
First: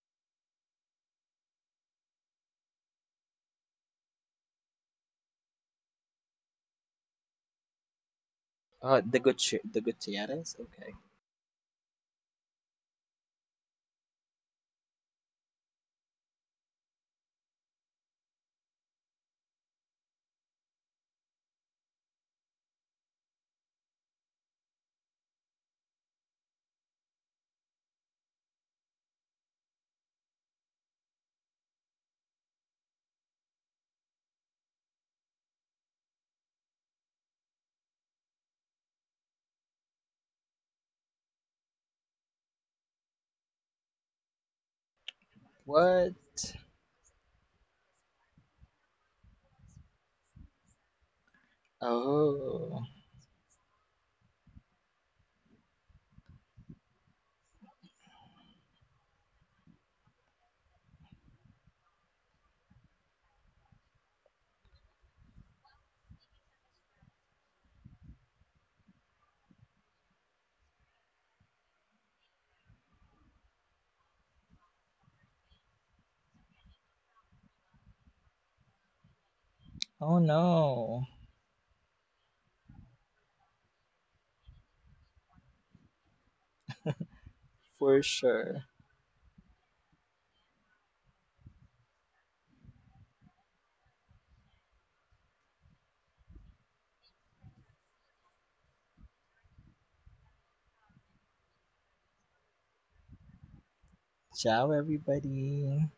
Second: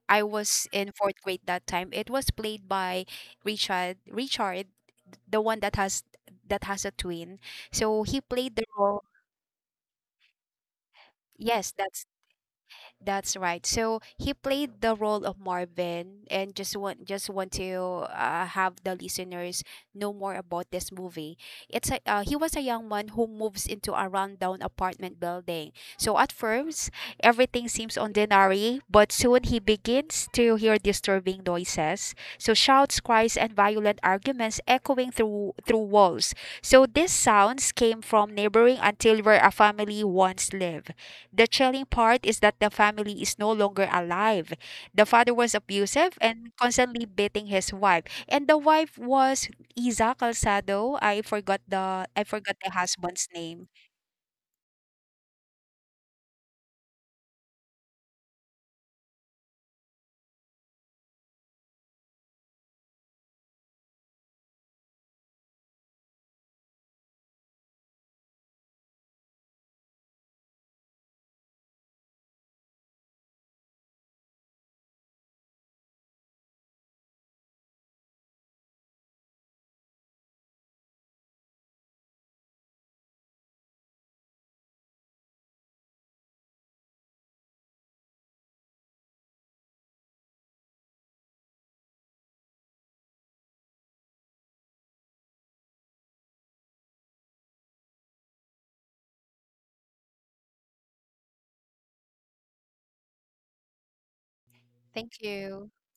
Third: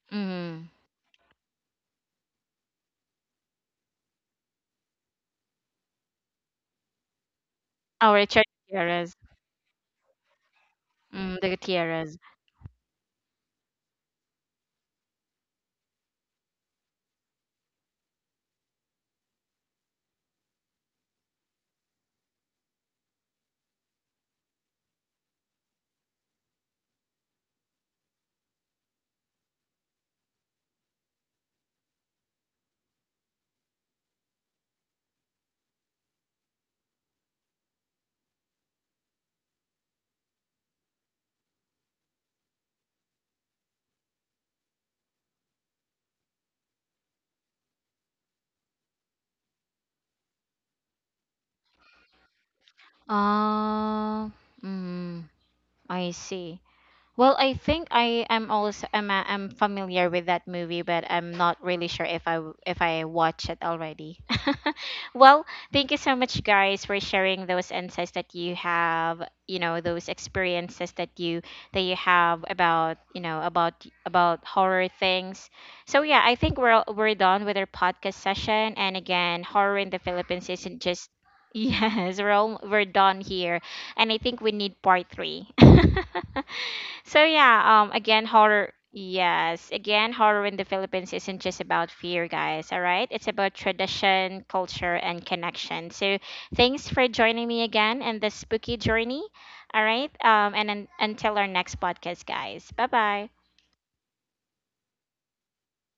Speaker 3: I was
Speaker 1: Mm.
Speaker 3: in fourth grade that time. It was played by Richard, the one that has a twin. So
Speaker 1: Oh,
Speaker 3: he
Speaker 1: Richard
Speaker 3: played the role.
Speaker 1: Gutierrez.
Speaker 2: The Gutierrez. Okay.
Speaker 1: Mm, the
Speaker 3: Yes, that's—
Speaker 1: Gutierrez.
Speaker 3: that's right. So he played the role of Marvin, and just want to have the listeners know more about this movie. It's a— he was a young man who moves into a rundown apartment building. So at first, everything seems ordinary, but soon he begins to hear disturbing noises. So shouts, cries, and violent arguments echoing through walls. So these sounds came from neighboring until where a family once lived. The chilling part is that the family is no longer alive. The father was
Speaker 2: What?
Speaker 3: abusive and constantly beating his wife. And the wife was Isa Calzado. I forgot the— I forgot the
Speaker 2: Oh.
Speaker 3: husband's name.
Speaker 1: Oh, mm, I see. Well, I think I am also am am familiar with that movie, but I'm not really sure if if I watch it already. Well, thank you so much, guys, for sharing those insights that you have. You know, those experiences that you, have about, about, horror things. So yeah, I think we're we're done with our podcast session. And again, horror in the
Speaker 2: Oh
Speaker 1: Philippines isn't
Speaker 2: no.
Speaker 1: just, yes, we're all, we're done here, and I think we need part 3. So yeah,
Speaker 2: For
Speaker 1: again
Speaker 2: sure.
Speaker 1: horror yes, again, horror in the Philippines isn't just about fear, guys, all right? It's about tradition, culture, and connection. So thanks for joining me again in this spooky journey. All right? And until our next podcast, guys. Bye-bye.
Speaker 2: Ciao,
Speaker 3: Thank you.
Speaker 2: everybody.